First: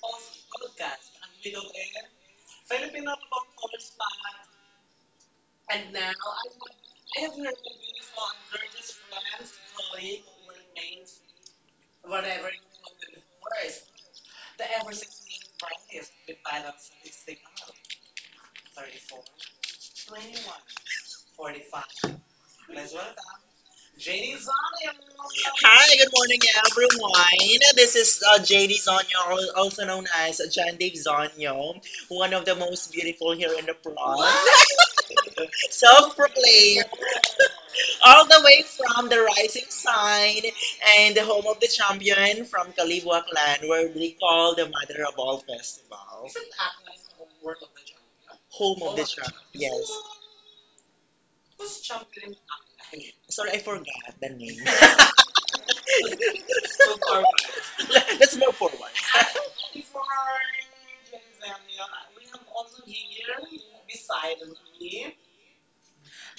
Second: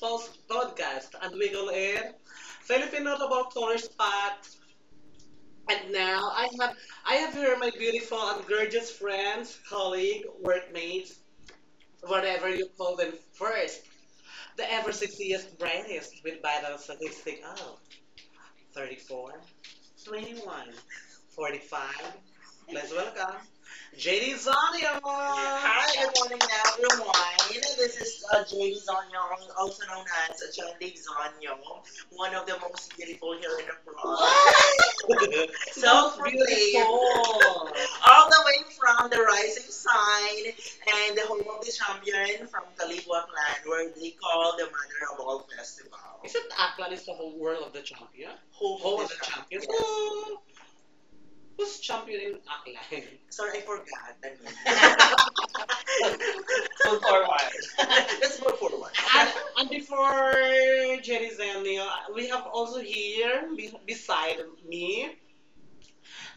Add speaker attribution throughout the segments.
Speaker 1: post
Speaker 2: Podcast.
Speaker 1: podcast. And
Speaker 2: Ang
Speaker 1: we go
Speaker 2: middle is
Speaker 1: air
Speaker 2: Filipino
Speaker 1: Filipino about tourist
Speaker 2: Podcast.
Speaker 1: spot. And
Speaker 2: And now, I,
Speaker 1: now I
Speaker 2: I
Speaker 1: have
Speaker 2: have your
Speaker 1: here my beautiful
Speaker 2: sponsor,
Speaker 1: and gorgeous friends,
Speaker 2: friends, colleague,
Speaker 1: colleague, workmates,
Speaker 2: mates,
Speaker 1: whatever
Speaker 2: whatever
Speaker 1: you
Speaker 2: you
Speaker 1: call them first.
Speaker 2: words. The
Speaker 1: The ever
Speaker 2: ever since
Speaker 1: sexiest brightest
Speaker 2: price with
Speaker 1: with vital
Speaker 2: balance
Speaker 1: statistic of
Speaker 2: 34,
Speaker 1: 34,
Speaker 2: 21,
Speaker 1: 21, 45.
Speaker 2: 45.
Speaker 1: Let's
Speaker 2: Let's work
Speaker 1: welcome JD
Speaker 2: JD's on
Speaker 1: Zonio.
Speaker 2: Hi, good morning, everyone. This is JD Zonyo, also known as Jandeep Zonyo, one of the most beautiful here in the blog.
Speaker 1: Paul
Speaker 2: Self-proclaimed, all the way from
Speaker 1: from the
Speaker 2: the rising
Speaker 1: rising
Speaker 2: sign
Speaker 1: sun.
Speaker 2: and the home of the champion
Speaker 1: From
Speaker 2: from Kaliwa
Speaker 1: Taliwang land
Speaker 2: clan, where
Speaker 1: where they
Speaker 2: we
Speaker 1: call
Speaker 2: call
Speaker 1: the
Speaker 2: the
Speaker 1: mother
Speaker 2: mother of
Speaker 1: of
Speaker 2: all
Speaker 1: all festivals.
Speaker 2: festivals.
Speaker 1: Isn't
Speaker 2: Isn't
Speaker 1: Aklan
Speaker 2: Aklan
Speaker 1: is the whole
Speaker 2: home
Speaker 1: world
Speaker 2: of
Speaker 1: of the
Speaker 2: the
Speaker 1: champion?
Speaker 2: champion?
Speaker 1: Home,
Speaker 2: Home of
Speaker 1: Home the
Speaker 2: the
Speaker 1: of the
Speaker 2: champion,
Speaker 1: champions? Champions.
Speaker 2: yes.
Speaker 1: Oh, who's
Speaker 2: Who's
Speaker 1: champion
Speaker 2: champion
Speaker 1: in
Speaker 2: in
Speaker 1: Aklan?
Speaker 2: Aklan? Sorry, I forgot
Speaker 1: God,
Speaker 2: the name. Let's go for
Speaker 1: forward.
Speaker 2: a Let's move forward.
Speaker 1: forward. and, and
Speaker 2: Before
Speaker 1: before Jerry
Speaker 2: them,
Speaker 1: Zenio,
Speaker 2: we
Speaker 1: we
Speaker 2: have
Speaker 1: have also
Speaker 2: also
Speaker 1: here
Speaker 2: here beside
Speaker 1: beside
Speaker 2: me
Speaker 1: me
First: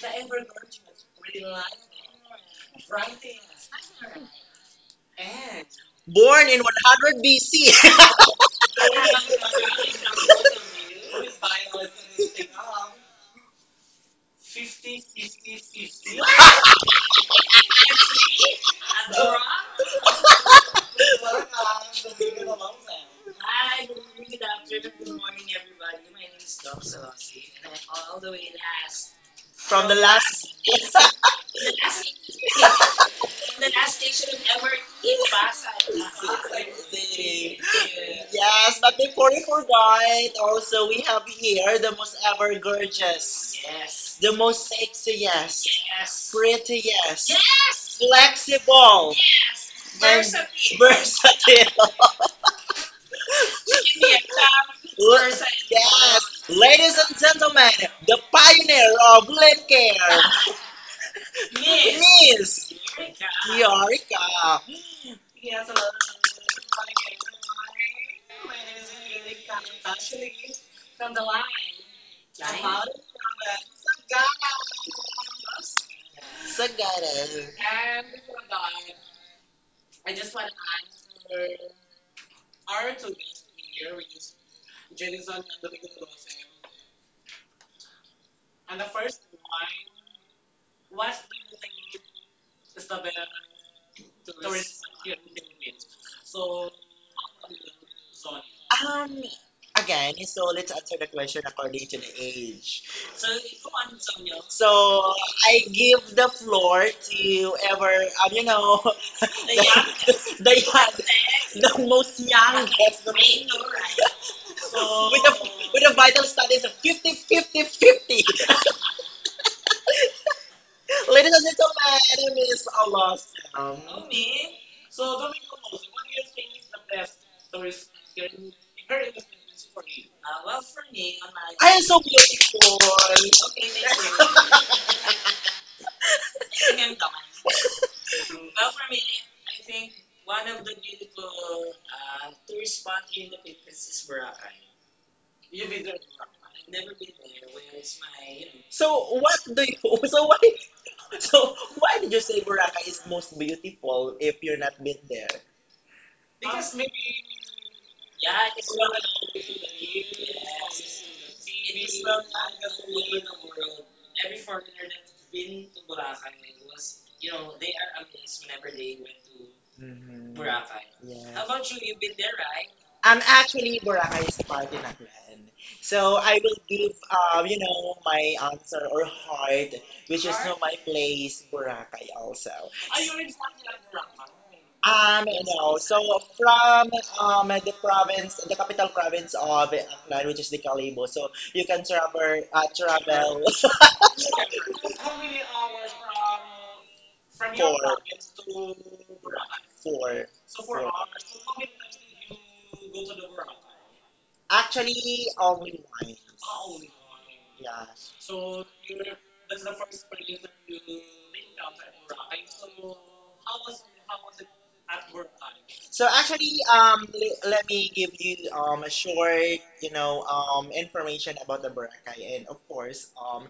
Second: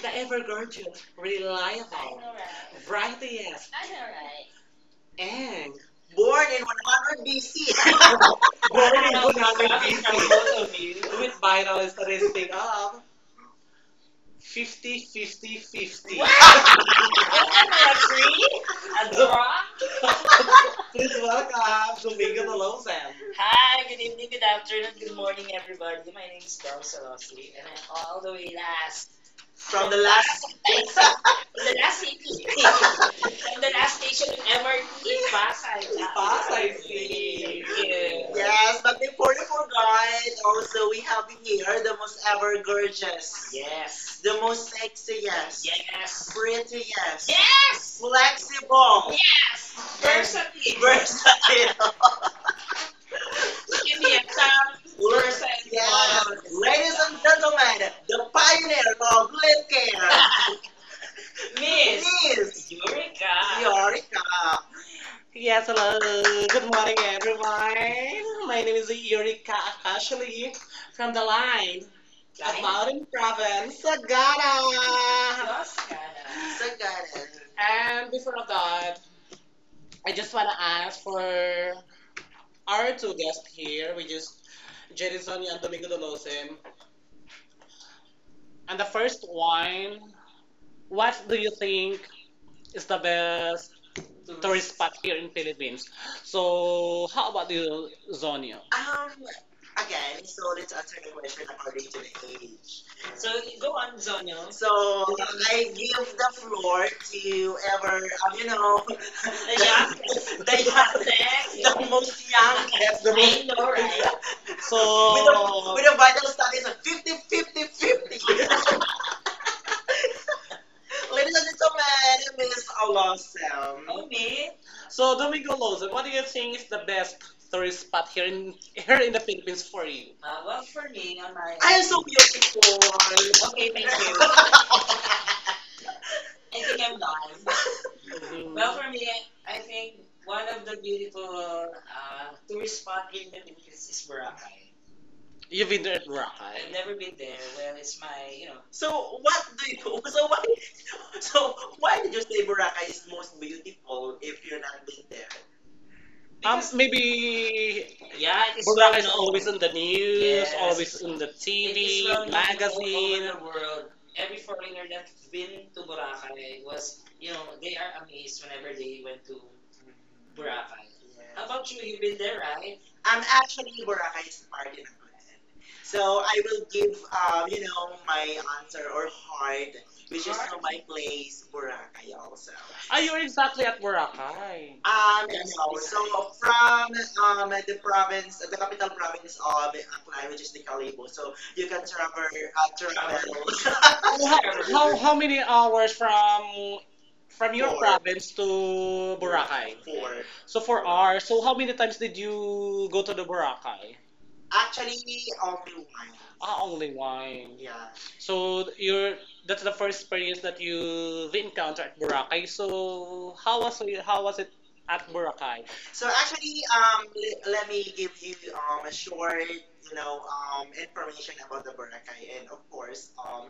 Speaker 2: the
Speaker 1: ever gorgeous,
Speaker 2: evergreen light
Speaker 1: reliable, Alright.
Speaker 2: brightest
Speaker 1: brightest, I'm alright.
Speaker 2: and
Speaker 1: and
Speaker 2: Born in 100 BC.
Speaker 1: Very viral good. with viral statistic of 50
Speaker 2: 50, 50,
Speaker 1: 50 50.
Speaker 2: 50.
Speaker 1: What? I agree. A
Speaker 2: Adora.
Speaker 1: draw? Please
Speaker 2: Hi,
Speaker 1: welcome Domingo Malone Sam.
Speaker 2: good
Speaker 1: Hi,
Speaker 2: good
Speaker 1: good evening, good
Speaker 2: afternoon,
Speaker 1: afternoon,
Speaker 2: good
Speaker 1: good
Speaker 2: morning,
Speaker 1: morning, everybody.
Speaker 2: everybody. My
Speaker 1: My
Speaker 2: name
Speaker 1: name
Speaker 2: is
Speaker 1: is
Speaker 2: Dom
Speaker 1: Dom
Speaker 2: Salossi,
Speaker 1: Salosi, and
Speaker 2: and
Speaker 1: I'm
Speaker 2: I'm all
Speaker 1: all
Speaker 2: the
Speaker 1: the
Speaker 2: way
Speaker 1: way last.
Speaker 2: last. From
Speaker 1: From
Speaker 2: the
Speaker 1: the
Speaker 2: the last.
Speaker 1: last.
Speaker 2: last, The
Speaker 1: From the last city.
Speaker 2: last, I
Speaker 1: From the
Speaker 2: the last
Speaker 1: last station
Speaker 2: station
Speaker 1: of
Speaker 2: ever
Speaker 1: MRT
Speaker 2: in
Speaker 1: in Pasay.
Speaker 2: Pasay.
Speaker 1: In
Speaker 2: Pasay
Speaker 1: Pasay
Speaker 2: City.
Speaker 1: City. Thank you.
Speaker 2: Yes,
Speaker 1: Yes,
Speaker 2: but before we forget, also we have here the most ever
Speaker 1: ever gorgeous.
Speaker 2: gorgeous, yes,
Speaker 1: Yes.
Speaker 2: the most sexiest, yes,
Speaker 1: Yes.
Speaker 2: prettiest, yes, yes,
Speaker 1: Yes!
Speaker 2: flexible, yes. And
Speaker 1: Yes!
Speaker 2: Versatile.
Speaker 1: Versatile, give
Speaker 2: Give me
Speaker 1: me
Speaker 2: a
Speaker 1: a time.
Speaker 2: common person.
Speaker 1: Versatile. Yes.
Speaker 2: Yes, ladies
Speaker 1: Ladies and
Speaker 2: and gentlemen,
Speaker 1: gentlemen,
Speaker 2: the
Speaker 1: the
Speaker 2: pioneer
Speaker 1: pioneer
Speaker 2: of
Speaker 1: of lip
Speaker 2: lip
Speaker 1: care,
Speaker 2: care,
Speaker 1: Miss
Speaker 2: Miss
Speaker 1: Miss
Speaker 2: Miss
Speaker 1: Eureka.
Speaker 2: Eureka.
Speaker 1: Yorika.
Speaker 2: Yes,
Speaker 1: Yes,
Speaker 2: hello.
Speaker 1: hello. Good morning, everyone.
Speaker 2: My
Speaker 1: My name
Speaker 2: name
Speaker 1: is
Speaker 2: is Eureka.
Speaker 1: Eureka
Speaker 2: I'm actually
Speaker 1: Ashley
Speaker 2: from
Speaker 1: from
Speaker 2: the
Speaker 1: the
Speaker 2: line.
Speaker 1: line of
Speaker 2: I'm out of
Speaker 1: Mountain Province,
Speaker 2: Dallas.
Speaker 1: Sagara.
Speaker 2: Sagara.
Speaker 1: And before that, I just want to ask for our two guests here, which is
Speaker 2: Jenny's on
Speaker 1: Jerison
Speaker 2: the
Speaker 1: Yandomigudolosim. And the first one, what
Speaker 2: What's
Speaker 1: do you think is the best tourist spot
Speaker 2: the
Speaker 1: here in Philippines?
Speaker 2: story?
Speaker 1: So, how about you, Zonio? Um,
Speaker 2: Um, Again, so let's answer the question according to the age.
Speaker 1: so go on, Zonyo.
Speaker 2: So
Speaker 1: So
Speaker 2: I give the floor to ever,
Speaker 1: the
Speaker 2: the
Speaker 1: young,
Speaker 2: youngest,
Speaker 1: the young, the
Speaker 2: the most
Speaker 1: young. That's
Speaker 2: youngest,
Speaker 1: the
Speaker 2: the
Speaker 1: I
Speaker 2: most,
Speaker 1: know, right? We don't,
Speaker 2: with the
Speaker 1: So,
Speaker 2: with the vital studies of 50, 50,
Speaker 1: we
Speaker 2: fifty.
Speaker 1: do
Speaker 2: Ladies and gentlemen, Miss Alasam.
Speaker 1: me. So Domingo Lozon, what do you think is the best tourist spot here in here in the Philippines
Speaker 2: For
Speaker 1: for
Speaker 2: me?
Speaker 1: you?
Speaker 2: Well,
Speaker 1: Well,
Speaker 2: for
Speaker 1: for
Speaker 2: me,
Speaker 1: me,
Speaker 2: I'm
Speaker 1: on
Speaker 2: like,
Speaker 1: my.
Speaker 2: I
Speaker 1: I
Speaker 2: am so beautiful. Okay,
Speaker 1: okay,
Speaker 2: thank
Speaker 1: thank you.
Speaker 2: you. I think I'm coming. Well,
Speaker 1: Well,
Speaker 2: for
Speaker 1: for
Speaker 2: me,
Speaker 1: me, I
Speaker 2: I think
Speaker 1: think one
Speaker 2: one of
Speaker 1: of
Speaker 2: the
Speaker 1: the beautiful
Speaker 2: beautiful tourist
Speaker 1: tourist
Speaker 2: spot
Speaker 1: spot
Speaker 2: here
Speaker 1: is,
Speaker 2: in the Philippines is
Speaker 1: is
Speaker 2: Boracay.
Speaker 1: Boracay.
Speaker 2: You've
Speaker 1: You've been
Speaker 2: been there?
Speaker 1: there at I've
Speaker 2: I've
Speaker 1: Boracay.
Speaker 2: never
Speaker 1: Never
Speaker 2: been
Speaker 1: been there.
Speaker 2: there. Where
Speaker 1: Well,
Speaker 2: is
Speaker 1: it's
Speaker 2: my,
Speaker 1: my,
Speaker 2: you know, so what
Speaker 1: what?
Speaker 2: do you? So why? So why
Speaker 1: Why
Speaker 2: did
Speaker 1: did
Speaker 2: you
Speaker 1: you
Speaker 2: say
Speaker 1: say
Speaker 2: Boracay
Speaker 1: Boracay?
Speaker 2: is most beautiful if you're not been there?
Speaker 1: Because,
Speaker 2: Because maybe
Speaker 1: maybe
Speaker 2: yeah,
Speaker 1: yeah, it is
Speaker 2: it's from smell
Speaker 1: Boracay
Speaker 2: it
Speaker 1: is well known.
Speaker 2: all the
Speaker 1: Always known. On the
Speaker 2: news.
Speaker 1: news, yes. Always yes,
Speaker 2: Yes,
Speaker 1: on the it is
Speaker 2: it
Speaker 1: TV,
Speaker 2: is
Speaker 1: well
Speaker 2: from
Speaker 1: known
Speaker 2: smelled
Speaker 1: all
Speaker 2: like the
Speaker 1: magazine. Over
Speaker 2: food in
Speaker 1: magazine.
Speaker 2: the
Speaker 1: The world.
Speaker 2: world.
Speaker 1: Every
Speaker 2: Every foreigner
Speaker 1: foreigner
Speaker 2: that's
Speaker 1: that's
Speaker 2: been
Speaker 1: been
Speaker 2: to
Speaker 1: to
Speaker 2: Boracay
Speaker 1: Boracay
Speaker 2: was,
Speaker 1: was,
Speaker 2: you
Speaker 1: you know,
Speaker 2: know, they
Speaker 1: they
Speaker 2: are
Speaker 1: are amazed
Speaker 2: amazed whenever
Speaker 1: whenever
Speaker 2: they
Speaker 1: they
Speaker 2: went
Speaker 1: went
Speaker 2: to.
Speaker 1: to.
Speaker 2: Mm-hmm. Boracay. How, yes, about you?
Speaker 1: You've
Speaker 2: You've been
Speaker 1: been
Speaker 2: there,
Speaker 1: there,
Speaker 2: right?
Speaker 1: right?
Speaker 2: I'm actually Boracay's is part in.
Speaker 1: So
Speaker 2: So
Speaker 1: I
Speaker 2: I will
Speaker 1: would
Speaker 2: give
Speaker 1: give
Speaker 2: my answer or heart, which is Heart? No my place, Boracay also.
Speaker 1: ay,
Speaker 2: Are
Speaker 1: you're
Speaker 2: you in
Speaker 1: exactly at Boracay.
Speaker 2: no. So
Speaker 1: From
Speaker 2: from the
Speaker 1: the
Speaker 2: province,
Speaker 1: province,
Speaker 2: the
Speaker 1: the
Speaker 2: capital
Speaker 1: capital
Speaker 2: province
Speaker 1: province
Speaker 2: of
Speaker 1: of
Speaker 2: Aklan,
Speaker 1: Aklan, which
Speaker 2: which is
Speaker 1: is
Speaker 2: the
Speaker 1: the Calibo.
Speaker 2: Calibo, so
Speaker 1: So
Speaker 2: you
Speaker 1: you can
Speaker 2: can
Speaker 1: travel
Speaker 2: travel,
Speaker 1: travel. How many hours from your
Speaker 2: four,
Speaker 1: Four. Province
Speaker 2: four,
Speaker 1: to Boracay?
Speaker 2: four.
Speaker 1: So
Speaker 2: For
Speaker 1: four
Speaker 2: hours.
Speaker 1: hours.
Speaker 2: So
Speaker 1: So
Speaker 2: how
Speaker 1: how
Speaker 2: many
Speaker 1: many times did
Speaker 2: to
Speaker 1: you
Speaker 2: go
Speaker 1: go to
Speaker 2: to
Speaker 1: the
Speaker 2: the Boracay?
Speaker 1: Boracay?
Speaker 2: Actually, only Ah, wines.
Speaker 1: Ah,
Speaker 2: Only.
Speaker 1: only wine. Yeah.
Speaker 2: Yeah. So
Speaker 1: So
Speaker 2: you're,
Speaker 1: you're
Speaker 2: that's
Speaker 1: that's the
Speaker 2: the
Speaker 1: first
Speaker 2: first
Speaker 1: experience
Speaker 2: place that
Speaker 1: that
Speaker 2: you
Speaker 1: you the encounter
Speaker 2: encounter in
Speaker 1: at
Speaker 2: Boracay.
Speaker 1: Boracay.
Speaker 2: So
Speaker 1: So how
Speaker 2: how
Speaker 1: was it, how was it at
Speaker 2: at work time.
Speaker 1: Boracay?
Speaker 2: So
Speaker 1: So
Speaker 2: actually, let me give you a short, you know, information about the Boracay, and of course,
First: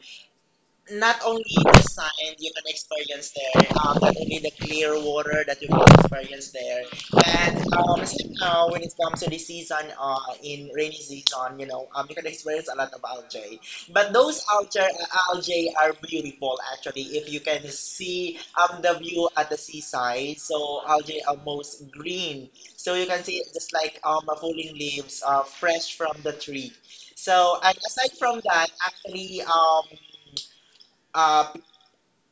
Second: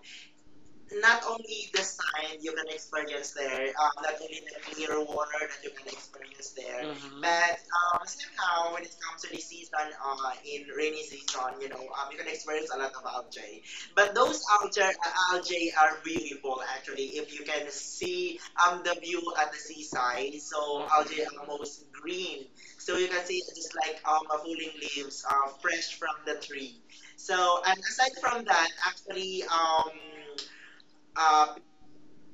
Speaker 2: not
Speaker 1: not
Speaker 2: only the sand
Speaker 1: only
Speaker 2: you
Speaker 1: you
Speaker 2: can
Speaker 1: can
Speaker 2: experience there, not only the clear water that you can experience there,
Speaker 1: expect
Speaker 2: and as you know,
Speaker 1: somehow
Speaker 2: when
Speaker 1: when
Speaker 2: it
Speaker 1: it
Speaker 2: comes
Speaker 1: comes to
Speaker 2: to
Speaker 1: the
Speaker 2: the
Speaker 1: season
Speaker 2: season, in
Speaker 1: in
Speaker 2: rainy
Speaker 1: rainy
Speaker 2: season,
Speaker 1: season,
Speaker 2: you know, you
Speaker 1: you
Speaker 2: can
Speaker 1: can
Speaker 2: experience
Speaker 1: experience
Speaker 2: a
Speaker 1: a
Speaker 2: lot
Speaker 1: lot
Speaker 2: of
Speaker 1: of
Speaker 2: algae.
Speaker 1: algae.
Speaker 2: But
Speaker 1: But
Speaker 2: those
Speaker 1: those
Speaker 2: algae,
Speaker 1: algae are
Speaker 2: algae are beautiful
Speaker 1: all
Speaker 2: actually.
Speaker 1: actually
Speaker 2: If you can see the view at the seaside,
Speaker 1: side,
Speaker 2: so
Speaker 1: so
Speaker 2: algae
Speaker 1: algae
Speaker 2: are
Speaker 1: are
Speaker 2: most
Speaker 1: most green.
Speaker 2: green, so
Speaker 1: So you
Speaker 2: you can
Speaker 1: can
Speaker 2: see
Speaker 1: see
Speaker 2: it just
Speaker 1: like
Speaker 2: like falling leaves, fresh from the tree. So and aside from that,
Speaker 1: actually
Speaker 2: actually uh,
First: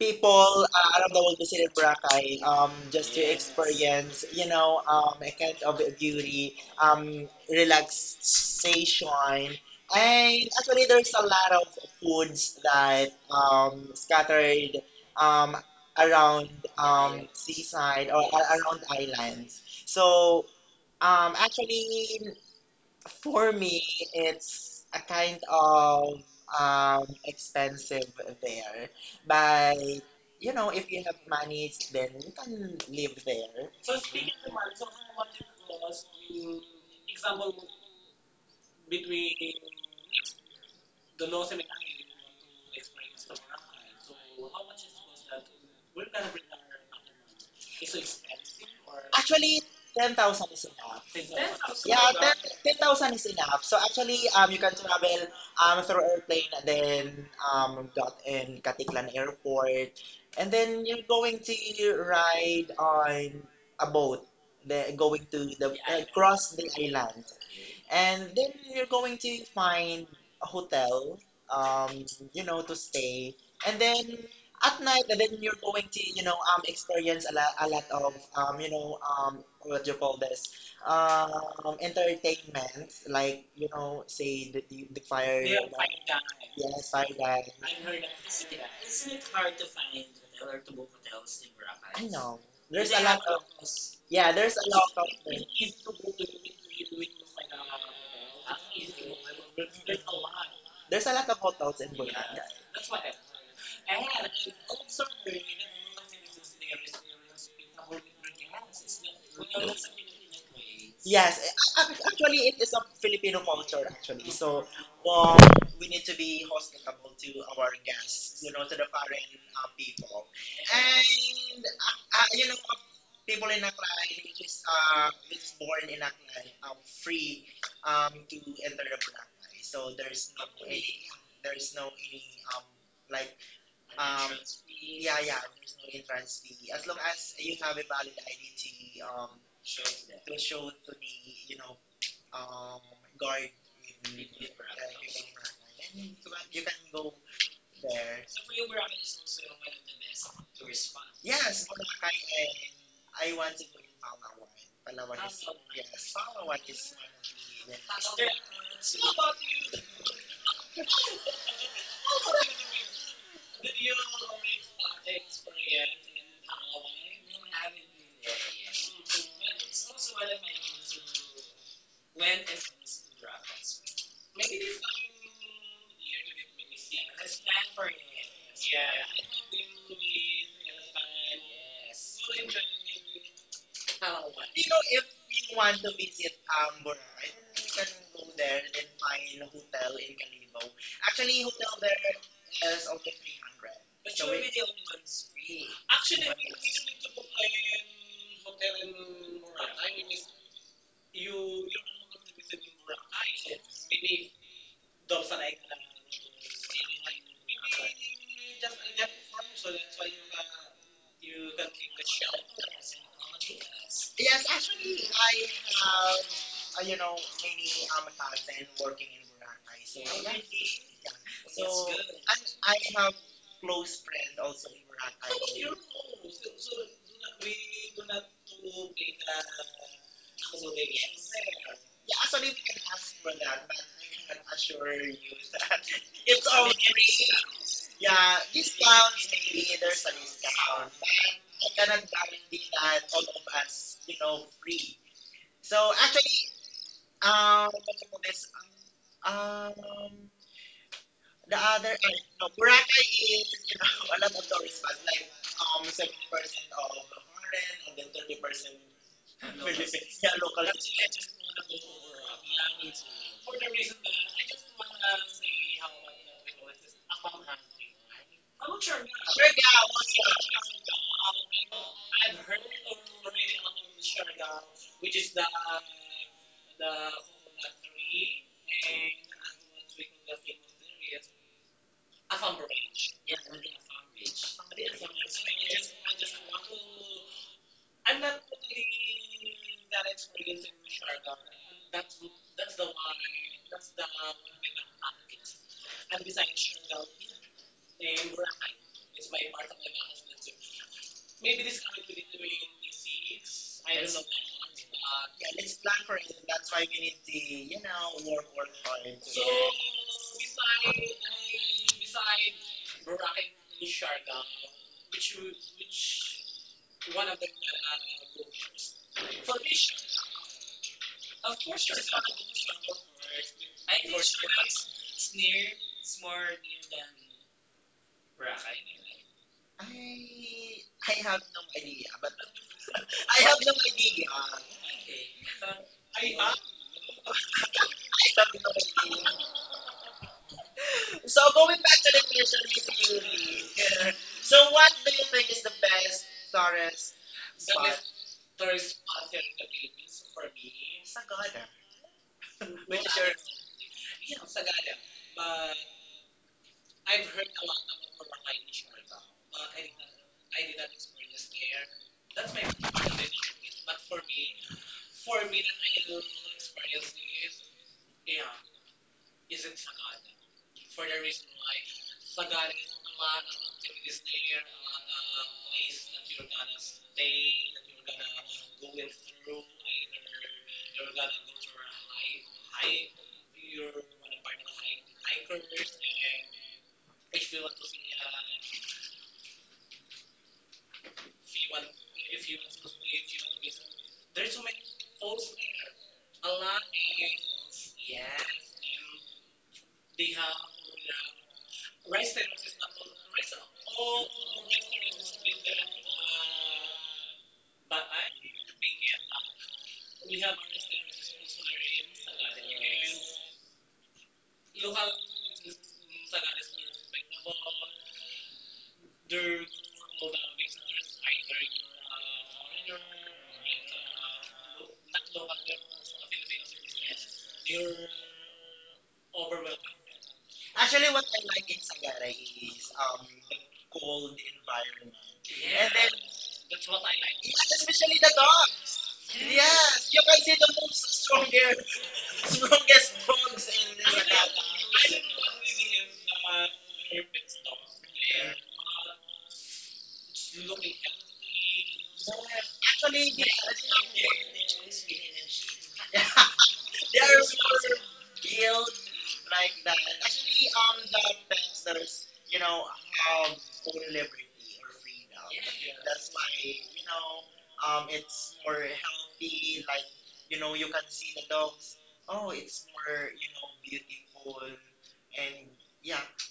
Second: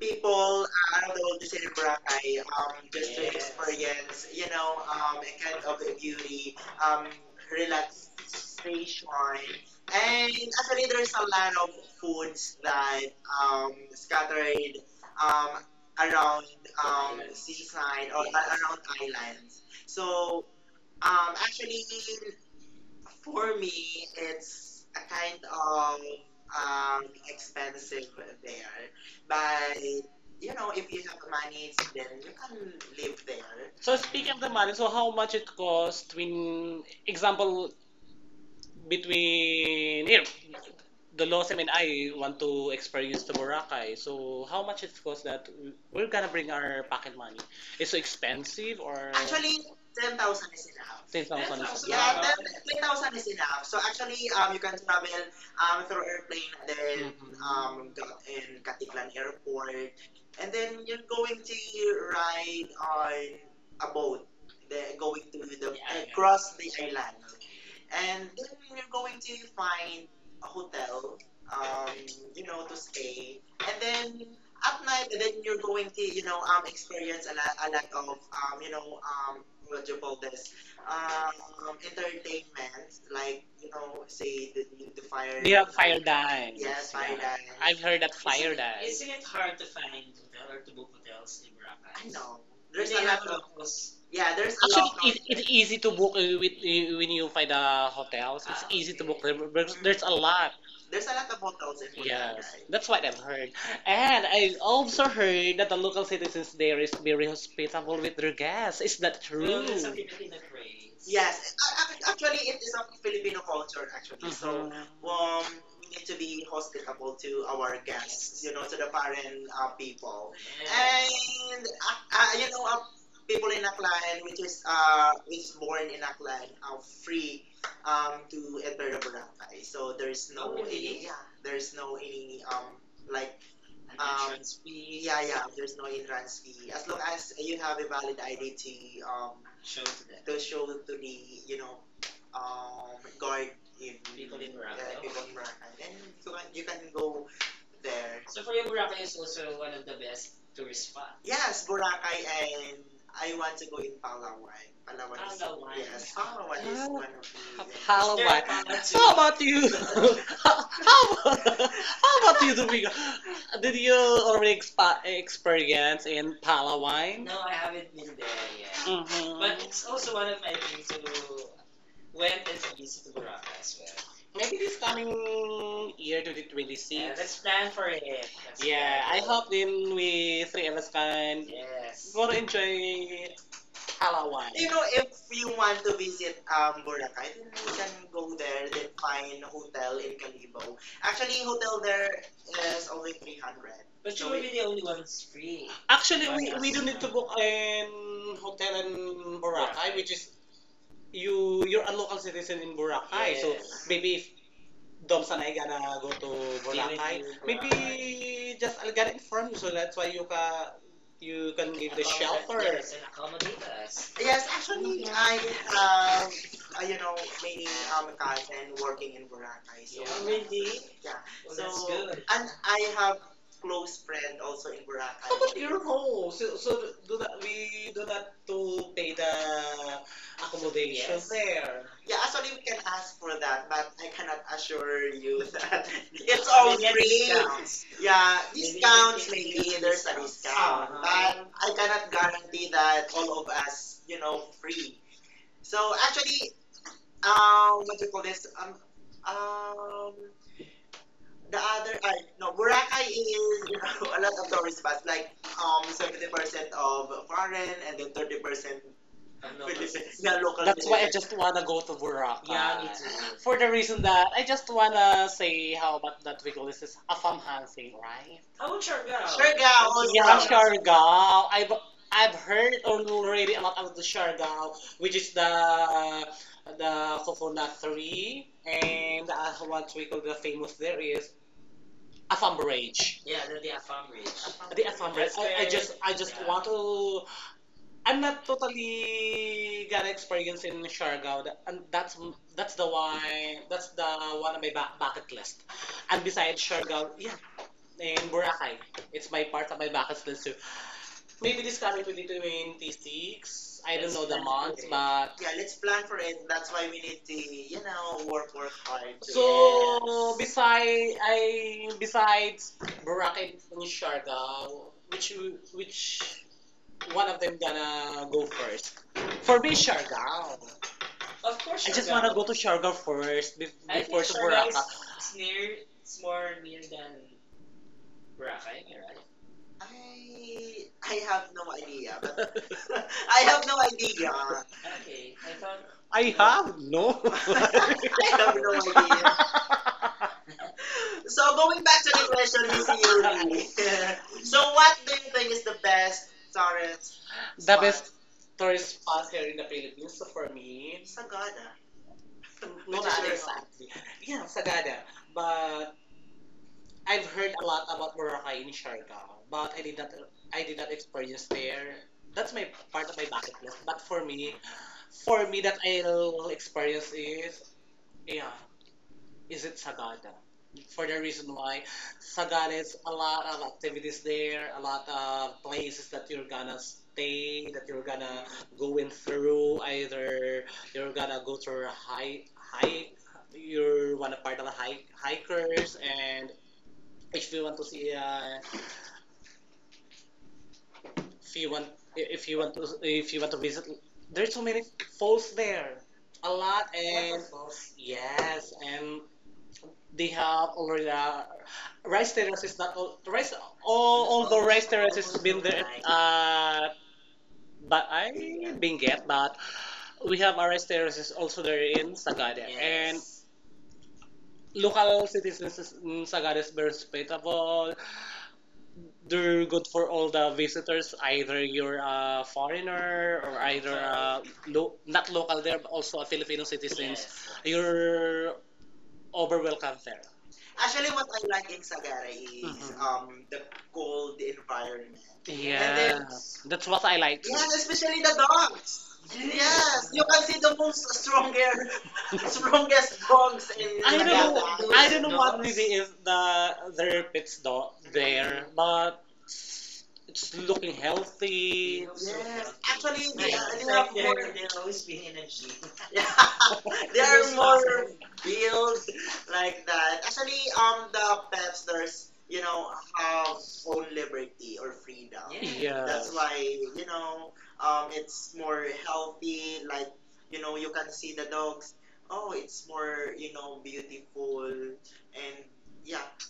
Speaker 1: people
Speaker 2: around the world visited
Speaker 1: I
Speaker 2: Boracay, just to Yes
Speaker 1: experience
Speaker 2: experience, you know, a
Speaker 1: kind
Speaker 2: kind
Speaker 1: of
Speaker 2: of
Speaker 1: the
Speaker 2: beauty,
Speaker 1: um
Speaker 2: relaxation.
Speaker 1: and
Speaker 2: And actually, there's a
Speaker 1: a
Speaker 2: lot
Speaker 1: lot
Speaker 2: of
Speaker 1: of
Speaker 2: foods that
Speaker 1: um,
Speaker 2: scattered um, around yes, seaside
Speaker 1: seaside
Speaker 2: or yes, around
Speaker 1: island.
Speaker 2: islands. So
Speaker 1: Um,
Speaker 2: actually, for me, it's a kind of expensive there. But,
Speaker 1: they-
Speaker 2: you
Speaker 1: you
Speaker 2: know,
Speaker 1: know,
Speaker 2: if you have
Speaker 1: money
Speaker 2: money,
Speaker 1: is
Speaker 2: then you can live there.
Speaker 1: so
Speaker 2: So
Speaker 1: speaking
Speaker 2: speaking
Speaker 1: of the
Speaker 2: to
Speaker 1: money,
Speaker 2: Mark, so
Speaker 1: so how much it
Speaker 2: laws,
Speaker 1: cost
Speaker 2: you
Speaker 1: when
Speaker 2: example
Speaker 1: example
Speaker 2: between
Speaker 1: between here the
Speaker 2: the
Speaker 1: Los
Speaker 2: laws
Speaker 1: I
Speaker 2: and
Speaker 1: mean I want to experience to Boracay. So how much it cost
Speaker 2: that
Speaker 1: that
Speaker 2: we're
Speaker 1: we're gonna
Speaker 2: gonna bring
Speaker 1: bring our pocket money? It's
Speaker 2: It's
Speaker 1: so
Speaker 2: so it's expensive
Speaker 1: expensive
Speaker 2: or
Speaker 1: or actually,
Speaker 2: Actually, 10,000
Speaker 1: that's
Speaker 2: is enough.
Speaker 1: enough. 10,000 is
Speaker 2: 10,000?
Speaker 1: yeah, enough?
Speaker 2: Yeah,
Speaker 1: That,
Speaker 2: 10,000
Speaker 1: that
Speaker 2: is
Speaker 1: is
Speaker 2: enough.
Speaker 1: enough.
Speaker 2: So actually, you can
Speaker 1: That's probably
Speaker 2: travel through airplane and then
Speaker 1: um,
Speaker 2: got in Katiklan Airport. And then you're going to ride on a
Speaker 1: we
Speaker 2: boat, the, going to the cross
Speaker 1: cross
Speaker 2: the island. And then you're going to find a hotel, um,
Speaker 1: and, you
Speaker 2: you know,
Speaker 1: know,
Speaker 2: to stay. And then
Speaker 1: up
Speaker 2: at night and then
Speaker 1: when
Speaker 2: you're
Speaker 1: you're
Speaker 2: going
Speaker 1: going to,
Speaker 2: to, you know, experience a lot of you know, what do you call this,
Speaker 1: um
Speaker 2: um entertainment like, you know, say
Speaker 1: say the,
Speaker 2: the fire
Speaker 1: they
Speaker 2: Yeah,
Speaker 1: have fire
Speaker 2: fine
Speaker 1: dance.
Speaker 2: yes
Speaker 1: Yes,
Speaker 2: fire
Speaker 1: fire yeah.
Speaker 2: dining.
Speaker 1: Dance. I've dance.
Speaker 2: I
Speaker 1: Heard
Speaker 2: heard
Speaker 1: that
Speaker 2: that.
Speaker 1: fire dance. Isn't
Speaker 2: Isn't
Speaker 1: it
Speaker 2: it hard
Speaker 1: hard to
Speaker 2: to find hotel or to
Speaker 1: do that?
Speaker 2: book hotels in I Boracay? Know
Speaker 1: There's
Speaker 2: there's they a
Speaker 1: a
Speaker 2: have
Speaker 1: lot
Speaker 2: lot have
Speaker 1: of
Speaker 2: of
Speaker 1: there's
Speaker 2: hotels?
Speaker 1: a
Speaker 2: Yeah, there's a
Speaker 1: actually,
Speaker 2: lot of We them.
Speaker 1: it's
Speaker 2: Need
Speaker 1: easy to book with when you find the hotels. It's ah,
Speaker 2: We
Speaker 1: easy
Speaker 2: need
Speaker 1: to
Speaker 2: to
Speaker 1: okay. Book. Them. There's a
Speaker 2: a lot.
Speaker 1: lot.
Speaker 2: There's a lot of hotels in Yeah,
Speaker 1: Yeah,
Speaker 2: Boracay.
Speaker 1: yes, right. That's
Speaker 2: That's what
Speaker 1: what I've heard.
Speaker 2: I
Speaker 1: And
Speaker 2: had.
Speaker 1: I also heard that the local citizens there is very hospitable with their guests. Is that well, true? That's a true? Filipino craze. Yeah,
Speaker 2: Yes, actually, it is a
Speaker 1: you know,
Speaker 2: Filipino culture, actually.
Speaker 1: mm-hmm. So
Speaker 2: So,
Speaker 1: mhm.
Speaker 2: um, we need to be
Speaker 1: Hospitable
Speaker 2: hospitable to
Speaker 1: to
Speaker 2: our
Speaker 1: our guests,
Speaker 2: guests,
Speaker 1: you
Speaker 2: you
Speaker 1: know,
Speaker 2: know, to
Speaker 1: to
Speaker 2: the
Speaker 1: the
Speaker 2: foreign
Speaker 1: foreign
Speaker 2: people.
Speaker 1: people. Yes.
Speaker 2: And,
Speaker 1: And, uh, uh,
Speaker 2: you
Speaker 1: you
Speaker 2: know,
Speaker 1: know,
Speaker 2: people
Speaker 1: people in
Speaker 2: in Aklan,
Speaker 1: Aklan, which is uh, which
Speaker 2: which
Speaker 1: is
Speaker 2: is
Speaker 1: born
Speaker 2: born
Speaker 1: in
Speaker 2: in Aklan,
Speaker 1: Aklan, are free
Speaker 2: free to
Speaker 1: to
Speaker 2: enter
Speaker 1: enter the
Speaker 2: the
Speaker 1: barangay.
Speaker 2: Boracay.
Speaker 1: So
Speaker 2: So
Speaker 1: there's
Speaker 2: there's
Speaker 1: no
Speaker 2: no
Speaker 1: oh, really?
Speaker 2: any,
Speaker 1: Any, yeah,
Speaker 2: there's
Speaker 1: there's
Speaker 2: no
Speaker 1: no
Speaker 2: any
Speaker 1: any,
Speaker 2: um, like
Speaker 1: like, an
Speaker 2: um,
Speaker 1: entrance fee.
Speaker 2: yeah,
Speaker 1: Yeah, yeah,
Speaker 2: there's
Speaker 1: there's no
Speaker 2: no
Speaker 1: entrance
Speaker 2: entrance fee.
Speaker 1: fee.
Speaker 2: As
Speaker 1: As
Speaker 2: long
Speaker 1: long as
Speaker 2: as you
Speaker 1: you
Speaker 2: have
Speaker 1: have
Speaker 2: a
Speaker 1: a
Speaker 2: valid
Speaker 1: valid ID
Speaker 2: IDT,
Speaker 1: to, show
Speaker 2: Shows
Speaker 1: to them.
Speaker 2: that
Speaker 1: To
Speaker 2: to
Speaker 1: show
Speaker 2: show
Speaker 1: to
Speaker 2: to
Speaker 1: the,
Speaker 2: the,
Speaker 1: you
Speaker 2: you know,
Speaker 1: know,
Speaker 2: um, guard
Speaker 1: guard in
Speaker 2: in Bibili
Speaker 1: Picolin
Speaker 2: for
Speaker 1: Rock. Picolin Bulacan. And
Speaker 2: And
Speaker 1: you can,
Speaker 2: you
Speaker 1: you
Speaker 2: can-
Speaker 1: can
Speaker 2: go
Speaker 1: go
Speaker 2: there.
Speaker 1: there.
Speaker 2: So
Speaker 1: So for you,
Speaker 2: Kuya Burakan
Speaker 1: Boracay is
Speaker 2: is also
Speaker 1: also one
Speaker 2: one of
Speaker 1: of the
Speaker 2: the best
Speaker 1: best
Speaker 2: tourist
Speaker 1: tourist spot.
Speaker 2: spots. Yes,
Speaker 1: Yes,
Speaker 2: Boracay and
Speaker 1: Boracay and
Speaker 2: I
Speaker 1: I want
Speaker 2: want to
Speaker 1: to go
Speaker 2: go
Speaker 1: in
Speaker 2: in
Speaker 1: Palawan.
Speaker 2: Palawan.
Speaker 1: Palawan
Speaker 2: Palawan
Speaker 1: is
Speaker 2: is, Palawan.
Speaker 1: Palawan. Yes,
Speaker 2: Yes, Palawan
Speaker 1: Palawan is wow.
Speaker 2: is
Speaker 1: One
Speaker 2: one
Speaker 1: of
Speaker 2: of the,
Speaker 1: the how
Speaker 2: Tapos there,
Speaker 1: about, are
Speaker 2: how
Speaker 1: how
Speaker 2: about
Speaker 1: about
Speaker 2: you?
Speaker 1: you? how, about, how
Speaker 2: How
Speaker 1: about
Speaker 2: about
Speaker 1: you,
Speaker 2: you?
Speaker 1: Domingo?
Speaker 2: Did
Speaker 1: Did
Speaker 2: you
Speaker 1: you already
Speaker 2: make experience
Speaker 1: experience
Speaker 2: in
Speaker 1: in
Speaker 2: Palawan.
Speaker 1: Palawan?
Speaker 2: No,
Speaker 1: No,
Speaker 2: I
Speaker 1: I
Speaker 2: haven't
Speaker 1: haven't been
Speaker 2: been there
Speaker 1: there yet.
Speaker 2: yet.
Speaker 1: Mhm.
Speaker 2: But
Speaker 1: But
Speaker 2: it's
Speaker 1: it's
Speaker 2: also
Speaker 1: also one
Speaker 2: one of
Speaker 1: of
Speaker 2: my
Speaker 1: my
Speaker 2: dreams
Speaker 1: dreams
Speaker 2: to
Speaker 1: to when
Speaker 2: went and
Speaker 1: is easy
Speaker 2: see
Speaker 1: to
Speaker 2: Dragons.
Speaker 1: Boracay?
Speaker 2: Maybe
Speaker 1: Maybe
Speaker 2: this
Speaker 1: this
Speaker 2: song
Speaker 1: coming
Speaker 2: year
Speaker 1: year,
Speaker 2: to give me
Speaker 1: 2026.
Speaker 2: see.
Speaker 1: Yeah, 2026.
Speaker 2: It's
Speaker 1: Let's
Speaker 2: not
Speaker 1: plan
Speaker 2: for
Speaker 1: for it.
Speaker 2: you.
Speaker 1: Let's yeah,
Speaker 2: Yeah.
Speaker 1: plan I for it. Hope then we
Speaker 2: Louise,
Speaker 1: three
Speaker 2: it
Speaker 1: of
Speaker 2: was
Speaker 1: us
Speaker 2: fun.
Speaker 1: can it.
Speaker 2: Yes.
Speaker 1: Yes. More
Speaker 2: We'll enjoy it.
Speaker 1: enjoy
Speaker 2: Oh, what?
Speaker 1: Palawan.
Speaker 2: You
Speaker 1: You
Speaker 2: know,
Speaker 1: know,
Speaker 2: if
Speaker 1: if
Speaker 2: you
Speaker 1: you
Speaker 2: want
Speaker 1: want
Speaker 2: to
Speaker 1: to
Speaker 2: visit
Speaker 1: visit
Speaker 2: Ambora, I
Speaker 1: Boracay, then
Speaker 2: you
Speaker 1: you
Speaker 2: can
Speaker 1: can
Speaker 2: go
Speaker 1: go
Speaker 2: there
Speaker 1: there,
Speaker 2: and then
Speaker 1: then
Speaker 2: find
Speaker 1: find
Speaker 2: a hotel
Speaker 1: hotel
Speaker 2: in
Speaker 1: in
Speaker 2: Calibo.
Speaker 1: Calibo.
Speaker 2: Actually,
Speaker 1: Actually,
Speaker 2: hotel
Speaker 1: hotel
Speaker 2: there
Speaker 1: there
Speaker 2: is
Speaker 1: is
Speaker 2: only
Speaker 1: only
Speaker 2: 300.
Speaker 1: 300.
Speaker 2: But
Speaker 1: But you
Speaker 2: So
Speaker 1: so
Speaker 2: you're it,
Speaker 1: will be
Speaker 2: really
Speaker 1: it,
Speaker 2: the
Speaker 1: the only
Speaker 2: only
Speaker 1: one who's
Speaker 2: ones free.
Speaker 1: free.
Speaker 2: Actually,
Speaker 1: Actually, but
Speaker 2: we
Speaker 1: we
Speaker 2: yes
Speaker 1: us,
Speaker 2: don't
Speaker 1: do
Speaker 2: need
Speaker 1: need to
Speaker 2: to book
Speaker 1: book
Speaker 2: a
Speaker 1: an
Speaker 2: hotel
Speaker 1: hotel
Speaker 2: in
Speaker 1: in Boracay,
Speaker 2: Morata. I
Speaker 1: Boracay. which
Speaker 2: mean,
Speaker 1: is
Speaker 2: you,
Speaker 1: you
Speaker 2: you,
Speaker 1: you're a local citizen in Boracay. Yes. So
Speaker 2: I,
Speaker 1: yes. Maybe
Speaker 2: maybe
Speaker 1: if Doms
Speaker 2: Dobson,
Speaker 1: and
Speaker 2: I
Speaker 1: I gonna go to Boracay. Maybe just I'll gonna inform you so that's why you can give the shelter. Yes, and accommodate us.
Speaker 2: Yes,
Speaker 1: Yes,
Speaker 2: actually,
Speaker 1: actually,
Speaker 2: I
Speaker 1: I
Speaker 2: have,
Speaker 1: um,
Speaker 2: you
Speaker 1: you
Speaker 2: know,
Speaker 1: know, many
Speaker 2: many cousin
Speaker 1: cousin
Speaker 2: working
Speaker 1: working
Speaker 2: in
Speaker 1: in
Speaker 2: Boracay.
Speaker 1: Boracay.
Speaker 2: So,
Speaker 1: So yeah. Oh,
Speaker 2: yeah.
Speaker 1: really?
Speaker 2: Yeah.
Speaker 1: Yeah, well, so that's
Speaker 2: So,
Speaker 1: so good.
Speaker 2: and
Speaker 1: And
Speaker 2: I
Speaker 1: I
Speaker 2: have
Speaker 1: have close
Speaker 2: close
Speaker 1: friend
Speaker 2: friend also
Speaker 1: also
Speaker 2: in
Speaker 1: in Boracay.
Speaker 2: Boracay.
Speaker 1: How Boracay. About
Speaker 2: Yeah,
Speaker 1: your home? So do that we do that to pay the accommodation yes. There. Yeah,
Speaker 2: actually,
Speaker 1: actually,
Speaker 2: we
Speaker 1: we
Speaker 2: can
Speaker 1: can
Speaker 2: ask
Speaker 1: ask
Speaker 2: for
Speaker 1: for
Speaker 2: that,
Speaker 1: that,
Speaker 2: but
Speaker 1: but I
Speaker 2: I
Speaker 1: cannot
Speaker 2: cannot assure
Speaker 1: assure
Speaker 2: you
Speaker 1: you
Speaker 2: that
Speaker 1: that
Speaker 2: it's
Speaker 1: it's
Speaker 2: all
Speaker 1: all maybe a free.
Speaker 2: free.
Speaker 1: Discount.
Speaker 2: Yeah,
Speaker 1: Yeah, maybe we discounts, can discounts,
Speaker 2: discounts,
Speaker 1: give me
Speaker 2: maybe
Speaker 1: maybe you
Speaker 2: there's
Speaker 1: there's
Speaker 2: a
Speaker 1: a discounts. Discount,
Speaker 2: discount,
Speaker 1: uh-huh.
Speaker 2: but
Speaker 1: But
Speaker 2: I
Speaker 1: uh-huh. I
Speaker 2: cannot
Speaker 1: cannot
Speaker 2: guarantee
Speaker 1: guarantee
Speaker 2: that
Speaker 1: that
Speaker 2: all
Speaker 1: all of
Speaker 2: of us,
Speaker 1: us,
Speaker 2: you
Speaker 1: you
Speaker 2: know,
Speaker 1: know,
Speaker 2: free.
Speaker 1: free. So
Speaker 2: So actually,
Speaker 1: actually,
Speaker 2: what do
Speaker 1: what do
Speaker 2: you
Speaker 1: you
Speaker 2: call
Speaker 1: call
Speaker 2: this?
Speaker 1: this?
Speaker 2: Um,
Speaker 1: Um,
Speaker 2: the other,
Speaker 1: other, I,
Speaker 2: no,
Speaker 1: no,
Speaker 2: Boracay
Speaker 1: Boracay is,
Speaker 2: is, you
Speaker 1: you know,
Speaker 2: know, a
Speaker 1: a
Speaker 2: lot
Speaker 1: lot
Speaker 2: of
Speaker 1: of
Speaker 2: tourist
Speaker 1: tourist
Speaker 2: spots,
Speaker 1: spots,
Speaker 2: like
Speaker 1: like
Speaker 2: 70%
Speaker 1: 70%
Speaker 2: of
Speaker 1: of foreign
Speaker 2: foreign and
Speaker 1: and
Speaker 2: then
Speaker 1: then
Speaker 2: 30%
Speaker 1: 30% of
Speaker 2: Philippines. Yeah,
Speaker 1: yeah,
Speaker 2: local.
Speaker 1: local. That's why I Philippines. Just wanna go to Boracay. Yeah, me too. For the reason that I just wanna say how about that we call this is Afamhansing, right? Oh,
Speaker 2: Surigao,
Speaker 1: sure, girl. Sure,
Speaker 2: yeah.
Speaker 1: yeah, yeah, Siargao. I've heard already a lot about the
Speaker 2: Surigao,
Speaker 1: Siargao, which
Speaker 2: which is
Speaker 1: is
Speaker 2: the
Speaker 1: the coconut
Speaker 2: three,
Speaker 1: tree,
Speaker 2: and
Speaker 1: and what we call the famous there is
Speaker 2: I'm from
Speaker 1: Afam
Speaker 2: Rich.
Speaker 1: Rage.
Speaker 2: Yeah,
Speaker 1: Yeah,
Speaker 2: I'm from
Speaker 1: the
Speaker 2: Rich. I'm
Speaker 1: Afam
Speaker 2: from
Speaker 1: Ridge. The
Speaker 2: Rich.
Speaker 1: Afam Rage. That's
Speaker 2: So
Speaker 1: I, I just
Speaker 2: I
Speaker 1: I just
Speaker 2: just
Speaker 1: yeah.
Speaker 2: want
Speaker 1: Want
Speaker 2: to.
Speaker 1: to.
Speaker 2: I'm
Speaker 1: I'm
Speaker 2: not
Speaker 1: not
Speaker 2: totally
Speaker 1: totally
Speaker 2: that
Speaker 1: got experience
Speaker 2: experienced in
Speaker 1: in
Speaker 2: Sharga.
Speaker 1: Siargao, and
Speaker 2: That's that's
Speaker 1: that's
Speaker 2: the
Speaker 1: the
Speaker 2: one.
Speaker 1: why
Speaker 2: That's
Speaker 1: that's
Speaker 2: the
Speaker 1: the
Speaker 2: one
Speaker 1: one of my
Speaker 2: with the
Speaker 1: bucket
Speaker 2: pockets.
Speaker 1: list.
Speaker 2: And
Speaker 1: And
Speaker 2: besides
Speaker 1: besides
Speaker 2: Sharga,
Speaker 1: Siargao, yeah, in
Speaker 2: then Rakai
Speaker 1: Boracay,
Speaker 2: is
Speaker 1: it's
Speaker 2: my
Speaker 1: my
Speaker 2: part
Speaker 1: part
Speaker 2: of
Speaker 1: of
Speaker 2: my
Speaker 1: my bucket
Speaker 2: husband
Speaker 1: list
Speaker 2: too.
Speaker 1: too.
Speaker 2: Maybe
Speaker 1: Maybe
Speaker 2: this
Speaker 1: discuss
Speaker 2: coming
Speaker 1: it within
Speaker 2: 2026,
Speaker 1: 26. I don't
Speaker 2: so
Speaker 1: know the
Speaker 2: much.
Speaker 1: months,
Speaker 2: But
Speaker 1: but
Speaker 2: yeah,
Speaker 1: yeah, let's
Speaker 2: let's plan
Speaker 1: plan
Speaker 2: for
Speaker 1: for
Speaker 2: it.
Speaker 1: it.
Speaker 2: That's
Speaker 1: That's
Speaker 2: why
Speaker 1: why
Speaker 2: we
Speaker 1: we
Speaker 2: need
Speaker 1: need
Speaker 2: to,
Speaker 1: to,
Speaker 2: you
Speaker 1: you
Speaker 2: know,
Speaker 1: know,
Speaker 2: work
Speaker 1: work
Speaker 2: hard.
Speaker 1: hard.
Speaker 2: So,
Speaker 1: So yes.
Speaker 2: beside,
Speaker 1: besides, I
Speaker 2: beside
Speaker 1: besides
Speaker 2: Boracay
Speaker 1: Boracay and
Speaker 2: and Siargao,
Speaker 1: Siargao, which which
Speaker 2: which one
Speaker 1: one
Speaker 2: of
Speaker 1: of
Speaker 2: them
Speaker 1: them gonna
Speaker 2: go
Speaker 1: go first?
Speaker 2: first? For
Speaker 1: For
Speaker 2: me,
Speaker 1: me,
Speaker 2: Siargao.
Speaker 1: Siargao.
Speaker 2: Of
Speaker 1: Of
Speaker 2: course,
Speaker 1: course, Siargao. I just
Speaker 2: Siargao will
Speaker 1: wanna go to
Speaker 2: go
Speaker 1: Siargao
Speaker 2: first.
Speaker 1: first
Speaker 2: I think
Speaker 1: before to
Speaker 2: Siargao
Speaker 1: Siargao Boracay. Is-
Speaker 2: is
Speaker 1: It's
Speaker 2: near,
Speaker 1: near.
Speaker 2: it's
Speaker 1: It's
Speaker 2: more
Speaker 1: more
Speaker 2: near
Speaker 1: near
Speaker 2: than
Speaker 1: than
Speaker 2: Boracay.
Speaker 1: Boracay,
Speaker 2: Right?
Speaker 1: right?
Speaker 2: I, I
Speaker 1: I
Speaker 2: have
Speaker 1: have
Speaker 2: no
Speaker 1: no
Speaker 2: idea.
Speaker 1: idea,
Speaker 2: But
Speaker 1: but
Speaker 2: I
Speaker 1: I
Speaker 2: have
Speaker 1: have
Speaker 2: no
Speaker 1: no
Speaker 2: idea.
Speaker 1: idea.
Speaker 2: Okay.
Speaker 1: Okay, I
Speaker 2: I
Speaker 1: thought
Speaker 2: thought,
Speaker 1: I
Speaker 2: I
Speaker 1: have no. I have no
Speaker 2: so
Speaker 1: idea. So
Speaker 2: going
Speaker 1: going
Speaker 2: back
Speaker 1: back
Speaker 2: to
Speaker 1: to
Speaker 2: the
Speaker 1: the
Speaker 2: question,
Speaker 1: question,
Speaker 2: Miss
Speaker 1: Miss Yuri.
Speaker 2: Yuri. so
Speaker 1: So
Speaker 2: what
Speaker 1: what
Speaker 2: do
Speaker 1: do you
Speaker 2: you think
Speaker 1: think
Speaker 2: is
Speaker 1: is
Speaker 2: the
Speaker 1: the
Speaker 2: best
Speaker 1: best
Speaker 2: tourist
Speaker 1: tourist? The
Speaker 2: The
Speaker 1: spot?
Speaker 2: spot? Best
Speaker 1: Best
Speaker 2: tourist
Speaker 1: tourist
Speaker 2: spot
Speaker 1: spot
Speaker 2: here in
Speaker 1: here in
Speaker 2: the
Speaker 1: the
Speaker 2: Philippines
Speaker 1: Philippines so
Speaker 2: for
Speaker 1: for
Speaker 2: me?
Speaker 1: me.
Speaker 2: Sagada.
Speaker 1: Sagada. No, which
Speaker 2: Which
Speaker 1: is
Speaker 2: is your...
Speaker 1: not your exactly.
Speaker 2: Yeah,
Speaker 1: Yeah,
Speaker 2: Sagada.
Speaker 1: Sagada.
Speaker 2: But
Speaker 1: But
Speaker 2: I've
Speaker 1: I've
Speaker 2: heard
Speaker 1: heard
Speaker 2: a
Speaker 1: a
Speaker 2: lot
Speaker 1: lot
Speaker 2: about
Speaker 1: about
Speaker 2: Boracay
Speaker 1: Boracay
Speaker 2: in
Speaker 1: in
Speaker 2: Sharga,
Speaker 1: Siargao,
Speaker 2: but
Speaker 1: but
Speaker 2: I
Speaker 1: I
Speaker 2: did
Speaker 1: did
Speaker 2: not
Speaker 1: not experience
Speaker 2: experience there.
Speaker 1: there.
Speaker 2: That's
Speaker 1: That's
Speaker 2: my
Speaker 1: my part of my
Speaker 2: opinion,
Speaker 1: bucket list.
Speaker 2: but
Speaker 1: But
Speaker 2: for
Speaker 1: for me
Speaker 2: me that
Speaker 1: that
Speaker 2: I will
Speaker 1: I'll experience
Speaker 2: experience is,
Speaker 1: is
Speaker 2: yeah,
Speaker 1: yeah, is
Speaker 2: isn't
Speaker 1: it
Speaker 2: forgotten
Speaker 1: Sagada?
Speaker 2: for
Speaker 1: For
Speaker 2: the
Speaker 1: the
Speaker 2: reason
Speaker 1: reason
Speaker 2: why
Speaker 1: why
Speaker 2: Sagan
Speaker 1: Sagada
Speaker 2: is
Speaker 1: is
Speaker 2: a
Speaker 1: a
Speaker 2: lot
Speaker 1: lot
Speaker 2: of
Speaker 1: of
Speaker 2: activities
Speaker 1: activities
Speaker 2: there, a
Speaker 1: there, a
Speaker 2: lot
Speaker 1: lot
Speaker 2: of
Speaker 1: of
Speaker 2: place
Speaker 1: places
Speaker 2: that
Speaker 1: that
Speaker 2: you're
Speaker 1: you're
Speaker 2: gonna
Speaker 1: gonna
Speaker 2: stay,
Speaker 1: stay,
Speaker 2: that
Speaker 1: that you're
Speaker 2: you're gonna
Speaker 1: gonna go in
Speaker 2: going through,
Speaker 1: through.
Speaker 2: either
Speaker 1: Either
Speaker 2: you're
Speaker 1: you're
Speaker 2: gonna
Speaker 1: gonna
Speaker 2: go
Speaker 1: go
Speaker 2: for
Speaker 1: through
Speaker 2: a
Speaker 1: a high high
Speaker 2: hike you're
Speaker 1: you're one
Speaker 2: gonna
Speaker 1: of
Speaker 2: part
Speaker 1: part
Speaker 2: of
Speaker 1: of the
Speaker 2: the hike,
Speaker 1: hike,
Speaker 2: hikers,
Speaker 1: hikers
Speaker 2: and
Speaker 1: and
Speaker 2: if
Speaker 1: if
Speaker 2: you
Speaker 1: you
Speaker 2: want
Speaker 1: want
Speaker 2: to
Speaker 1: to
Speaker 2: see
Speaker 1: see
Speaker 2: a
Speaker 1: if you want
Speaker 2: if
Speaker 1: if you want to visit there's so many falls there a lot and yes
Speaker 2: yes,
Speaker 1: and
Speaker 2: and
Speaker 1: they
Speaker 2: we have,
Speaker 1: have already rice terraces not all rice
Speaker 2: all
Speaker 1: all
Speaker 2: the
Speaker 1: the rice
Speaker 2: things
Speaker 1: terraces been
Speaker 2: with
Speaker 1: there
Speaker 2: but
Speaker 1: but
Speaker 2: I
Speaker 1: I
Speaker 2: think it,
Speaker 1: didn't get
Speaker 2: uh,
Speaker 1: but
Speaker 2: We
Speaker 1: we
Speaker 2: have
Speaker 1: have
Speaker 2: our
Speaker 1: our rice
Speaker 2: reserves
Speaker 1: terraces
Speaker 2: also
Speaker 1: also there
Speaker 2: in
Speaker 1: in Sagada
Speaker 2: Sagarin and
Speaker 1: and yes.
Speaker 2: local
Speaker 1: Local citizens in
Speaker 2: Sagarin
Speaker 1: Sagada is very
Speaker 2: available.
Speaker 1: hospitable
Speaker 2: They're
Speaker 1: they're good for
Speaker 2: called
Speaker 1: all the visitors.
Speaker 2: visitors,
Speaker 1: Either you're
Speaker 2: either
Speaker 1: a
Speaker 2: you're a foreigner or
Speaker 1: foreigner or
Speaker 2: it's
Speaker 1: either a
Speaker 2: a
Speaker 1: not
Speaker 2: local
Speaker 1: local there, but also a
Speaker 2: Filipino
Speaker 1: Filipino citizens.
Speaker 2: citizens.
Speaker 1: Yes.
Speaker 2: They're
Speaker 1: You're over welcome
Speaker 2: overwhelmed.
Speaker 1: there.
Speaker 2: Actually, what
Speaker 1: What
Speaker 2: I
Speaker 1: I
Speaker 2: like
Speaker 1: like
Speaker 2: in
Speaker 1: in
Speaker 2: Sagara
Speaker 1: Sagara
Speaker 2: is
Speaker 1: is mhm,
Speaker 2: the
Speaker 1: the
Speaker 2: cold
Speaker 1: cold
Speaker 2: environment.
Speaker 1: environment.
Speaker 2: Yeah. And
Speaker 1: Yeah,
Speaker 2: then-
Speaker 1: then, that's what I like too.
Speaker 2: Yes,
Speaker 1: Yes,
Speaker 2: especially
Speaker 1: especially
Speaker 2: the
Speaker 1: the
Speaker 2: dogs.
Speaker 1: dogs.
Speaker 2: Yes,
Speaker 1: Yes,
Speaker 2: you can see the
Speaker 1: the
Speaker 2: moves
Speaker 1: most
Speaker 2: stronger.
Speaker 1: stronger, strongest
Speaker 2: Strongest drugs
Speaker 1: dogs
Speaker 2: in
Speaker 1: in
Speaker 2: this
Speaker 1: I don't
Speaker 2: I
Speaker 1: know.
Speaker 2: love
Speaker 1: I
Speaker 2: with his
Speaker 1: don't know what really is
Speaker 2: uh,
Speaker 1: the their
Speaker 2: very big
Speaker 1: pets do
Speaker 2: dog. And
Speaker 1: there, but it's looking
Speaker 2: he
Speaker 1: healthy. Yes. Yeah,
Speaker 2: actually the
Speaker 1: they
Speaker 2: original
Speaker 1: are like
Speaker 2: bond
Speaker 1: more, they're,
Speaker 2: is
Speaker 1: always being in there
Speaker 2: really- there
Speaker 1: there are
Speaker 2: were
Speaker 1: more
Speaker 2: guild
Speaker 1: bills
Speaker 2: like
Speaker 1: like
Speaker 2: that.
Speaker 1: that. Actually,
Speaker 2: Actually, the
Speaker 1: the
Speaker 2: pastors,
Speaker 1: pepsters,
Speaker 2: you
Speaker 1: you
Speaker 2: know,
Speaker 1: know,
Speaker 2: have
Speaker 1: have
Speaker 2: full
Speaker 1: own
Speaker 2: liberty
Speaker 1: liberty
Speaker 2: or
Speaker 1: or freedom.
Speaker 2: freedom.
Speaker 1: Yeah.
Speaker 2: That's
Speaker 1: That's
Speaker 2: why
Speaker 1: why you know, it's
Speaker 2: it's more
Speaker 1: more healthy.
Speaker 2: healthy. Like
Speaker 1: Like
Speaker 2: you
Speaker 1: you
Speaker 2: know,
Speaker 1: know,
Speaker 2: you
Speaker 1: you
Speaker 2: can
Speaker 1: can
Speaker 2: see
Speaker 1: see
Speaker 2: the
Speaker 1: the dogs.
Speaker 2: dogs. Oh,
Speaker 1: Oh,
Speaker 2: it's
Speaker 1: it's
Speaker 2: more
Speaker 1: more you know
Speaker 2: beautiful.
Speaker 1: beautiful.
Speaker 2: And
Speaker 1: Yeah,
Speaker 2: yeah,
Speaker 1: so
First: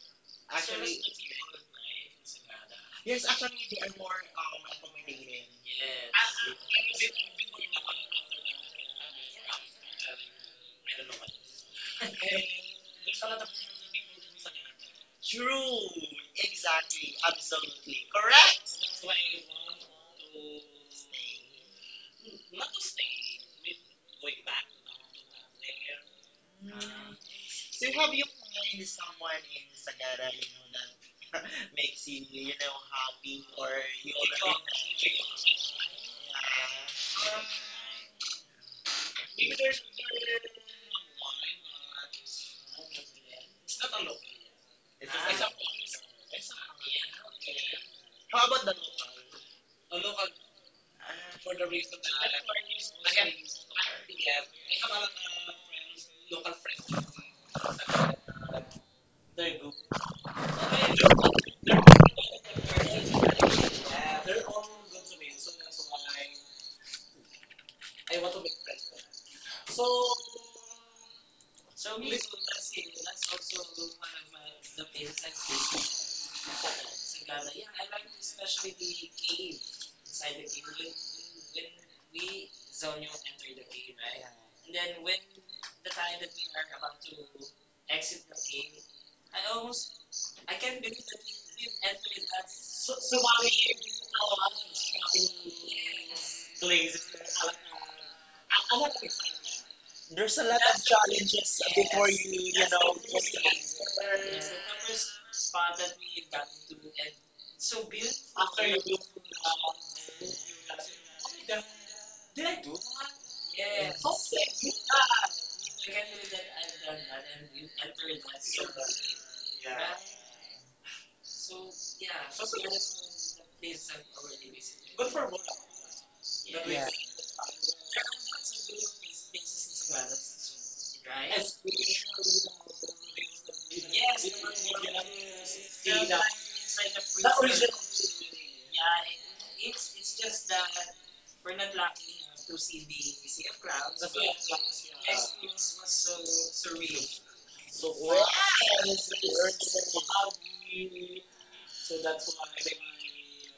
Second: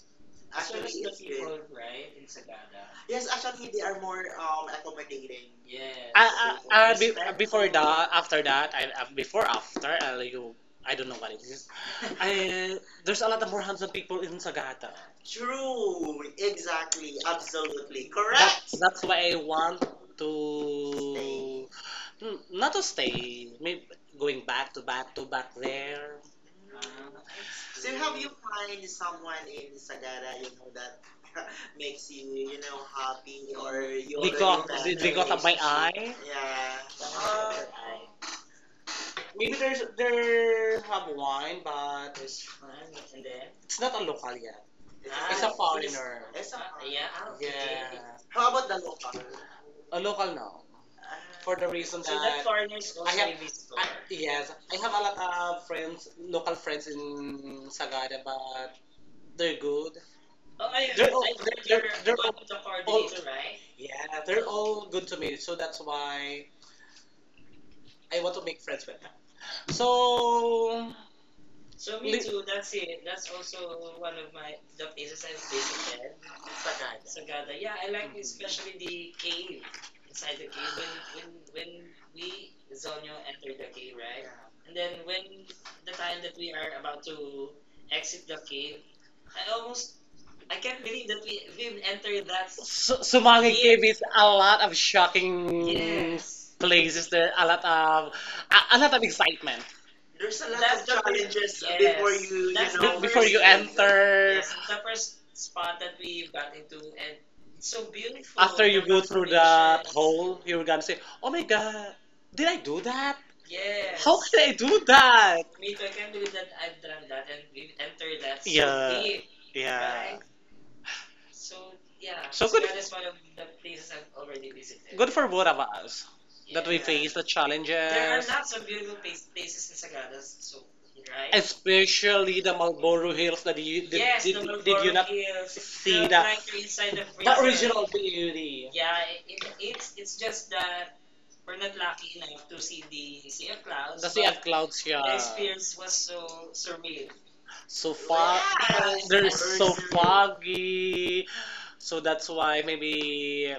Speaker 2: well
Speaker 1: actually, that's
Speaker 2: actually,
Speaker 1: the it's good people, right, in Sagada.
Speaker 2: yes,
Speaker 1: Yes,
Speaker 2: actually,
Speaker 1: actually,
Speaker 2: they
Speaker 1: they
Speaker 2: are
Speaker 1: are
Speaker 2: more
Speaker 1: more
Speaker 2: accommodating.
Speaker 1: accommodating.
Speaker 2: Yes. Ah,
Speaker 1: Before that, after that, before after, you, I
Speaker 2: I
Speaker 1: don't
Speaker 2: don't
Speaker 1: know
Speaker 2: know what.
Speaker 1: what it is. I, there's a lot of more handsome people in Sagata.
Speaker 2: True,
Speaker 1: True. Exactly.
Speaker 2: exactly, absolutely,
Speaker 1: Absolutely. That
Speaker 2: correct.
Speaker 1: correct.
Speaker 2: So
Speaker 1: That's why I want stay to not to stay. Maybe going back to back there.
Speaker 2: Um, so
Speaker 1: So
Speaker 2: have
Speaker 1: have
Speaker 2: you
Speaker 1: you find
Speaker 2: find someone
Speaker 1: someone
Speaker 2: in
Speaker 1: in
Speaker 2: Sagara,
Speaker 1: Sagara,
Speaker 2: you
Speaker 1: you
Speaker 2: know,
Speaker 1: know
Speaker 2: that
Speaker 1: that
Speaker 2: makes you,
Speaker 1: you,
Speaker 2: you
Speaker 1: you
Speaker 2: know,
Speaker 1: know,
Speaker 2: happy
Speaker 1: happy
Speaker 2: or
Speaker 1: or
Speaker 2: you
Speaker 1: you They already
Speaker 2: already have it.
Speaker 1: got met they, met the they got up my relationship eye.
Speaker 2: Yeah.
Speaker 1: Yeah, that out of your eye. Maybe
Speaker 2: Maybe there's there's
Speaker 1: there have
Speaker 2: one
Speaker 1: wine, but
Speaker 2: that
Speaker 1: it's fun.
Speaker 2: is.
Speaker 1: And then,
Speaker 2: It's
Speaker 1: it's
Speaker 2: not
Speaker 1: not
Speaker 2: a
Speaker 1: a local
Speaker 2: local.
Speaker 1: yet.
Speaker 2: It's
Speaker 1: Yeah.
Speaker 2: a it's
Speaker 1: It's a
Speaker 2: a
Speaker 1: it's
Speaker 2: foreign.
Speaker 1: foreigner.
Speaker 2: It's
Speaker 1: It's
Speaker 2: a
Speaker 1: a fun. Yeah,
Speaker 2: Korean.
Speaker 1: I do.
Speaker 2: Korean.
Speaker 1: Yeah,
Speaker 2: How
Speaker 1: how
Speaker 2: about
Speaker 1: about
Speaker 2: the
Speaker 1: the
Speaker 2: local?
Speaker 1: local?
Speaker 2: A
Speaker 1: A
Speaker 2: local.
Speaker 1: local now
Speaker 2: Ah, for
Speaker 1: for the
Speaker 2: the reason
Speaker 1: Reason so
Speaker 2: that
Speaker 1: that that foreigners
Speaker 2: I
Speaker 1: I to
Speaker 2: have,
Speaker 1: have the store. Yes, I
Speaker 2: yeah, I
Speaker 1: have a
Speaker 2: have a
Speaker 1: lot of friends,
Speaker 2: lot
Speaker 1: local
Speaker 2: of
Speaker 1: friends
Speaker 2: friends, local friends.
Speaker 1: in
Speaker 2: That-
Speaker 1: Sagada, but
Speaker 2: they're
Speaker 1: they're
Speaker 2: good.
Speaker 1: good. You're they're one all, of the all, and
Speaker 2: They're
Speaker 1: they're
Speaker 2: all
Speaker 1: all good to me, so that's
Speaker 2: why
Speaker 1: why
Speaker 2: I
Speaker 1: I
Speaker 2: want
Speaker 1: want
Speaker 2: to
Speaker 1: to
Speaker 2: make
Speaker 1: make friends
Speaker 2: friends
Speaker 1: with
Speaker 2: with
Speaker 1: them.
Speaker 2: them. So, um,
Speaker 1: So
Speaker 2: so
Speaker 1: So
Speaker 2: me
Speaker 1: me
Speaker 2: too,
Speaker 1: Li- too.
Speaker 2: that's
Speaker 1: That's
Speaker 2: it.
Speaker 1: it.
Speaker 2: That's
Speaker 1: That's also
Speaker 2: also one
Speaker 1: one
Speaker 2: of
Speaker 1: of
Speaker 2: my,
Speaker 1: my
Speaker 2: the
Speaker 1: the
Speaker 2: places
Speaker 1: places
Speaker 2: I've
Speaker 1: I've
Speaker 2: been to.
Speaker 1: visited. Sagada.
Speaker 2: Sa Ghana,
Speaker 1: Sagada. Yeah, I
Speaker 2: yeah.
Speaker 1: like mm-hmm,
Speaker 2: Especially
Speaker 1: especially
Speaker 2: the
Speaker 1: the
Speaker 2: cave.
Speaker 1: cave.
Speaker 2: Inside
Speaker 1: Inside
Speaker 2: the
Speaker 1: the
Speaker 2: cave.
Speaker 1: cave,
Speaker 2: When, when
Speaker 1: when
Speaker 2: we,
Speaker 1: we
Speaker 2: Zonyo,
Speaker 1: Zonyo
Speaker 2: entered
Speaker 1: entered
Speaker 2: the
Speaker 1: the cave,
Speaker 2: cave, right?
Speaker 1: right? Yeah.
Speaker 2: And
Speaker 1: And
Speaker 2: then
Speaker 1: then
Speaker 2: when
Speaker 1: when
Speaker 2: the
Speaker 1: the
Speaker 2: time
Speaker 1: time
Speaker 2: that
Speaker 1: that
Speaker 2: we
Speaker 1: we
Speaker 2: are
Speaker 1: are
Speaker 2: about
Speaker 1: about
Speaker 2: to
Speaker 1: to
Speaker 2: exit
Speaker 1: exit
Speaker 2: the
Speaker 1: the cave,
Speaker 2: cave, I
Speaker 1: I
Speaker 2: almost,
Speaker 1: almost
Speaker 2: I
Speaker 1: I
Speaker 2: can't
Speaker 1: can't
Speaker 2: believe
Speaker 1: believe that
Speaker 2: that we've
Speaker 1: we've
Speaker 2: entered
Speaker 1: entered
Speaker 2: that,
Speaker 1: that.
Speaker 2: so, so while we're
Speaker 1: Sumangit yeah
Speaker 2: here
Speaker 1: gave it a
Speaker 2: now, I'm
Speaker 1: lot of
Speaker 2: just.
Speaker 1: shocking yes
Speaker 2: Yes. Places.
Speaker 1: places, there, a lot of a
Speaker 2: I
Speaker 1: lot
Speaker 2: want to
Speaker 1: of
Speaker 2: make
Speaker 1: excitement.
Speaker 2: there's
Speaker 1: There's
Speaker 2: a
Speaker 1: a lot
Speaker 2: lot
Speaker 1: that's
Speaker 2: of
Speaker 1: the of the challenges
Speaker 2: challenges, yes,
Speaker 1: before
Speaker 2: before you,
Speaker 1: yes you, you
Speaker 2: you
Speaker 1: that's
Speaker 2: That's
Speaker 1: the know
Speaker 2: know,
Speaker 1: before you
Speaker 2: get- it's
Speaker 1: enter. Yes,
Speaker 2: the
Speaker 1: it's the first
Speaker 2: first
Speaker 1: spot
Speaker 2: spot
Speaker 1: that
Speaker 2: that we
Speaker 1: we
Speaker 2: got
Speaker 1: got
Speaker 2: to,
Speaker 1: into, and
Speaker 2: and
Speaker 1: it's
Speaker 2: it's
Speaker 1: so
Speaker 2: so beautiful.
Speaker 1: beautiful. After
Speaker 2: After you
Speaker 1: you
Speaker 2: go
Speaker 1: the go
Speaker 2: through
Speaker 1: through that constellations hole,
Speaker 2: the.
Speaker 1: you're gonna say, "Oh my
Speaker 2: Yeah.
Speaker 1: God, did
Speaker 2: Did
Speaker 1: I
Speaker 2: I do
Speaker 1: do
Speaker 2: that?
Speaker 1: that? Yes.
Speaker 2: Yes.
Speaker 1: How yes can
Speaker 2: Okay.
Speaker 1: I do
Speaker 2: I
Speaker 1: that?" Me too. I
Speaker 2: can
Speaker 1: can't believe
Speaker 2: believe that
Speaker 1: that I've
Speaker 2: I've
Speaker 1: done
Speaker 2: done that
Speaker 1: that and
Speaker 2: and you
Speaker 1: we entered
Speaker 2: entered
Speaker 1: that.
Speaker 2: that
Speaker 1: So
Speaker 2: so.
Speaker 1: yeah, deep,
Speaker 2: Yeah.
Speaker 1: yeah.
Speaker 2: Right?
Speaker 1: Right? So
Speaker 2: So yeah,
Speaker 1: yeah, So
Speaker 2: so
Speaker 1: so good,
Speaker 2: there
Speaker 1: that is one of
Speaker 2: was
Speaker 1: the
Speaker 2: the place
Speaker 1: places
Speaker 2: I've
Speaker 1: I've already
Speaker 2: already
Speaker 1: visited.
Speaker 2: visited.
Speaker 1: Good
Speaker 2: Good
Speaker 1: for
Speaker 2: for both
Speaker 1: both of
Speaker 2: of.
Speaker 1: us
Speaker 2: Yeah.
Speaker 1: that
Speaker 2: Yeah.
Speaker 1: we
Speaker 2: There
Speaker 1: yeah,
Speaker 2: are
Speaker 1: face the there are challenges,
Speaker 2: lots
Speaker 1: lots of
Speaker 2: of beautiful
Speaker 1: beautiful
Speaker 2: places
Speaker 1: places in Sagada, so
Speaker 2: in Sagada,
Speaker 1: right?
Speaker 2: right?
Speaker 1: Especially the
Speaker 2: Us.
Speaker 1: Marlboro Hills. That you, did, yes,
Speaker 2: Yes,
Speaker 1: the did you not Hills see felt
Speaker 2: it's like
Speaker 1: the
Speaker 2: a
Speaker 1: like
Speaker 2: free
Speaker 1: the
Speaker 2: original.
Speaker 1: original beauty?
Speaker 2: Yeah,
Speaker 1: Yeah,
Speaker 2: it, it's
Speaker 1: it's
Speaker 2: it's just
Speaker 1: just
Speaker 2: that
Speaker 1: that we're
Speaker 2: we're not
Speaker 1: not lucky
Speaker 2: lucky enough
Speaker 1: enough
Speaker 2: to
Speaker 1: to see
Speaker 2: see the
Speaker 1: the
Speaker 2: sea
Speaker 1: sea of
Speaker 2: of
Speaker 1: the
Speaker 2: clouds. The
Speaker 1: clouds,
Speaker 2: but
Speaker 1: sea but of
Speaker 2: film.
Speaker 1: clouds, the yeah experience
Speaker 2: Experience was
Speaker 1: was so
Speaker 2: so
Speaker 1: surreal.
Speaker 2: surreal. So.
Speaker 1: So
Speaker 2: Wow. What?
Speaker 1: far, yes, they're so foggy.
Speaker 2: So
Speaker 1: So that's
Speaker 2: that's why
Speaker 1: why
Speaker 2: I
Speaker 1: maybe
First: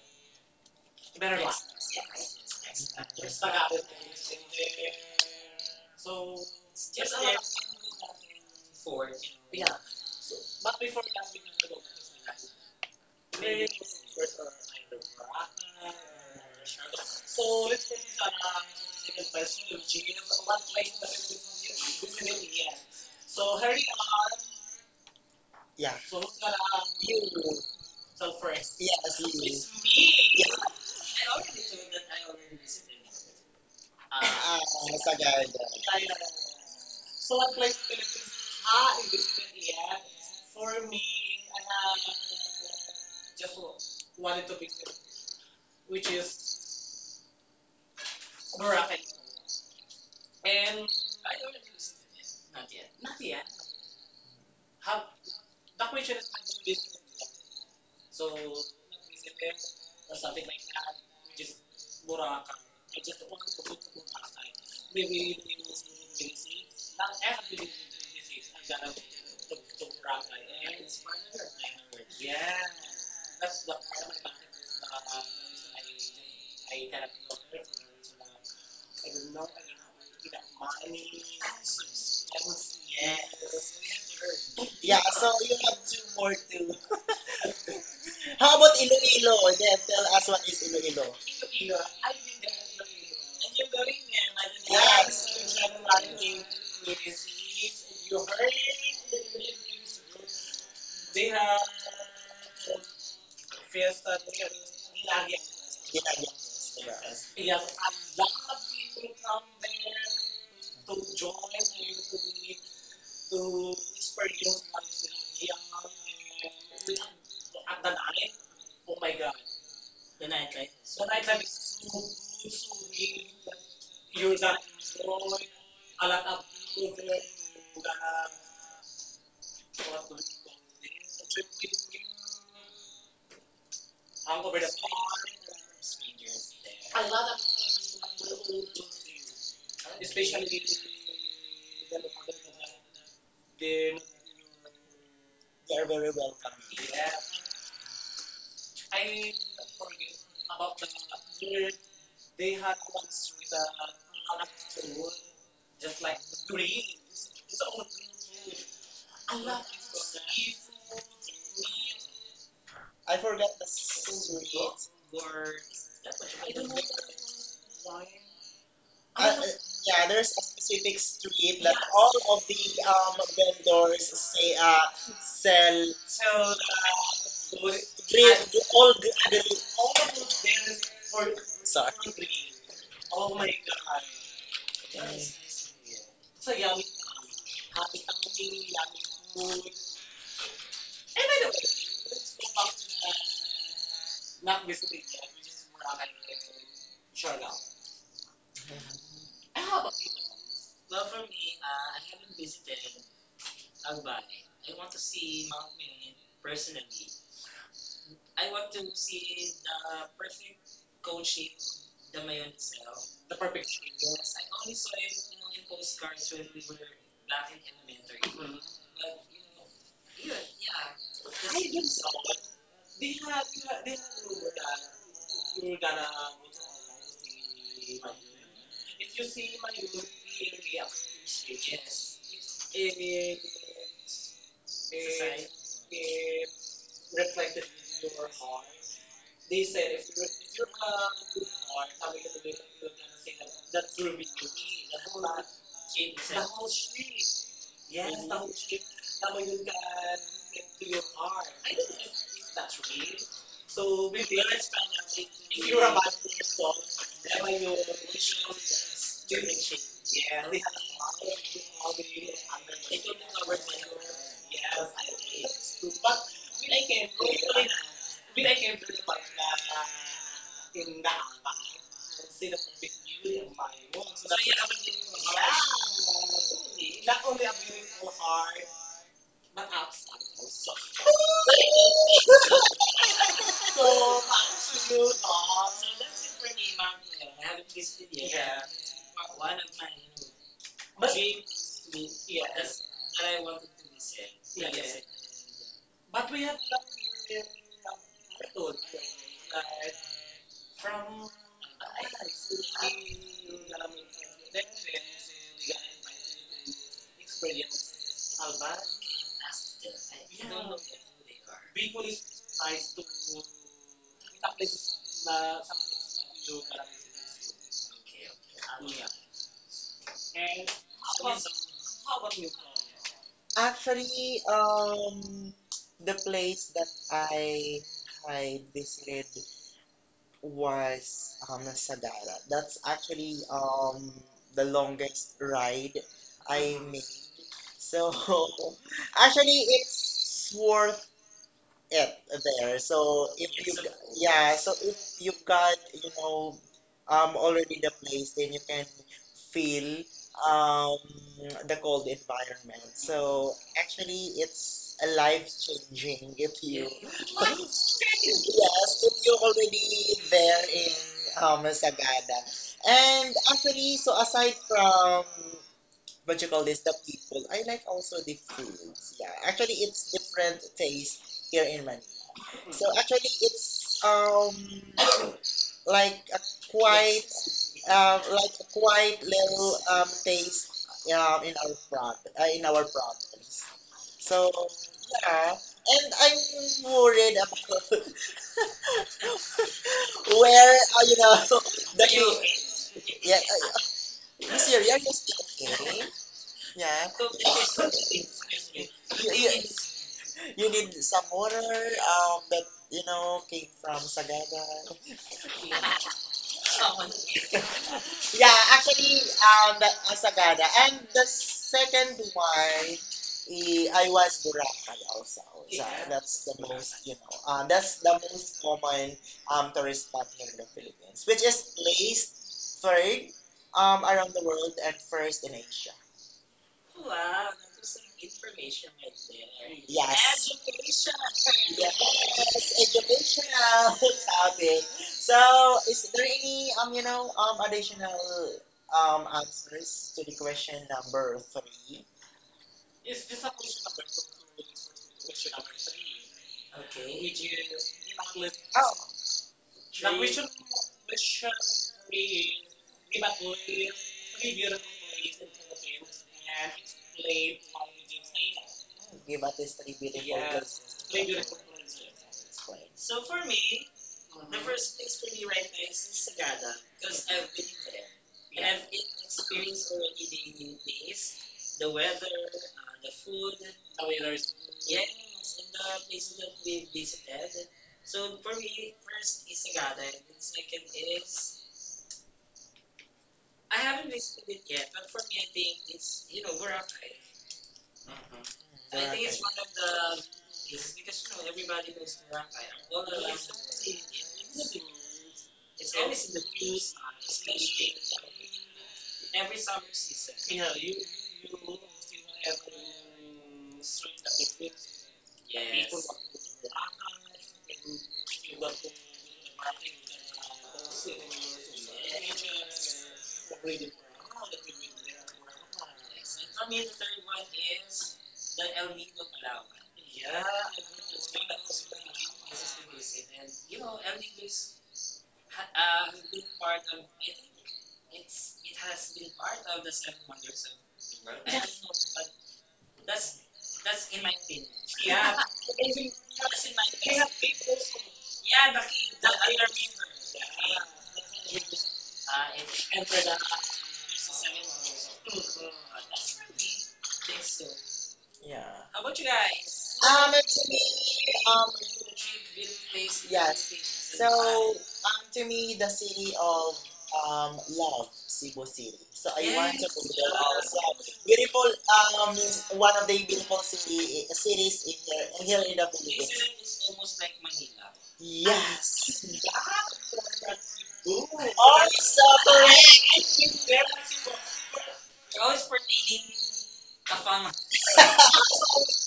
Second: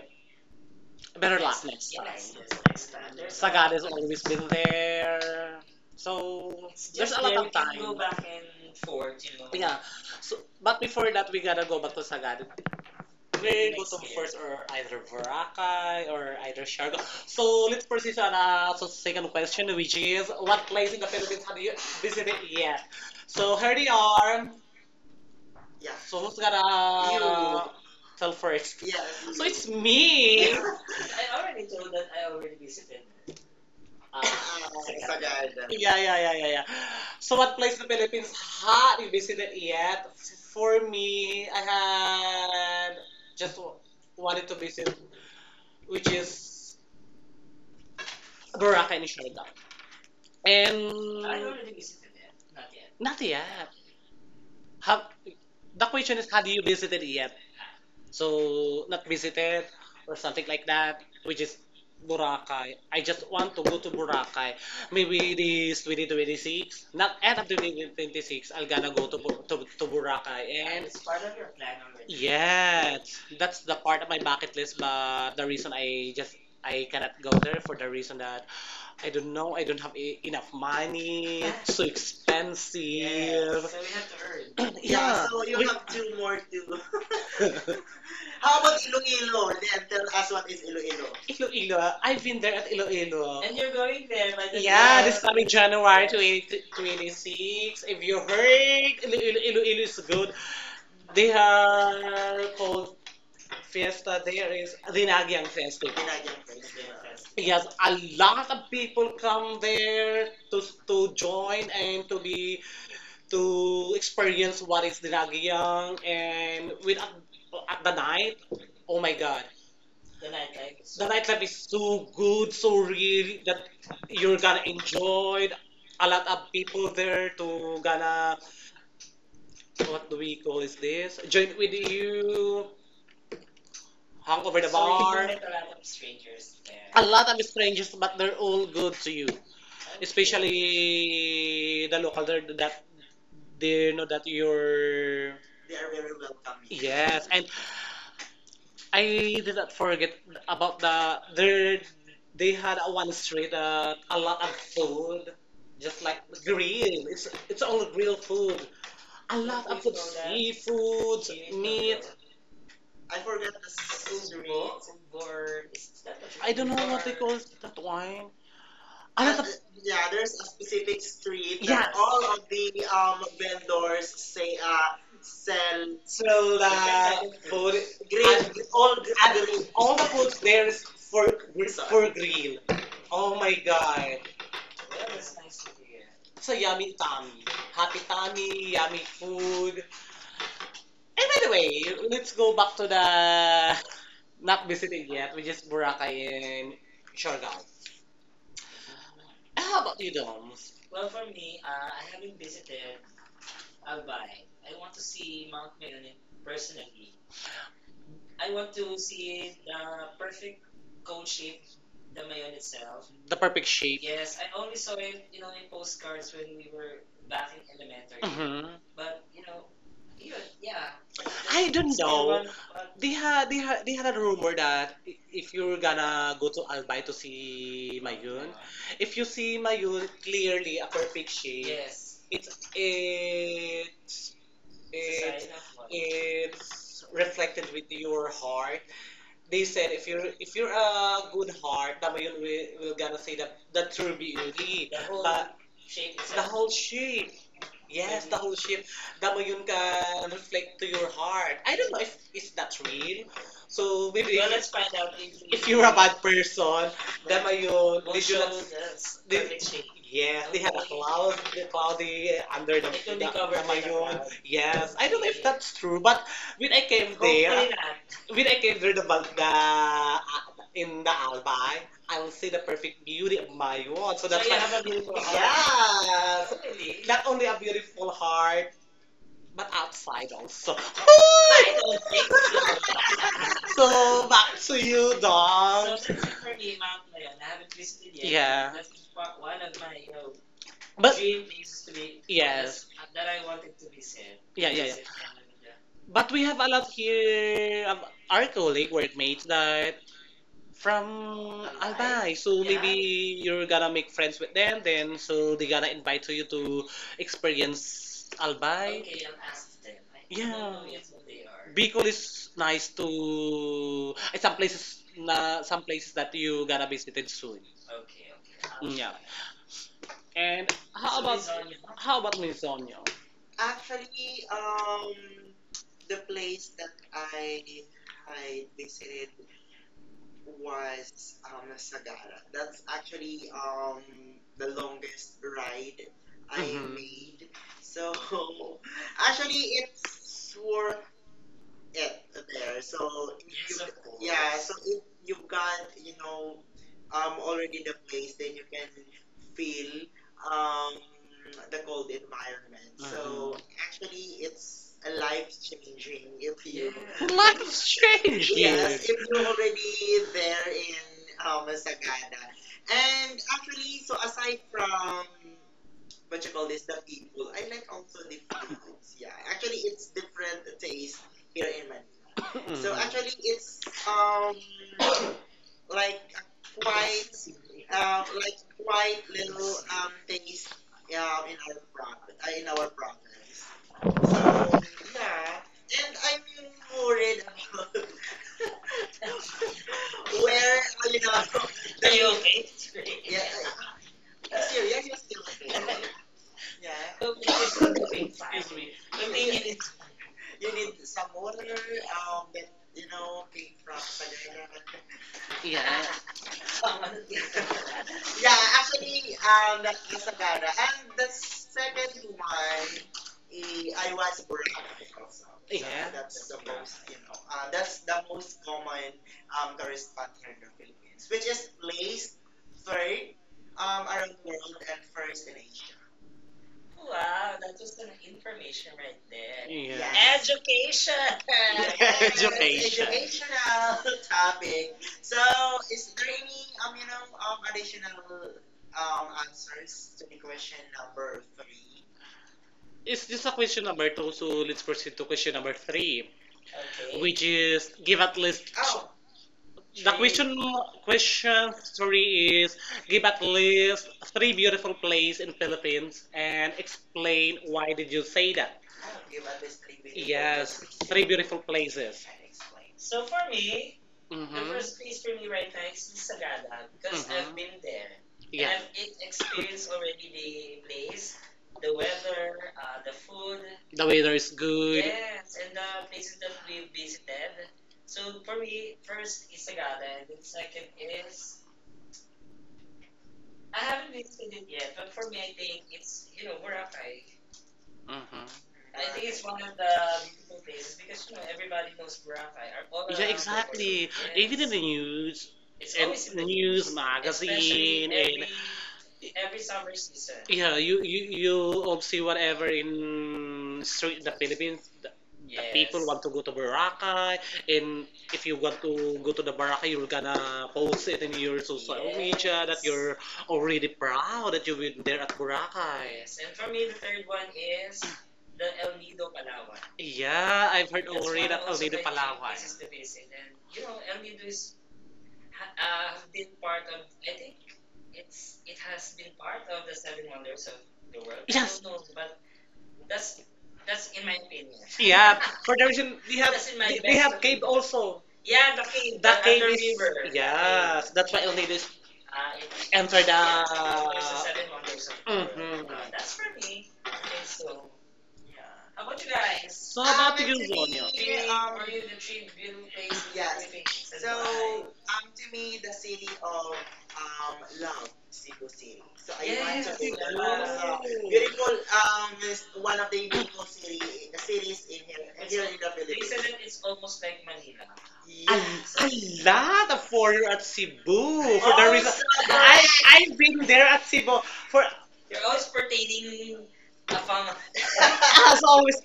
Speaker 1: better
Speaker 2: better luck
Speaker 1: luck next time. Yes, yes, next
Speaker 2: next
Speaker 1: time.
Speaker 2: time.
Speaker 1: There's
Speaker 2: It's.
Speaker 1: a lot Sagad has always been there.
Speaker 2: So
Speaker 1: So it's
Speaker 2: it's
Speaker 1: there's
Speaker 2: just
Speaker 1: just a lot
Speaker 2: there
Speaker 1: there, we of can go time back and
Speaker 2: for you know.
Speaker 1: forth, you know.
Speaker 2: Yeah,
Speaker 1: Yeah. So,
Speaker 2: but
Speaker 1: but
Speaker 2: before
Speaker 1: before that, we gotta go back to Sagad.
Speaker 2: we
Speaker 1: Maybe we go next to next year first
Speaker 2: first or
Speaker 1: or
Speaker 2: kind
Speaker 1: either
Speaker 2: of rock,
Speaker 1: Boracay or either Siargao.
Speaker 2: so
Speaker 1: So let's
Speaker 2: let's take
Speaker 1: proceed
Speaker 2: this
Speaker 1: to
Speaker 2: around
Speaker 1: the so
Speaker 2: to the
Speaker 1: second
Speaker 2: second
Speaker 1: question,
Speaker 2: question, which
Speaker 1: which is
Speaker 2: is
Speaker 1: what
Speaker 2: one line
Speaker 1: place in the Philippines have you
Speaker 2: question
Speaker 1: visited
Speaker 2: between India.
Speaker 1: yet? So
Speaker 2: So
Speaker 1: here
Speaker 2: hurry
Speaker 1: they
Speaker 2: are?
Speaker 1: are. Yeah.
Speaker 2: Yeah.
Speaker 1: So
Speaker 2: So
Speaker 1: who's
Speaker 2: who's gonna you?
Speaker 1: gonna tell
Speaker 2: So first.
Speaker 1: first?
Speaker 2: Yes,
Speaker 1: Yeah.
Speaker 2: yeah, you.
Speaker 1: So it's
Speaker 2: It's me.
Speaker 1: me.
Speaker 2: Yeah.
Speaker 1: I
Speaker 2: I already
Speaker 1: already told
Speaker 2: told that
Speaker 1: that
Speaker 2: I
Speaker 1: I already
Speaker 2: already visited.
Speaker 1: visited.
Speaker 2: Ah,
Speaker 1: Uh,
Speaker 2: sa
Speaker 1: Yeah,
Speaker 2: garden.
Speaker 1: yeah, yeah, yeah, yeah. So
Speaker 2: So what
Speaker 1: what place
Speaker 2: place
Speaker 1: in the
Speaker 2: in the
Speaker 1: Philippines
Speaker 2: Philippines
Speaker 1: have
Speaker 2: ha
Speaker 1: you
Speaker 2: in
Speaker 1: visited
Speaker 2: visited yet?
Speaker 1: yet? For
Speaker 2: For me,
Speaker 1: me, I
Speaker 2: and
Speaker 1: had just
Speaker 2: just wanted
Speaker 1: wanted
Speaker 2: to
Speaker 1: to visit,
Speaker 2: visit,
Speaker 1: which
Speaker 2: which
Speaker 1: is
Speaker 2: is
Speaker 1: Boracay
Speaker 2: Boracay.
Speaker 1: in Siargao. I
Speaker 2: And
Speaker 1: and
Speaker 2: I already.
Speaker 1: already visited it.
Speaker 2: Not
Speaker 1: Not yet,
Speaker 2: yet. Not
Speaker 1: not
Speaker 2: yet.
Speaker 1: yet. Have
Speaker 2: Have, the
Speaker 1: the
Speaker 2: question
Speaker 1: question is, have
Speaker 2: is
Speaker 1: you visited yet? So not visited
Speaker 2: or
Speaker 1: or
Speaker 2: something
Speaker 1: something like that, which is
Speaker 2: like Buraka.
Speaker 1: Boracay. I just want to go to Boracay. Maybe
Speaker 2: Maybe
Speaker 1: this 2026,
Speaker 2: not
Speaker 1: not end of
Speaker 2: every disease
Speaker 1: 2026, I'm
Speaker 2: like
Speaker 1: gonna go to, to
Speaker 2: Buraka.
Speaker 1: Boracay.
Speaker 2: And
Speaker 1: And
Speaker 2: it's minor. Minor. Yeah,
Speaker 1: yes, that's
Speaker 2: that's
Speaker 1: the
Speaker 2: the
Speaker 1: part of my bucket list, but the reason I just I
Speaker 2: I kind
Speaker 1: cannot go there for the reason that I don't
Speaker 2: of know
Speaker 1: know, I don't have enough
Speaker 2: money.
Speaker 1: money, it's so
Speaker 2: Expense.
Speaker 1: expensive.
Speaker 2: Yeah.
Speaker 1: Yes, so we have to earn. Yeah.
Speaker 2: Yeah,
Speaker 1: Yeah,
Speaker 2: so
Speaker 1: so
Speaker 2: you
Speaker 1: you have
Speaker 2: have two
Speaker 1: two
Speaker 2: more
Speaker 1: more
Speaker 2: too.
Speaker 1: to.
Speaker 2: How about Iloilo? Then tell us what
Speaker 1: Is
Speaker 2: is Iloilo.
Speaker 1: Iloilo.
Speaker 2: Iloilo.
Speaker 1: Iloilo.
Speaker 2: I
Speaker 1: I've been there at Iloilo.
Speaker 2: and
Speaker 1: And
Speaker 2: you're
Speaker 1: you're
Speaker 2: going
Speaker 1: going
Speaker 2: there
Speaker 1: there by
Speaker 2: like.
Speaker 1: the yeah, time this time coming January 20,
Speaker 2: Yes.
Speaker 1: 26. If
Speaker 2: Disease. You
Speaker 1: you
Speaker 2: heard it.
Speaker 1: heard, Iloilo, Iloilo is good.
Speaker 2: They
Speaker 1: They
Speaker 2: have
Speaker 1: have called
Speaker 2: Fiesta,
Speaker 1: fiesta
Speaker 2: we not
Speaker 1: there is
Speaker 2: getting
Speaker 1: Dinagyang Festival. Dinagyang
Speaker 2: this for
Speaker 1: Festival.
Speaker 2: us.
Speaker 1: Yes,
Speaker 2: Because I
Speaker 1: a lot of people
Speaker 2: come
Speaker 1: come there
Speaker 2: there to
Speaker 1: to
Speaker 2: join
Speaker 1: join
Speaker 2: in
Speaker 1: and to be
Speaker 2: to
Speaker 1: to experience
Speaker 2: experience
Speaker 1: what is Dinagyang and
Speaker 2: young
Speaker 1: with at
Speaker 2: at the
Speaker 1: the
Speaker 2: night.
Speaker 1: night.
Speaker 2: Oh
Speaker 1: Oh my
Speaker 2: my God,
Speaker 1: God,
Speaker 2: the
Speaker 1: the
Speaker 2: nightlife
Speaker 1: nightlife is
Speaker 2: is- the
Speaker 1: the so nightlife
Speaker 2: nightlife is
Speaker 1: is so
Speaker 2: so
Speaker 1: good, so
Speaker 2: big.
Speaker 1: real that
Speaker 2: You're
Speaker 1: you're
Speaker 2: gonna
Speaker 1: gonna enjoy
Speaker 2: enjoy
Speaker 1: it.
Speaker 2: a
Speaker 1: A
Speaker 2: lot
Speaker 1: lot
Speaker 2: of
Speaker 1: of people
Speaker 2: people there.
Speaker 1: there to
Speaker 2: You're gonna
Speaker 1: gonna what do we call is this? Join with you, hang
Speaker 2: hang over
Speaker 1: over
Speaker 2: the
Speaker 1: the so you
Speaker 2: bars.
Speaker 1: bar met a lot of strangers
Speaker 2: I
Speaker 1: there. A lot of
Speaker 2: love
Speaker 1: strangers, but they're all good to you. Okay.
Speaker 2: it, especially the
Speaker 1: Especially the local there that they
Speaker 2: they
Speaker 1: know that you're
Speaker 2: are very welcome. Yeah,
Speaker 1: yes, and
Speaker 2: I
Speaker 1: I did not forget
Speaker 2: about
Speaker 1: about
Speaker 2: the
Speaker 1: the
Speaker 2: year
Speaker 1: there. They
Speaker 2: they had
Speaker 1: had a one street
Speaker 2: with a
Speaker 1: that a lot of food, just
Speaker 2: just
Speaker 1: like
Speaker 2: like breathe.
Speaker 1: grill. It's all grill food.
Speaker 2: I
Speaker 1: A
Speaker 2: love
Speaker 1: lot of food,
Speaker 2: you
Speaker 1: seafoods, meat.
Speaker 2: I
Speaker 1: I
Speaker 2: forgot the sweet. Word. That's don't
Speaker 1: don't
Speaker 2: know.
Speaker 1: know what they call that
Speaker 2: Uh,
Speaker 1: wine. A lot
Speaker 2: uh,
Speaker 1: of yeah,
Speaker 2: yeah, there's a specific street that yeah,
Speaker 1: all
Speaker 2: all of
Speaker 1: of
Speaker 2: the
Speaker 1: the
Speaker 2: vendors
Speaker 1: stores
Speaker 2: say
Speaker 1: uh,
Speaker 2: sell
Speaker 1: sell that
Speaker 2: so the food
Speaker 1: food.
Speaker 2: grill, all
Speaker 1: Grill
Speaker 2: grill.
Speaker 1: Adeline,
Speaker 2: All
Speaker 1: all the
Speaker 2: of
Speaker 1: food there is
Speaker 2: those for. Sorry.
Speaker 1: for
Speaker 2: Hungry.
Speaker 1: green.
Speaker 2: Oh
Speaker 1: Oh
Speaker 2: my
Speaker 1: my
Speaker 2: god.
Speaker 1: God. Well, that's
Speaker 2: Yes.
Speaker 1: nice to hear.
Speaker 2: So
Speaker 1: So
Speaker 2: yummy,
Speaker 1: yummy tummy.
Speaker 2: happy
Speaker 1: Happy
Speaker 2: family,
Speaker 1: tummy, yummy
Speaker 2: yummy food.
Speaker 1: food.
Speaker 2: And
Speaker 1: And
Speaker 2: by
Speaker 1: by
Speaker 2: the
Speaker 1: the way,
Speaker 2: way,
Speaker 1: let's go back to the
Speaker 2: not
Speaker 1: not
Speaker 2: with
Speaker 1: visited yet, which is Boracay
Speaker 2: Boracay,
Speaker 1: and
Speaker 2: Siargao.
Speaker 1: Siargao.
Speaker 2: How
Speaker 1: How
Speaker 2: about
Speaker 1: about
Speaker 2: you?
Speaker 1: you, Doms?
Speaker 2: Well,
Speaker 1: Well,
Speaker 2: for
Speaker 1: for
Speaker 2: me,
Speaker 1: me,
Speaker 2: I
Speaker 1: I
Speaker 2: haven't
Speaker 1: haven't
Speaker 2: visited
Speaker 1: visited
Speaker 2: Albany.
Speaker 1: Albay.
Speaker 2: I
Speaker 1: I
Speaker 2: want
Speaker 1: want
Speaker 2: to
Speaker 1: to
Speaker 2: see
Speaker 1: see
Speaker 2: Mount
Speaker 1: Mount Meron in
Speaker 2: Minet personally. I
Speaker 1: I
Speaker 2: want
Speaker 1: want
Speaker 2: to
Speaker 1: to
Speaker 2: see
Speaker 1: see
Speaker 2: the
Speaker 1: the
Speaker 2: perfect
Speaker 1: perfect cone
Speaker 2: coaching
Speaker 1: shape,
Speaker 2: the
Speaker 1: the
Speaker 2: Mayon
Speaker 1: Mayon
Speaker 2: itself.
Speaker 1: itself.
Speaker 2: The
Speaker 1: The
Speaker 2: perfect
Speaker 1: perfect
Speaker 2: street.
Speaker 1: shape.
Speaker 2: Yes,
Speaker 1: Yes,
Speaker 2: I
Speaker 1: I
Speaker 2: only
Speaker 1: only
Speaker 2: saw
Speaker 1: saw
Speaker 2: it,
Speaker 1: it,
Speaker 2: you
Speaker 1: you
Speaker 2: know,
Speaker 1: know,
Speaker 2: in
Speaker 1: in
Speaker 2: postcards
Speaker 1: postcards
Speaker 2: when
Speaker 1: when
Speaker 2: we
Speaker 1: we
Speaker 2: were
Speaker 1: were back
Speaker 2: back in
Speaker 1: in elementary.
Speaker 2: elementary. Mm-hmm.
Speaker 1: Hmm.
Speaker 2: But,
Speaker 1: But you
Speaker 2: you
Speaker 1: know,
Speaker 2: know,
Speaker 1: yun,
Speaker 2: yun,
Speaker 1: yeah.
Speaker 2: yeah. I
Speaker 1: I that's
Speaker 2: did.
Speaker 1: don't still know one, but
Speaker 2: They have. They
Speaker 1: They
Speaker 2: have.
Speaker 1: had a rumor that if
Speaker 2: You're
Speaker 1: you're
Speaker 2: going
Speaker 1: gonna go
Speaker 2: to
Speaker 1: to Albay to see Mayun, if
Speaker 2: if
Speaker 1: you
Speaker 2: you see
Speaker 1: see Mayun clearly
Speaker 2: yeah.
Speaker 1: a perfect shape,
Speaker 2: Yes.
Speaker 1: yes,
Speaker 2: It, it,
Speaker 1: it
Speaker 2: it
Speaker 1: it's
Speaker 2: reflected
Speaker 1: reflected with
Speaker 2: in your
Speaker 1: your
Speaker 2: heart.
Speaker 1: heart.
Speaker 2: They
Speaker 1: They said
Speaker 2: said
Speaker 1: if
Speaker 2: if you're,
Speaker 1: you're
Speaker 2: if you're a
Speaker 1: a
Speaker 2: good
Speaker 1: good
Speaker 2: heart,
Speaker 1: heart,
Speaker 2: sabi
Speaker 1: tama
Speaker 2: ko
Speaker 1: yun we
Speaker 2: tuloy,
Speaker 1: will gonna say that
Speaker 2: that
Speaker 1: the
Speaker 2: will
Speaker 1: true
Speaker 2: be you.
Speaker 1: beauty. The
Speaker 2: The
Speaker 1: whole
Speaker 2: whole, uh,
Speaker 1: but shape
Speaker 2: the
Speaker 1: the
Speaker 2: whole
Speaker 1: whole
Speaker 2: street.
Speaker 1: shape,
Speaker 2: Yes,
Speaker 1: yes,
Speaker 2: the
Speaker 1: the
Speaker 2: whole
Speaker 1: whole
Speaker 2: street.
Speaker 1: ship. Damo
Speaker 2: Tama
Speaker 1: yun
Speaker 2: yun ka,
Speaker 1: can reflect
Speaker 2: who
Speaker 1: to
Speaker 2: you
Speaker 1: your
Speaker 2: are.
Speaker 1: heart.
Speaker 2: I
Speaker 1: I don't
Speaker 2: don't
Speaker 1: know
Speaker 2: know
Speaker 1: if is
Speaker 2: if
Speaker 1: that
Speaker 2: that's real.
Speaker 1: real.
Speaker 2: So
Speaker 1: So
Speaker 2: we
Speaker 1: maybe well,
Speaker 2: learned
Speaker 1: let's
Speaker 2: from
Speaker 1: find
Speaker 2: our
Speaker 1: out if
Speaker 2: if you're
Speaker 1: you're a
Speaker 2: about
Speaker 1: bad
Speaker 2: to go,
Speaker 1: person, damo
Speaker 2: whatever your
Speaker 1: yun, we'll they do
Speaker 2: mission
Speaker 1: show not this
Speaker 2: is, do
Speaker 1: they,
Speaker 2: make
Speaker 1: perfect
Speaker 2: sure.
Speaker 1: shape. Yes,
Speaker 2: Yeah, we
Speaker 1: they
Speaker 2: have
Speaker 1: had a
Speaker 2: a
Speaker 1: okay
Speaker 2: lot
Speaker 1: cloud,
Speaker 2: of people
Speaker 1: the
Speaker 2: all
Speaker 1: cloudy
Speaker 2: day. I'm going
Speaker 1: under
Speaker 2: to
Speaker 1: the,
Speaker 2: take
Speaker 1: it will be the be
Speaker 2: over
Speaker 1: covered damo by the
Speaker 2: my.
Speaker 1: yun cloud.
Speaker 2: Yes, I
Speaker 1: Yes, I don't know if
Speaker 2: think
Speaker 1: okay that's
Speaker 2: it's true.
Speaker 1: true,
Speaker 2: But
Speaker 1: but
Speaker 2: we
Speaker 1: when I
Speaker 2: like it.
Speaker 1: came there,
Speaker 2: We
Speaker 1: hopefully not when I
Speaker 2: like
Speaker 1: came there
Speaker 2: it.
Speaker 1: the
Speaker 2: In
Speaker 1: in the
Speaker 2: that.
Speaker 1: Albay, I will
Speaker 2: See
Speaker 1: see
Speaker 2: the
Speaker 1: the perfect beauty
Speaker 2: beauty
Speaker 1: of
Speaker 2: of my
Speaker 1: my
Speaker 2: world.
Speaker 1: watch.
Speaker 2: So
Speaker 1: So so that's
Speaker 2: that's
Speaker 1: so
Speaker 2: what
Speaker 1: you why have
Speaker 2: I'm
Speaker 1: a beautiful heart.
Speaker 2: doing. Yeah.
Speaker 1: Yes. Really?
Speaker 2: Not
Speaker 1: Not
Speaker 2: only
Speaker 1: only
Speaker 2: a
Speaker 1: a beautiful
Speaker 2: beautiful heart,
Speaker 1: heart,
Speaker 2: but
Speaker 1: but
Speaker 2: outside
Speaker 1: outside
Speaker 2: also.
Speaker 1: also. Hoy! Outside of. So
Speaker 2: Oh,
Speaker 1: back to
Speaker 2: so
Speaker 1: you, so Dom, that's it
Speaker 2: that's it for
Speaker 1: for
Speaker 2: me,
Speaker 1: me,
Speaker 2: Mom.
Speaker 1: Mount
Speaker 2: You know,
Speaker 1: Leon. I
Speaker 2: I haven't
Speaker 1: haven't
Speaker 2: visited
Speaker 1: visited
Speaker 2: yet.
Speaker 1: yet. Yeah.
Speaker 2: Yeah.
Speaker 1: That's
Speaker 2: One
Speaker 1: one
Speaker 2: of
Speaker 1: of
Speaker 2: my
Speaker 1: my you know,
Speaker 2: but-
Speaker 1: but dream places to be.
Speaker 2: dreams yeah, that's
Speaker 1: Yes, that's, that
Speaker 2: that I
Speaker 1: I
Speaker 2: wanted
Speaker 1: wanted
Speaker 2: to
Speaker 1: to
Speaker 2: visit.
Speaker 1: visit.
Speaker 2: Yeah.
Speaker 1: Yeah, yeah, yeah.
Speaker 2: Yes.
Speaker 1: Visit Canada.
Speaker 2: But
Speaker 1: But
Speaker 2: we
Speaker 1: we
Speaker 2: have
Speaker 1: have a lot here of our
Speaker 2: told
Speaker 1: colleague workmates that
Speaker 2: from
Speaker 1: from
Speaker 2: I
Speaker 1: Albay. So yeah, maybe you're gonna make friends with them, then so they gonna invite you to experience
Speaker 2: experience Alba.
Speaker 1: Albay.
Speaker 2: Ask I.
Speaker 1: Okay,
Speaker 2: Yeah. Don't know
Speaker 1: yeah.
Speaker 2: who they are.
Speaker 1: Bicol
Speaker 2: Because
Speaker 1: is nice
Speaker 2: nice to
Speaker 1: to eh, some places
Speaker 2: na.
Speaker 1: na some places that you gonna visit soon.
Speaker 2: Okay,
Speaker 1: Okay,
Speaker 2: okay.
Speaker 1: okay.
Speaker 2: I'll.
Speaker 1: Mm,
Speaker 2: Yeah.
Speaker 1: yeah.
Speaker 2: And
Speaker 1: And how so about
Speaker 2: how
Speaker 1: how
Speaker 2: about
Speaker 1: about
Speaker 2: you?
Speaker 1: Miss Sonia?
Speaker 2: Actually,
Speaker 1: Um,
Speaker 2: the place that
Speaker 1: I,
Speaker 2: I
Speaker 1: I
Speaker 2: visited
Speaker 1: visited was
Speaker 2: was Sagara.
Speaker 1: Sagara.
Speaker 2: That's
Speaker 1: That's
Speaker 2: actually
Speaker 1: actually
Speaker 2: the
Speaker 1: the longest
Speaker 2: longest ride
Speaker 1: ride I
Speaker 2: I Mhm.
Speaker 1: mhm
Speaker 2: made.
Speaker 1: made.
Speaker 2: So
Speaker 1: So
Speaker 2: actually,
Speaker 1: actually,
Speaker 2: it's
Speaker 1: it's worth
Speaker 2: worth it
Speaker 1: it.
Speaker 2: there. So if you g- yeah, so
Speaker 1: It
Speaker 2: if you've got, you know,
Speaker 1: um,
Speaker 2: already the place, then you can feel um the cold environment. So actually, it's a life changing if you
Speaker 1: yeah. Life has
Speaker 2: yes
Speaker 1: changed yes, yes,
Speaker 2: if
Speaker 1: it's
Speaker 2: you're already
Speaker 1: already
Speaker 2: there
Speaker 1: there
Speaker 2: in
Speaker 1: in
Speaker 2: Sagada. And actually, so aside from what you call this the people. I like also the foods. Yeah, actually, it's different taste
Speaker 1: days.
Speaker 2: here in Manila.
Speaker 1: So
Speaker 2: So
Speaker 1: mm-mm,
Speaker 2: actually, it's
Speaker 1: um,
Speaker 2: like a quite like a quite little taste in our prov in our province.
Speaker 1: so
Speaker 2: So yeah,
Speaker 1: yeah,
Speaker 2: and
Speaker 1: and I'm
Speaker 2: I'm worried
Speaker 1: worried
Speaker 2: about
Speaker 1: about
Speaker 2: where
Speaker 1: where are
Speaker 2: you
Speaker 1: you know
Speaker 2: know the
Speaker 1: are you
Speaker 2: You
Speaker 1: okay? It's great.
Speaker 2: yeah. Miss Yuri, are
Speaker 1: It's
Speaker 2: you still
Speaker 1: your
Speaker 2: okay?
Speaker 1: yeah.
Speaker 2: Yeah.
Speaker 1: Excuse
Speaker 2: Excuse me.
Speaker 1: me. The
Speaker 2: You, you,
Speaker 1: thing
Speaker 2: you need some water that, you know, came from Sagada.
Speaker 1: yeah. Uh,
Speaker 2: Yeah,
Speaker 1: yeah.
Speaker 2: actually, the, Sagada. And the second one, eh, I was Boracay also. So yeah, that's the most, you know, that's the most common tourist spot here in the Philippines, which is placed third around the world and first in Asia. Wow, that
Speaker 1: Wow, that
Speaker 2: was
Speaker 1: was
Speaker 2: some
Speaker 1: some
Speaker 2: information
Speaker 1: information
Speaker 2: right
Speaker 1: right there.
Speaker 2: there.
Speaker 1: Yeah.
Speaker 2: Yes.
Speaker 1: Education.
Speaker 2: Education.
Speaker 1: Yeah,
Speaker 2: Yes,
Speaker 1: education.
Speaker 2: educational
Speaker 1: Educational topic.
Speaker 2: topic. So, is there any you know additional answers to the question number three? Is this
Speaker 1: This a
Speaker 2: a
Speaker 1: question number two? So let's proceed to
Speaker 2: question
Speaker 1: question
Speaker 2: number
Speaker 1: number
Speaker 2: three?
Speaker 1: three,
Speaker 2: Okay.
Speaker 1: okay,
Speaker 2: Would
Speaker 1: which
Speaker 2: you
Speaker 1: is give
Speaker 2: not
Speaker 1: at
Speaker 2: listen.
Speaker 1: least
Speaker 2: Oh,
Speaker 1: The
Speaker 2: now question
Speaker 1: question
Speaker 2: question
Speaker 1: question
Speaker 2: is
Speaker 1: three is give
Speaker 2: give at
Speaker 1: at
Speaker 2: least
Speaker 1: least three
Speaker 2: three beautiful
Speaker 1: beautiful places
Speaker 2: places in
Speaker 1: in
Speaker 2: the Philippines
Speaker 1: Philippines and
Speaker 2: and explain
Speaker 1: explain
Speaker 2: how
Speaker 1: why
Speaker 2: you
Speaker 1: did you
Speaker 2: do say
Speaker 1: say that? Oh,
Speaker 2: that. Give at least three beautiful Yeah. places.
Speaker 1: Yes, three
Speaker 2: Three
Speaker 1: beautiful
Speaker 2: beautiful
Speaker 1: places.
Speaker 2: places. Explain. So
Speaker 1: So for
Speaker 2: for me,
Speaker 1: me, the
Speaker 2: mm-hmm, the
Speaker 1: first
Speaker 2: first
Speaker 1: place
Speaker 2: place for
Speaker 1: for
Speaker 2: me
Speaker 1: me right
Speaker 2: right
Speaker 1: now
Speaker 2: now
Speaker 1: is
Speaker 2: is Sagada
Speaker 1: Sagada because
Speaker 2: because, mm-hmm,
Speaker 1: I've
Speaker 2: I've
Speaker 1: been
Speaker 2: been there.
Speaker 1: there. And
Speaker 2: Yeah,
Speaker 1: Yes.
Speaker 2: and
Speaker 1: I've
Speaker 2: yeah,
Speaker 1: it-
Speaker 2: I've
Speaker 1: experienced
Speaker 2: experienced already
Speaker 1: already
Speaker 2: the
Speaker 1: the
Speaker 2: new place,
Speaker 1: place,
Speaker 2: the
Speaker 1: the
Speaker 2: weather,
Speaker 1: weather, the
Speaker 2: the food,
Speaker 1: food. The weather is good. Yes,
Speaker 2: yes, and
Speaker 1: and the
Speaker 2: the
Speaker 1: places
Speaker 2: places that
Speaker 1: that
Speaker 2: we
Speaker 1: we visited.
Speaker 2: visited. So
Speaker 1: So for
Speaker 2: for me,
Speaker 1: me,
Speaker 2: first
Speaker 1: first is
Speaker 2: is the garden,
Speaker 1: Sagada,
Speaker 2: and
Speaker 1: and
Speaker 2: then
Speaker 1: then
Speaker 2: second
Speaker 1: second is,
Speaker 2: is I
Speaker 1: I
Speaker 2: haven't
Speaker 1: haven't been
Speaker 2: visited
Speaker 1: seen
Speaker 2: it
Speaker 1: it
Speaker 2: yet,
Speaker 1: yet,
Speaker 2: but
Speaker 1: but
Speaker 2: for
Speaker 1: for me,
Speaker 2: me, I
Speaker 1: I
Speaker 2: think
Speaker 1: think
Speaker 2: it's,
Speaker 1: it's
Speaker 2: you know, Boracay.
Speaker 1: Boracay.
Speaker 2: Mm-hmm.
Speaker 1: Mm-hmm.
Speaker 2: I think
Speaker 1: I
Speaker 2: Boracay,
Speaker 1: think
Speaker 2: it's
Speaker 1: it's
Speaker 2: one
Speaker 1: one
Speaker 2: of
Speaker 1: of
Speaker 2: the
Speaker 1: the beautiful
Speaker 2: places
Speaker 1: places
Speaker 2: because you
Speaker 1: because
Speaker 2: know
Speaker 1: everybody
Speaker 2: everybody knows
Speaker 1: knows Boracay
Speaker 2: Boracay
Speaker 1: or
Speaker 2: all
Speaker 1: all, yeah, around the world.
Speaker 2: around the
Speaker 1: Exactly.
Speaker 2: world.
Speaker 1: Even in, yes, the news,
Speaker 2: It's
Speaker 1: it's in always in the news, especially
Speaker 2: like
Speaker 1: magazine, and every
Speaker 2: every
Speaker 1: every
Speaker 2: summer
Speaker 1: summer season.
Speaker 2: season.
Speaker 1: Yeah, you obviously whatever in street in the Philippines. The
Speaker 2: Yeah.
Speaker 1: people, yes, want to go to Boracay, and if you want to go to the Boracay, you're gonna post it in your social media that yes, you're already proud that you've been there at Boracay. Yes,
Speaker 2: Yes, and
Speaker 1: and
Speaker 2: for
Speaker 1: for
Speaker 2: me,
Speaker 1: me,
Speaker 2: the
Speaker 1: the
Speaker 2: third
Speaker 1: third
Speaker 2: one
Speaker 1: one is
Speaker 2: is the
Speaker 1: the
Speaker 2: El
Speaker 1: El
Speaker 2: Nido
Speaker 1: Nido Palawan.
Speaker 2: Palawan. Yeah,
Speaker 1: Yeah, I've heard That's
Speaker 2: it's
Speaker 1: already
Speaker 2: one
Speaker 1: one
Speaker 2: of
Speaker 1: that
Speaker 2: the
Speaker 1: El also already my dream Palawan. This is
Speaker 2: places
Speaker 1: the
Speaker 2: to visit,
Speaker 1: visit,
Speaker 2: and
Speaker 1: and
Speaker 2: you
Speaker 1: you
Speaker 2: know
Speaker 1: know,
Speaker 2: El
Speaker 1: El
Speaker 2: Nido
Speaker 1: Nido
Speaker 2: is
Speaker 1: is
Speaker 2: ha- has
Speaker 1: have
Speaker 2: been
Speaker 1: been
Speaker 2: part
Speaker 1: part
Speaker 2: of,
Speaker 1: of.
Speaker 2: I
Speaker 1: I
Speaker 2: think
Speaker 1: think it's
Speaker 2: it
Speaker 1: it has
Speaker 2: has been
Speaker 1: been
Speaker 2: part
Speaker 1: part
Speaker 2: of
Speaker 1: of
Speaker 2: the
Speaker 1: the
Speaker 2: seven
Speaker 1: Seven
Speaker 2: wonders
Speaker 1: Wonders
Speaker 2: of
Speaker 1: of
Speaker 2: the
Speaker 1: the
Speaker 2: world.
Speaker 1: world.
Speaker 2: I
Speaker 1: I,
Speaker 2: don't
Speaker 1: yes, don't
Speaker 2: know,
Speaker 1: know,
Speaker 2: but
Speaker 1: but
Speaker 2: that's,
Speaker 1: that's
Speaker 2: that's in
Speaker 1: in
Speaker 2: my
Speaker 1: my
Speaker 2: opinion.
Speaker 1: opinion.
Speaker 2: Yeah.
Speaker 1: Yeah, for the reason we have That's in my they
Speaker 2: They.
Speaker 1: best have of cave me. Also.
Speaker 2: Yeah,
Speaker 1: Yeah,
Speaker 2: the
Speaker 1: the
Speaker 2: key,
Speaker 1: cave.
Speaker 2: the
Speaker 1: That the cave
Speaker 2: other
Speaker 1: under is river. Yeah, yes. That's why only this
Speaker 2: it
Speaker 1: Enter
Speaker 2: entered
Speaker 1: the.
Speaker 2: the
Speaker 1: Yeah, there's the
Speaker 2: seven
Speaker 1: seven
Speaker 2: wonders
Speaker 1: wonders of
Speaker 2: of the
Speaker 1: the
Speaker 2: world.
Speaker 1: world. Mhm. Ah, that's
Speaker 2: That's for
Speaker 1: for
Speaker 2: me.
Speaker 1: me.
Speaker 2: I think
Speaker 1: Okay,
Speaker 2: so.
Speaker 1: so
Speaker 2: Yeah. How about you
Speaker 1: guys,
Speaker 2: guys?
Speaker 1: So how About you, to
Speaker 2: To
Speaker 1: me,
Speaker 2: me,
Speaker 1: Sonia? Three, are you
Speaker 2: you
Speaker 1: the
Speaker 2: achieve
Speaker 1: three
Speaker 2: build
Speaker 1: beautiful
Speaker 2: place
Speaker 1: places? In
Speaker 2: in
Speaker 1: the,
Speaker 2: Yes.
Speaker 1: yes, three things?
Speaker 2: Philippines and so
Speaker 1: So,
Speaker 2: why? To me,
Speaker 1: me
Speaker 2: the
Speaker 1: the
Speaker 2: city of
Speaker 1: whole
Speaker 2: love, Cebu City.
Speaker 1: city.
Speaker 2: So
Speaker 1: So
Speaker 2: I
Speaker 1: I,
Speaker 2: want to
Speaker 1: yes,
Speaker 2: yes,
Speaker 1: want to yes, go yes. I
Speaker 2: build love, also love,
Speaker 1: love.
Speaker 2: beautiful
Speaker 1: Beautiful is
Speaker 2: one of the beautiful city cities in here in here in the Philippines.
Speaker 1: Switzerland
Speaker 2: Switzerland is
Speaker 1: is
Speaker 2: almost
Speaker 1: almost
Speaker 2: like
Speaker 1: like Manila.
Speaker 2: Manila.
Speaker 1: Yes. A
Speaker 2: Yes.
Speaker 1: lot of
Speaker 2: Yeah.
Speaker 1: foreigner at
Speaker 2: Ooh,
Speaker 1: Cebu for
Speaker 2: oh,
Speaker 1: the,
Speaker 2: you're
Speaker 1: oh, reason
Speaker 2: so
Speaker 1: I I've been there at
Speaker 2: correct.
Speaker 1: Cebu for You're
Speaker 2: You're always
Speaker 1: always
Speaker 2: pertaining
Speaker 1: pertaining a
Speaker 2: kafang.
Speaker 1: fam- as always.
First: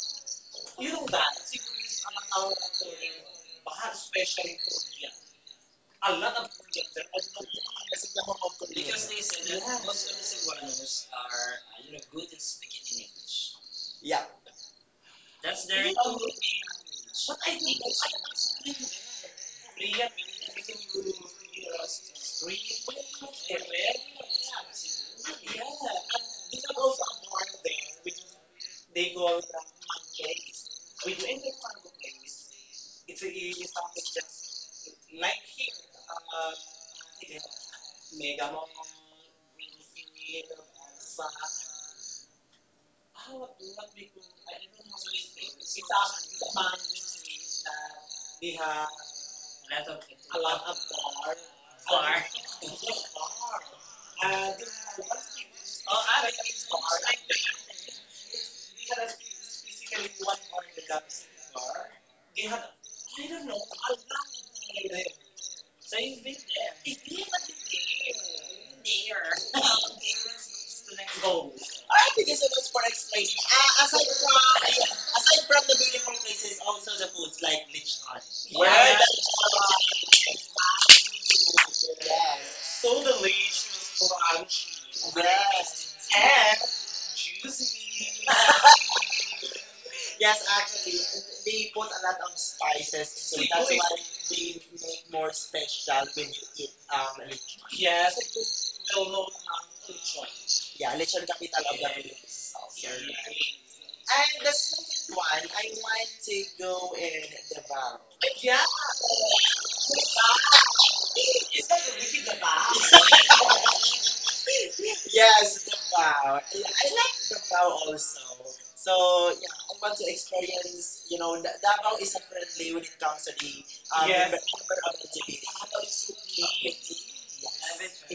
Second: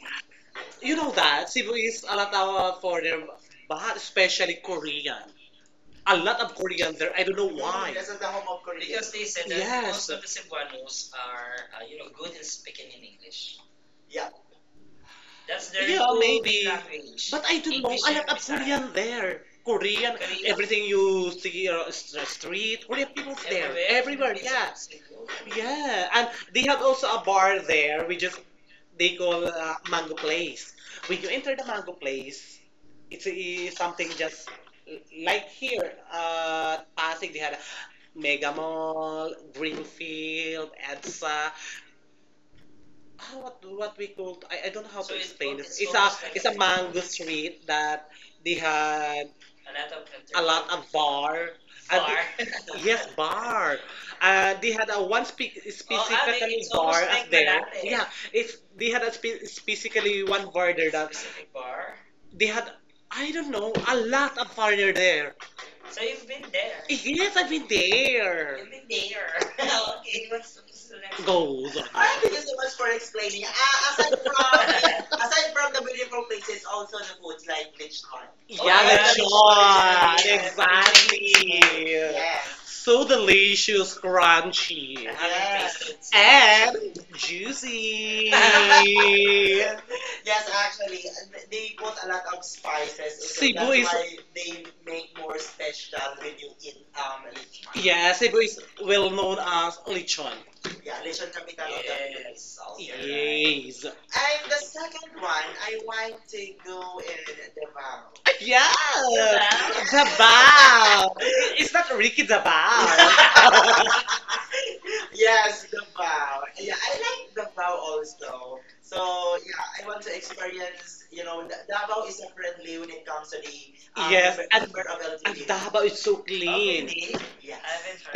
Speaker 2: You
Speaker 1: You
Speaker 2: know
Speaker 1: know
Speaker 2: that.
Speaker 1: that Cebu
Speaker 2: Siguro
Speaker 1: is
Speaker 2: yung
Speaker 1: a
Speaker 2: anak
Speaker 1: lot
Speaker 2: ko
Speaker 1: of
Speaker 2: Korea.
Speaker 1: foreigner,
Speaker 2: Bahar
Speaker 1: but
Speaker 2: especially
Speaker 1: especially
Speaker 2: Korea.
Speaker 1: Korean.
Speaker 2: A
Speaker 1: A
Speaker 2: lot
Speaker 1: lot
Speaker 2: of
Speaker 1: of
Speaker 2: Koreans
Speaker 1: Korean
Speaker 2: there.
Speaker 1: there.
Speaker 2: I
Speaker 1: I
Speaker 2: don't
Speaker 1: don't know
Speaker 2: know kung
Speaker 1: why.
Speaker 2: kasi
Speaker 1: Yes, the
Speaker 2: naman
Speaker 1: home
Speaker 2: of
Speaker 1: of
Speaker 2: Korea.
Speaker 1: Korea.
Speaker 2: Because
Speaker 1: Because they
Speaker 2: they
Speaker 1: said
Speaker 2: said
Speaker 1: that,
Speaker 2: that, yes, most
Speaker 1: yes, most
Speaker 2: of
Speaker 1: of
Speaker 2: the
Speaker 1: the
Speaker 2: Cebuanos
Speaker 1: Cebuanos
Speaker 2: are,
Speaker 1: are,
Speaker 2: you
Speaker 1: you
Speaker 2: know,
Speaker 1: know,
Speaker 2: good
Speaker 1: good in
Speaker 2: in speaking
Speaker 1: speaking in
Speaker 2: in English.
Speaker 1: English.
Speaker 2: Yeah. That's
Speaker 1: That's
Speaker 2: their
Speaker 1: their,
Speaker 2: you
Speaker 1: yeah,
Speaker 2: know,
Speaker 1: own maybe.
Speaker 2: English.
Speaker 1: Language.
Speaker 2: But
Speaker 1: But
Speaker 2: I
Speaker 1: I don't know.
Speaker 2: think
Speaker 1: English A
Speaker 2: not
Speaker 1: and lot
Speaker 2: know. I
Speaker 1: language. Of Korean there.
Speaker 2: Korean
Speaker 1: Korean, Korean. Everything you see on the
Speaker 2: minerals is
Speaker 1: street, Korean
Speaker 2: really
Speaker 1: people there. Everywhere,
Speaker 2: correct.
Speaker 1: Everywhere, Koreans, yeah, obviously go.
Speaker 2: Yeah.
Speaker 1: Yeah, and they
Speaker 2: And
Speaker 1: have
Speaker 2: also,
Speaker 1: also a bar there. We just
Speaker 2: they
Speaker 1: they
Speaker 2: call
Speaker 1: call Mango Place.
Speaker 2: cakes. We
Speaker 1: When
Speaker 2: do
Speaker 1: you enter
Speaker 2: English.
Speaker 1: the Mango Place,
Speaker 2: It's
Speaker 1: it's
Speaker 2: really something
Speaker 1: something just
Speaker 2: just like
Speaker 1: like
Speaker 2: here.
Speaker 1: here
Speaker 2: Uh,
Speaker 1: Pasig. They had a Mega
Speaker 2: Mega Monifa.
Speaker 1: Mall, Greenfield, EDSA, ah,
Speaker 2: Oh, no. I
Speaker 1: what
Speaker 2: don't
Speaker 1: what we called I don't know
Speaker 2: know how
Speaker 1: how So to
Speaker 2: many
Speaker 1: explain
Speaker 2: things.
Speaker 1: this.
Speaker 2: It's
Speaker 1: It's a like it's
Speaker 2: a
Speaker 1: a
Speaker 2: band
Speaker 1: mango street that they
Speaker 2: that have
Speaker 1: had
Speaker 2: okay a
Speaker 1: a
Speaker 2: lot
Speaker 1: lot
Speaker 2: of
Speaker 1: of bar.
Speaker 2: bar.
Speaker 1: And
Speaker 2: Bar.
Speaker 1: bar. They- yes, bar. They had
Speaker 2: This.
Speaker 1: a one spe-
Speaker 2: Oh, I think
Speaker 1: specifically
Speaker 2: this bar.
Speaker 1: bar almost like there. Yeah, it's they
Speaker 2: They
Speaker 1: had
Speaker 2: had a
Speaker 1: a spe-
Speaker 2: basically
Speaker 1: specifically
Speaker 2: one
Speaker 1: one
Speaker 2: bar
Speaker 1: bar
Speaker 2: in the
Speaker 1: there that
Speaker 2: Galaxy
Speaker 1: bar.
Speaker 2: bar. They
Speaker 1: They
Speaker 2: had,
Speaker 1: had
Speaker 2: I
Speaker 1: I
Speaker 2: don't
Speaker 1: don't
Speaker 2: know,
Speaker 1: know
Speaker 2: I
Speaker 1: a
Speaker 2: don't
Speaker 1: lot of bar
Speaker 2: know.
Speaker 1: there.
Speaker 2: So
Speaker 1: So
Speaker 2: you've
Speaker 1: you've
Speaker 2: been
Speaker 1: been
Speaker 2: there.
Speaker 1: there.
Speaker 2: It did,
Speaker 1: Yes,
Speaker 2: but
Speaker 1: I've been
Speaker 2: it's there.
Speaker 1: there. You've
Speaker 2: It's
Speaker 1: been
Speaker 2: there.
Speaker 1: there. Okay, what's
Speaker 2: It's
Speaker 1: the
Speaker 2: the
Speaker 1: next
Speaker 2: next
Speaker 1: one?
Speaker 2: goal. All
Speaker 1: Goals. Alright,
Speaker 2: right, thank
Speaker 1: thank you
Speaker 2: you so
Speaker 1: so
Speaker 2: much
Speaker 1: much
Speaker 2: for
Speaker 1: for
Speaker 2: explaining.
Speaker 1: explaining.
Speaker 2: Aside
Speaker 1: Aside
Speaker 2: from yeah,
Speaker 1: from
Speaker 2: aside
Speaker 1: aside
Speaker 2: from
Speaker 1: from
Speaker 2: the beautiful
Speaker 1: different places,
Speaker 2: places, also
Speaker 1: also the
Speaker 2: the
Speaker 1: food
Speaker 2: foods
Speaker 1: is
Speaker 2: like
Speaker 1: like
Speaker 2: lechon.
Speaker 1: hard.
Speaker 2: Yeah.
Speaker 1: Oh,
Speaker 2: Where
Speaker 1: yeah, yeah, that's
Speaker 2: Yeah.
Speaker 1: yeah. Right. Yeah. Exactly.
Speaker 2: the
Speaker 1: Yes.
Speaker 2: Yes. So
Speaker 1: So delicious,
Speaker 2: delicious,
Speaker 1: crunchy, I
Speaker 2: crunchy,
Speaker 1: haven't
Speaker 2: Yes.
Speaker 1: yes. Tasted it. And
Speaker 2: and juicy.
Speaker 1: juicy.
Speaker 2: Yes,
Speaker 1: Yes,
Speaker 2: actually,
Speaker 1: actually,
Speaker 2: they
Speaker 1: they
Speaker 2: put
Speaker 1: put
Speaker 2: a
Speaker 1: a
Speaker 2: lot
Speaker 1: lot
Speaker 2: of
Speaker 1: of
Speaker 2: spices,
Speaker 1: spices. In it.
Speaker 2: so
Speaker 1: Cebu
Speaker 2: that's
Speaker 1: That's is-
Speaker 2: why
Speaker 1: why they
Speaker 2: they make
Speaker 1: make
Speaker 2: more
Speaker 1: more
Speaker 2: special when you
Speaker 1: you in
Speaker 2: eat lechon.
Speaker 1: yeah,
Speaker 2: Yes, it
Speaker 1: Cebu is
Speaker 2: was
Speaker 1: well
Speaker 2: well known
Speaker 1: known as lechon.
Speaker 2: choice.
Speaker 1: Yeah,
Speaker 2: Yeah, lechon capital of the Philippines.
Speaker 1: yes. Right.
Speaker 2: Also. Yeah.
Speaker 1: Yes.
Speaker 2: And
Speaker 1: And
Speaker 2: the
Speaker 1: the second
Speaker 2: second
Speaker 1: one,
Speaker 2: one, I
Speaker 1: I
Speaker 2: want
Speaker 1: want to
Speaker 2: to
Speaker 1: do
Speaker 2: go in
Speaker 1: in
Speaker 2: Davao.
Speaker 1: Davao.
Speaker 2: Yeah,
Speaker 1: Yeah. Dabao? Dabao.
Speaker 2: is
Speaker 1: It's
Speaker 2: that
Speaker 1: not
Speaker 2: the
Speaker 1: Ricky
Speaker 2: wicked
Speaker 1: Dabao.
Speaker 2: about? Yes,
Speaker 1: Yes,
Speaker 2: Davao. I,
Speaker 1: wow. Yeah,
Speaker 2: I
Speaker 1: I
Speaker 2: like
Speaker 1: like
Speaker 2: Davao
Speaker 1: Davao
Speaker 2: also.
Speaker 1: also.
Speaker 2: So,
Speaker 1: So
Speaker 2: yeah, I
Speaker 1: yeah, I
Speaker 2: want
Speaker 1: want
Speaker 2: to
Speaker 1: to experience.
Speaker 2: experience, you know, Davao
Speaker 1: Davao
Speaker 2: is a
Speaker 1: is a
Speaker 2: friendly
Speaker 1: friendly
Speaker 2: when
Speaker 1: when
Speaker 2: it
Speaker 1: it
Speaker 2: comes
Speaker 1: comes.
Speaker 2: to the Yes. member,
Speaker 1: Yes,
Speaker 2: Yes.
Speaker 1: and
Speaker 2: member of LGBT.
Speaker 1: LTO. Davao is so, okay, clean.
Speaker 2: Yes. Yes.
Speaker 1: Yes.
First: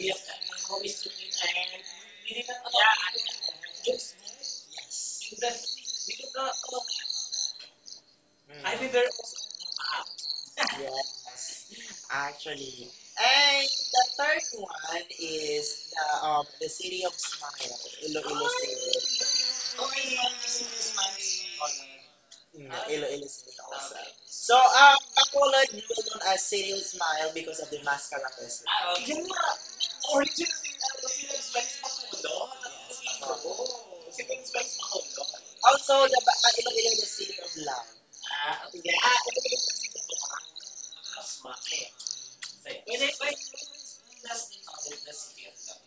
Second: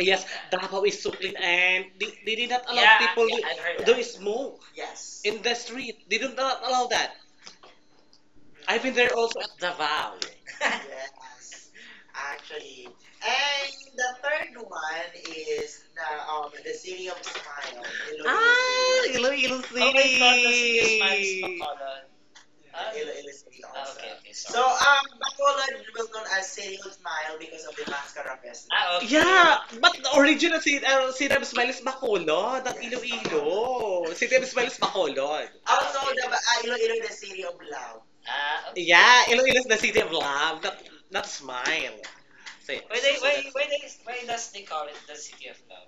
Speaker 1: Yes, Davao is so clean, and they did not allow, yeah, people yeah, to that. Smoke, yes. In the street. They do not allow that.
Speaker 2: I
Speaker 1: I've been there also at Davao. Yes.
Speaker 2: Yes,
Speaker 1: Actually.
Speaker 2: actually. And
Speaker 1: And the
Speaker 2: the third
Speaker 1: third
Speaker 2: one
Speaker 1: one is
Speaker 2: is the
Speaker 1: the
Speaker 2: city
Speaker 1: City
Speaker 2: of
Speaker 1: of
Speaker 2: smile,
Speaker 1: Smile. Iloilo
Speaker 2: Iloilo City.
Speaker 1: Ah, Iloilo City. Oh
Speaker 2: Mm, Iloilo City
Speaker 1: okay,
Speaker 2: also.
Speaker 1: okay,
Speaker 2: So
Speaker 1: So,
Speaker 2: Bacolod will known as City of Smile because
Speaker 1: So
Speaker 2: of the
Speaker 1: the
Speaker 2: mascara
Speaker 1: mascara fest. Ah, okay.
Speaker 2: festival.
Speaker 1: Yeah, but the original si, si Reb Smile is Bacolod, ang Iloilo. Si Reb Smile is Bacolod.
Speaker 2: Also
Speaker 1: Also,
Speaker 2: the
Speaker 1: Iloilo
Speaker 2: Iloilo
Speaker 1: is
Speaker 2: the
Speaker 1: the
Speaker 2: City
Speaker 1: city of
Speaker 2: of Love.
Speaker 1: love. Ah, okay. Yeah, Iloilo is the city of love, not, not Smile. So,
Speaker 2: Yeah.
Speaker 1: why does they call it the city of love?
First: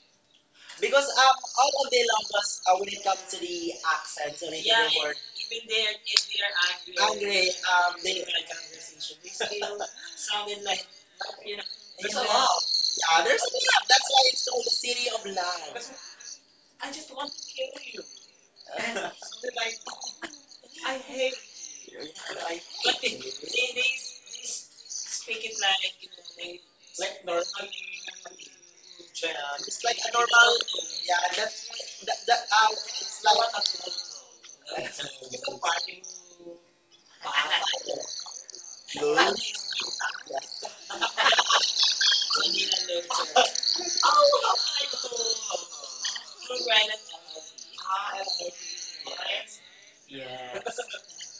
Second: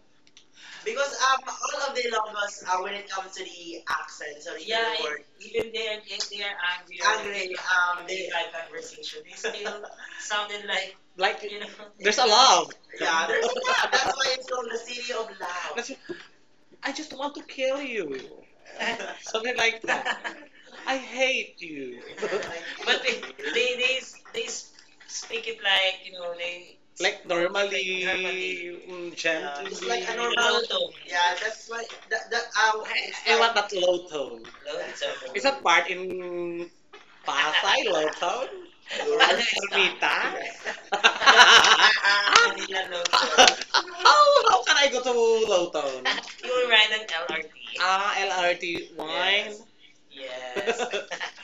Speaker 2: Because all of the languages,
Speaker 1: Ilongos,
Speaker 2: when
Speaker 1: when
Speaker 2: it
Speaker 1: it
Speaker 2: comes
Speaker 1: comes
Speaker 2: to the accents or anything, the
Speaker 1: to
Speaker 2: word,
Speaker 1: work,
Speaker 2: even
Speaker 1: even
Speaker 2: they
Speaker 1: they
Speaker 2: are, if they are angry, angry,
Speaker 1: Andre,
Speaker 2: they
Speaker 1: they
Speaker 2: like
Speaker 1: had
Speaker 2: conversation.
Speaker 1: conversation.
Speaker 2: They
Speaker 1: They
Speaker 2: still
Speaker 1: still
Speaker 2: sounded
Speaker 1: sounded
Speaker 2: like
Speaker 1: like,
Speaker 2: that. You
Speaker 1: you know.
Speaker 2: know. There's
Speaker 1: There's a
Speaker 2: a Amen. Lot.
Speaker 1: love.
Speaker 2: Yeah,
Speaker 1: Yeah, there's
Speaker 2: there's
Speaker 1: a
Speaker 2: a lot.
Speaker 1: love. That's
Speaker 2: That's why
Speaker 1: why it's
Speaker 2: it's called
Speaker 1: called
Speaker 2: the
Speaker 1: the
Speaker 2: city
Speaker 1: city
Speaker 2: of
Speaker 1: of love.
Speaker 2: love.
Speaker 1: That's-
Speaker 2: I
Speaker 1: I
Speaker 2: just
Speaker 1: just
Speaker 2: want
Speaker 1: want to
Speaker 2: to kill
Speaker 1: kill
Speaker 2: you.
Speaker 1: you.
Speaker 2: And they're
Speaker 1: Something
Speaker 2: like,
Speaker 1: like that. I
Speaker 2: I hate
Speaker 1: hate
Speaker 2: you.
Speaker 1: you.
Speaker 2: I
Speaker 1: But
Speaker 2: But they,
Speaker 1: they,
Speaker 2: hate you. they,
Speaker 1: they,
Speaker 2: they, they
Speaker 1: they, they
Speaker 2: speak
Speaker 1: speak
Speaker 2: it.
Speaker 1: it like,
Speaker 2: Like you
Speaker 1: you
Speaker 2: know,
Speaker 1: know,
Speaker 2: they,
Speaker 1: they.
Speaker 2: like
Speaker 1: Like
Speaker 2: normal.
Speaker 1: normally, like normally. Mm, yeah,
Speaker 2: Yeah,
Speaker 1: gently. It's
Speaker 2: it's like
Speaker 1: like
Speaker 2: a
Speaker 1: a
Speaker 2: normal.
Speaker 1: normal tone. Yeah,
Speaker 2: Yeah,
Speaker 1: that's why.
Speaker 2: that's that that
Speaker 1: I it's
Speaker 2: it's
Speaker 1: I like want that low tone. Low
Speaker 2: like a
Speaker 1: tone. It's
Speaker 2: it's
Speaker 1: a
Speaker 2: a
Speaker 1: part
Speaker 2: party.
Speaker 1: in Pasay, Lawson. Ano yung
Speaker 2: Yun.
Speaker 1: Ermita. Ah, Manila Lawson. Oh, how can I go to Lawton? You will ride an LRT. Ah,
Speaker 2: Yes.
Speaker 1: LRT line.
Speaker 2: Yes. Yeah.
Speaker 1: Yes. Yes.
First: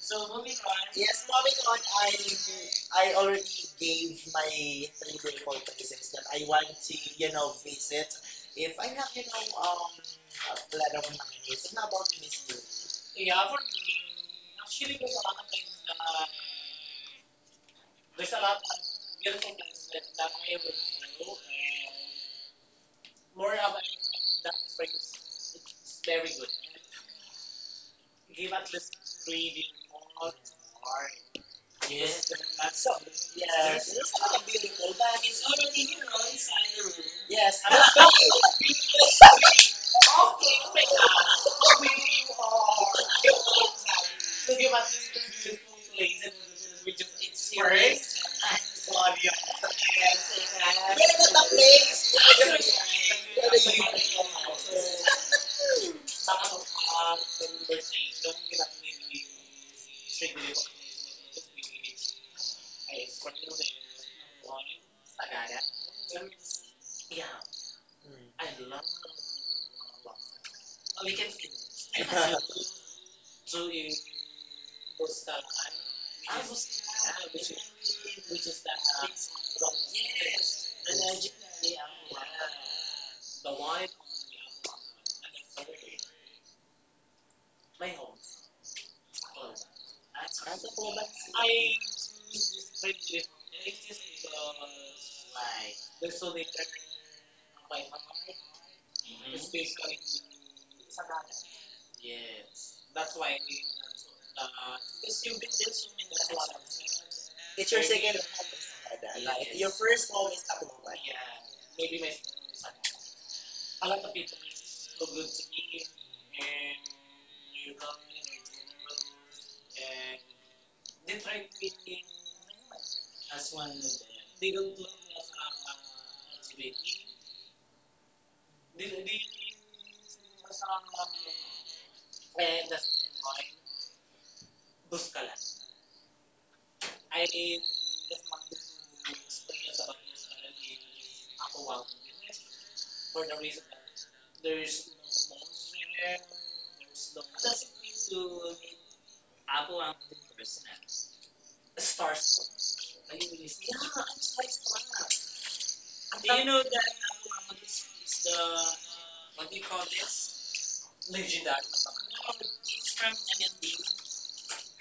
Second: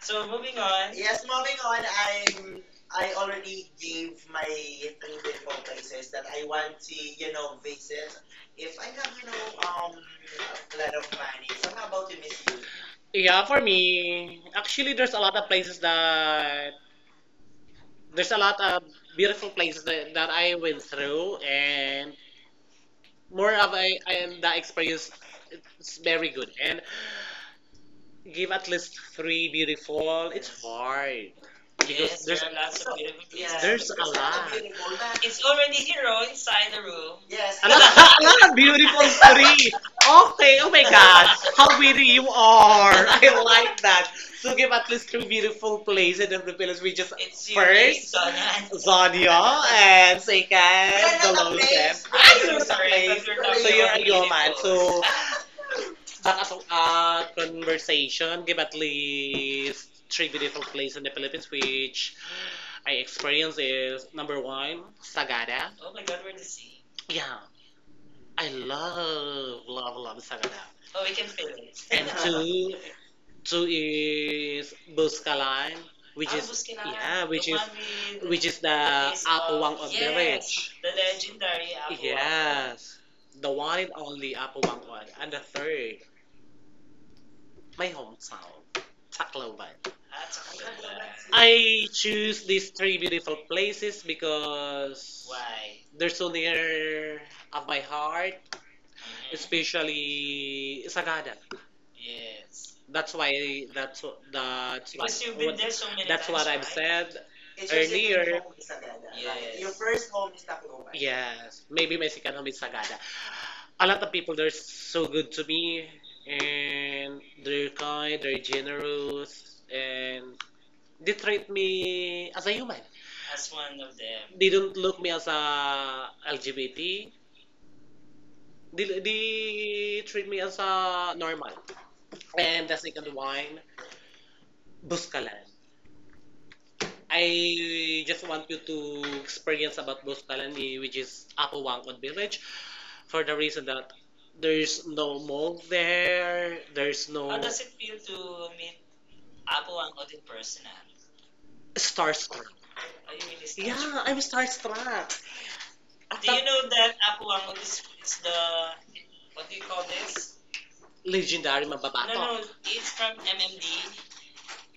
Speaker 1: So moving on. Yes,
Speaker 2: Yes,
Speaker 1: moving
Speaker 2: moving on,
Speaker 1: on, I'm
Speaker 2: I already
Speaker 1: already give
Speaker 2: gave
Speaker 1: my
Speaker 2: my
Speaker 1: three
Speaker 2: three local
Speaker 1: different places
Speaker 2: places
Speaker 1: that
Speaker 2: that
Speaker 1: I
Speaker 2: I want
Speaker 1: want
Speaker 2: to,
Speaker 1: to, you
Speaker 2: you know,
Speaker 1: know, visit.
Speaker 2: visit.
Speaker 1: If
Speaker 2: If
Speaker 1: I
Speaker 2: I have,
Speaker 1: have,
Speaker 2: you
Speaker 1: you
Speaker 2: know,
Speaker 1: know, a
Speaker 2: a lot
Speaker 1: lot
Speaker 2: of
Speaker 1: of money,
Speaker 2: money.
Speaker 1: so
Speaker 2: So how
Speaker 1: how
Speaker 2: about
Speaker 1: about you,
Speaker 2: you,
Speaker 1: Miss Yu?
Speaker 2: Miss Yu? Yeah,
Speaker 1: Yeah,
Speaker 2: for
Speaker 1: for
Speaker 2: me,
Speaker 1: me, actually,
Speaker 2: actually,
Speaker 1: there's a lot of places
Speaker 2: uh,
Speaker 1: that there's
Speaker 2: there's a
Speaker 1: a
Speaker 2: lot
Speaker 1: lot
Speaker 2: of
Speaker 1: of beautiful
Speaker 2: beautiful
Speaker 1: places that, that I went
Speaker 2: places
Speaker 1: through, and more
Speaker 2: more
Speaker 1: of
Speaker 2: about
Speaker 1: I and
Speaker 2: it,
Speaker 1: the experience it's
Speaker 2: it's very
Speaker 1: very
Speaker 2: good.
Speaker 1: good. And give
Speaker 2: Give
Speaker 1: at
Speaker 2: at least
Speaker 1: least three
Speaker 2: three
Speaker 1: beautiful. It's, yes,
Speaker 2: before.
Speaker 1: hard because,
Speaker 2: Yeah.
Speaker 1: yes, there's there are lots
Speaker 2: So,
Speaker 1: of beautiful places. Yeah. There's a
Speaker 2: yes.
Speaker 1: there's
Speaker 2: It's
Speaker 1: lot.
Speaker 2: all
Speaker 1: Lot. Of
Speaker 2: beautiful,
Speaker 1: Beautiful.
Speaker 2: but
Speaker 1: It's
Speaker 2: it's
Speaker 1: lands. Already
Speaker 2: already here
Speaker 1: zero
Speaker 2: on inside
Speaker 1: inside the
Speaker 2: the room.
Speaker 1: room. Yes.
Speaker 2: Yes.
Speaker 1: A
Speaker 2: I'm
Speaker 1: lot, a
Speaker 2: sorry.
Speaker 1: lot of beautiful three.
Speaker 2: Okay,
Speaker 1: Okay, oh my
Speaker 2: wait
Speaker 1: gosh,
Speaker 2: now.
Speaker 1: how pretty you are! I like that.
Speaker 2: Who
Speaker 1: So
Speaker 2: you are. Look at
Speaker 1: give
Speaker 2: my
Speaker 1: at least two
Speaker 2: sister,
Speaker 1: beautiful places
Speaker 2: please.
Speaker 1: in the Philippines. We just It's
Speaker 2: It's
Speaker 1: you, first
Speaker 2: yours.
Speaker 1: Sonia.
Speaker 2: I love you.
Speaker 1: Zonia and
Speaker 2: Yes,
Speaker 1: second
Speaker 2: get
Speaker 1: We're
Speaker 2: into
Speaker 1: not
Speaker 2: the
Speaker 1: Dolores. Place.
Speaker 2: place.
Speaker 1: Wala I don't know I'm so the sorry, place. But we're
Speaker 2: Get
Speaker 1: not So community
Speaker 2: into
Speaker 1: you're a beautiful. Yeoman.
Speaker 2: the
Speaker 1: So beautiful that as a
Speaker 2: place.
Speaker 1: conversation give at least three beautiful places in the Philippines, which I experience is number one,
Speaker 2: I got
Speaker 1: Sagada. Oh my god, we're
Speaker 2: it.
Speaker 1: in the sea.
Speaker 2: Yeah.
Speaker 1: Yeah,
Speaker 2: I
Speaker 1: I
Speaker 2: Oh,
Speaker 1: love Sagada. Oh,
Speaker 2: we
Speaker 1: we can
Speaker 2: can
Speaker 1: feel it.
Speaker 2: skip.
Speaker 1: And two, two
Speaker 2: So in
Speaker 1: is Buscalan,
Speaker 2: Bustahan,
Speaker 1: which Ah,
Speaker 2: Which
Speaker 1: is
Speaker 2: is
Speaker 1: Busquilan, yeah, the which
Speaker 2: Bustahan.
Speaker 1: is one
Speaker 2: Yeah,
Speaker 1: with which
Speaker 2: which is
Speaker 1: is the place of-
Speaker 2: from
Speaker 1: Apuang of the yes,
Speaker 2: Yes.
Speaker 1: Rich. The
Speaker 2: the
Speaker 1: legendary
Speaker 2: legendary
Speaker 1: Apuang.
Speaker 2: uh,
Speaker 1: Yes, the
Speaker 2: the
Speaker 1: one
Speaker 2: one
Speaker 1: and only Apuang. One. And the third, my
Speaker 2: my home.
Speaker 1: hometown,
Speaker 2: Oh,
Speaker 1: Tacloban. At
Speaker 2: Nasa po
Speaker 1: Tacloban
Speaker 2: ba? I
Speaker 1: I choose these three beautiful
Speaker 2: this
Speaker 1: places
Speaker 2: is the
Speaker 1: because
Speaker 2: like
Speaker 1: Why? They're
Speaker 2: the
Speaker 1: so
Speaker 2: solid of
Speaker 1: near of
Speaker 2: my
Speaker 1: my
Speaker 2: home,
Speaker 1: heart, Mhm.
Speaker 2: especially
Speaker 1: Especially
Speaker 2: Sagada.
Speaker 1: Sagada. Yes.
Speaker 2: Yes.
Speaker 1: That's
Speaker 2: That's
Speaker 1: why
Speaker 2: why
Speaker 1: that's wh- that's what, because
Speaker 2: because
Speaker 1: you've
Speaker 2: you've
Speaker 1: been
Speaker 2: been
Speaker 1: what there
Speaker 2: there
Speaker 1: so
Speaker 2: so
Speaker 1: many that's times, what
Speaker 2: many
Speaker 1: times,
Speaker 2: times.
Speaker 1: I've right? Said. It's
Speaker 2: It's your
Speaker 1: your
Speaker 2: Maybe-
Speaker 1: second
Speaker 2: second
Speaker 1: Earlier-
Speaker 2: home
Speaker 1: home is
Speaker 2: is
Speaker 1: Sagada,
Speaker 2: Canada.
Speaker 1: right?
Speaker 2: Yes. Like Yes.
Speaker 1: Yes. Your,
Speaker 2: your
Speaker 1: yes, first
Speaker 2: first
Speaker 1: home
Speaker 2: home is
Speaker 1: is Tacloban.
Speaker 2: Tacloban. Yeah,
Speaker 1: Yes, maybe
Speaker 2: maybe
Speaker 1: my
Speaker 2: my
Speaker 1: second home
Speaker 2: family
Speaker 1: is
Speaker 2: is
Speaker 1: Sagada,
Speaker 2: like,
Speaker 1: a
Speaker 2: a lot
Speaker 1: lot of
Speaker 2: of
Speaker 1: people
Speaker 2: people
Speaker 1: they're
Speaker 2: are so
Speaker 1: so
Speaker 2: good
Speaker 1: good
Speaker 2: to
Speaker 1: to me
Speaker 2: me and
Speaker 1: and they're
Speaker 2: you come
Speaker 1: kind they're
Speaker 2: in general
Speaker 1: generous
Speaker 2: and
Speaker 1: and they
Speaker 2: they try
Speaker 1: treat
Speaker 2: to be me
Speaker 1: me as a human As
Speaker 2: as one
Speaker 1: one
Speaker 2: of them.
Speaker 1: of them. They
Speaker 2: They don't
Speaker 1: don't
Speaker 2: love
Speaker 1: look me
Speaker 2: me
Speaker 1: as
Speaker 2: as a
Speaker 1: a
Speaker 2: LGBT.
Speaker 1: lgbt
Speaker 2: They
Speaker 1: they,
Speaker 2: don't
Speaker 1: they treat me as
Speaker 2: as a mom.
Speaker 1: a normal and
Speaker 2: And
Speaker 1: the second
Speaker 2: that's why
Speaker 1: wine
Speaker 2: bus ka
Speaker 1: buskalan
Speaker 2: lang. I
Speaker 1: I just
Speaker 2: just
Speaker 1: want
Speaker 2: wanted
Speaker 1: you to
Speaker 2: to
Speaker 1: experience
Speaker 2: experience about
Speaker 1: about
Speaker 2: this
Speaker 1: buskalan eh,
Speaker 2: already
Speaker 1: which is
Speaker 2: in Apple Wild
Speaker 1: apawangkot village
Speaker 2: for
Speaker 1: for the
Speaker 2: the reason
Speaker 1: reason that
Speaker 2: that
Speaker 1: there's
Speaker 2: there's
Speaker 1: no
Speaker 2: no
Speaker 1: mall
Speaker 2: monster there,
Speaker 1: there, there's
Speaker 2: there's no
Speaker 1: How no does
Speaker 2: Does it
Speaker 1: it
Speaker 2: mean
Speaker 1: feel to
Speaker 2: to
Speaker 1: meet Apo
Speaker 2: Apple ang
Speaker 1: Angkot in person?
Speaker 2: person?
Speaker 1: Ah? Starstruck.
Speaker 2: Stars.
Speaker 1: Are
Speaker 2: Are you
Speaker 1: you
Speaker 2: really
Speaker 1: really starstruck? Yeah,
Speaker 2: Yeah,
Speaker 1: starstruck? I'm starstruck. At Do
Speaker 2: Do
Speaker 1: you
Speaker 2: you
Speaker 1: that know
Speaker 2: know that
Speaker 1: that Apo
Speaker 2: Apple ang
Speaker 1: Angkot is,
Speaker 2: is
Speaker 1: is
Speaker 2: the,
Speaker 1: the,
Speaker 2: what
Speaker 1: what
Speaker 2: do
Speaker 1: do
Speaker 2: you
Speaker 1: you
Speaker 2: call
Speaker 1: call
Speaker 2: this?
Speaker 1: this?
Speaker 2: Legendary.
Speaker 1: Legendary No, mababato.
Speaker 2: No,
Speaker 1: No,
Speaker 2: it's
Speaker 1: it's
Speaker 2: from
Speaker 1: from MMD.
Speaker 2: MLB.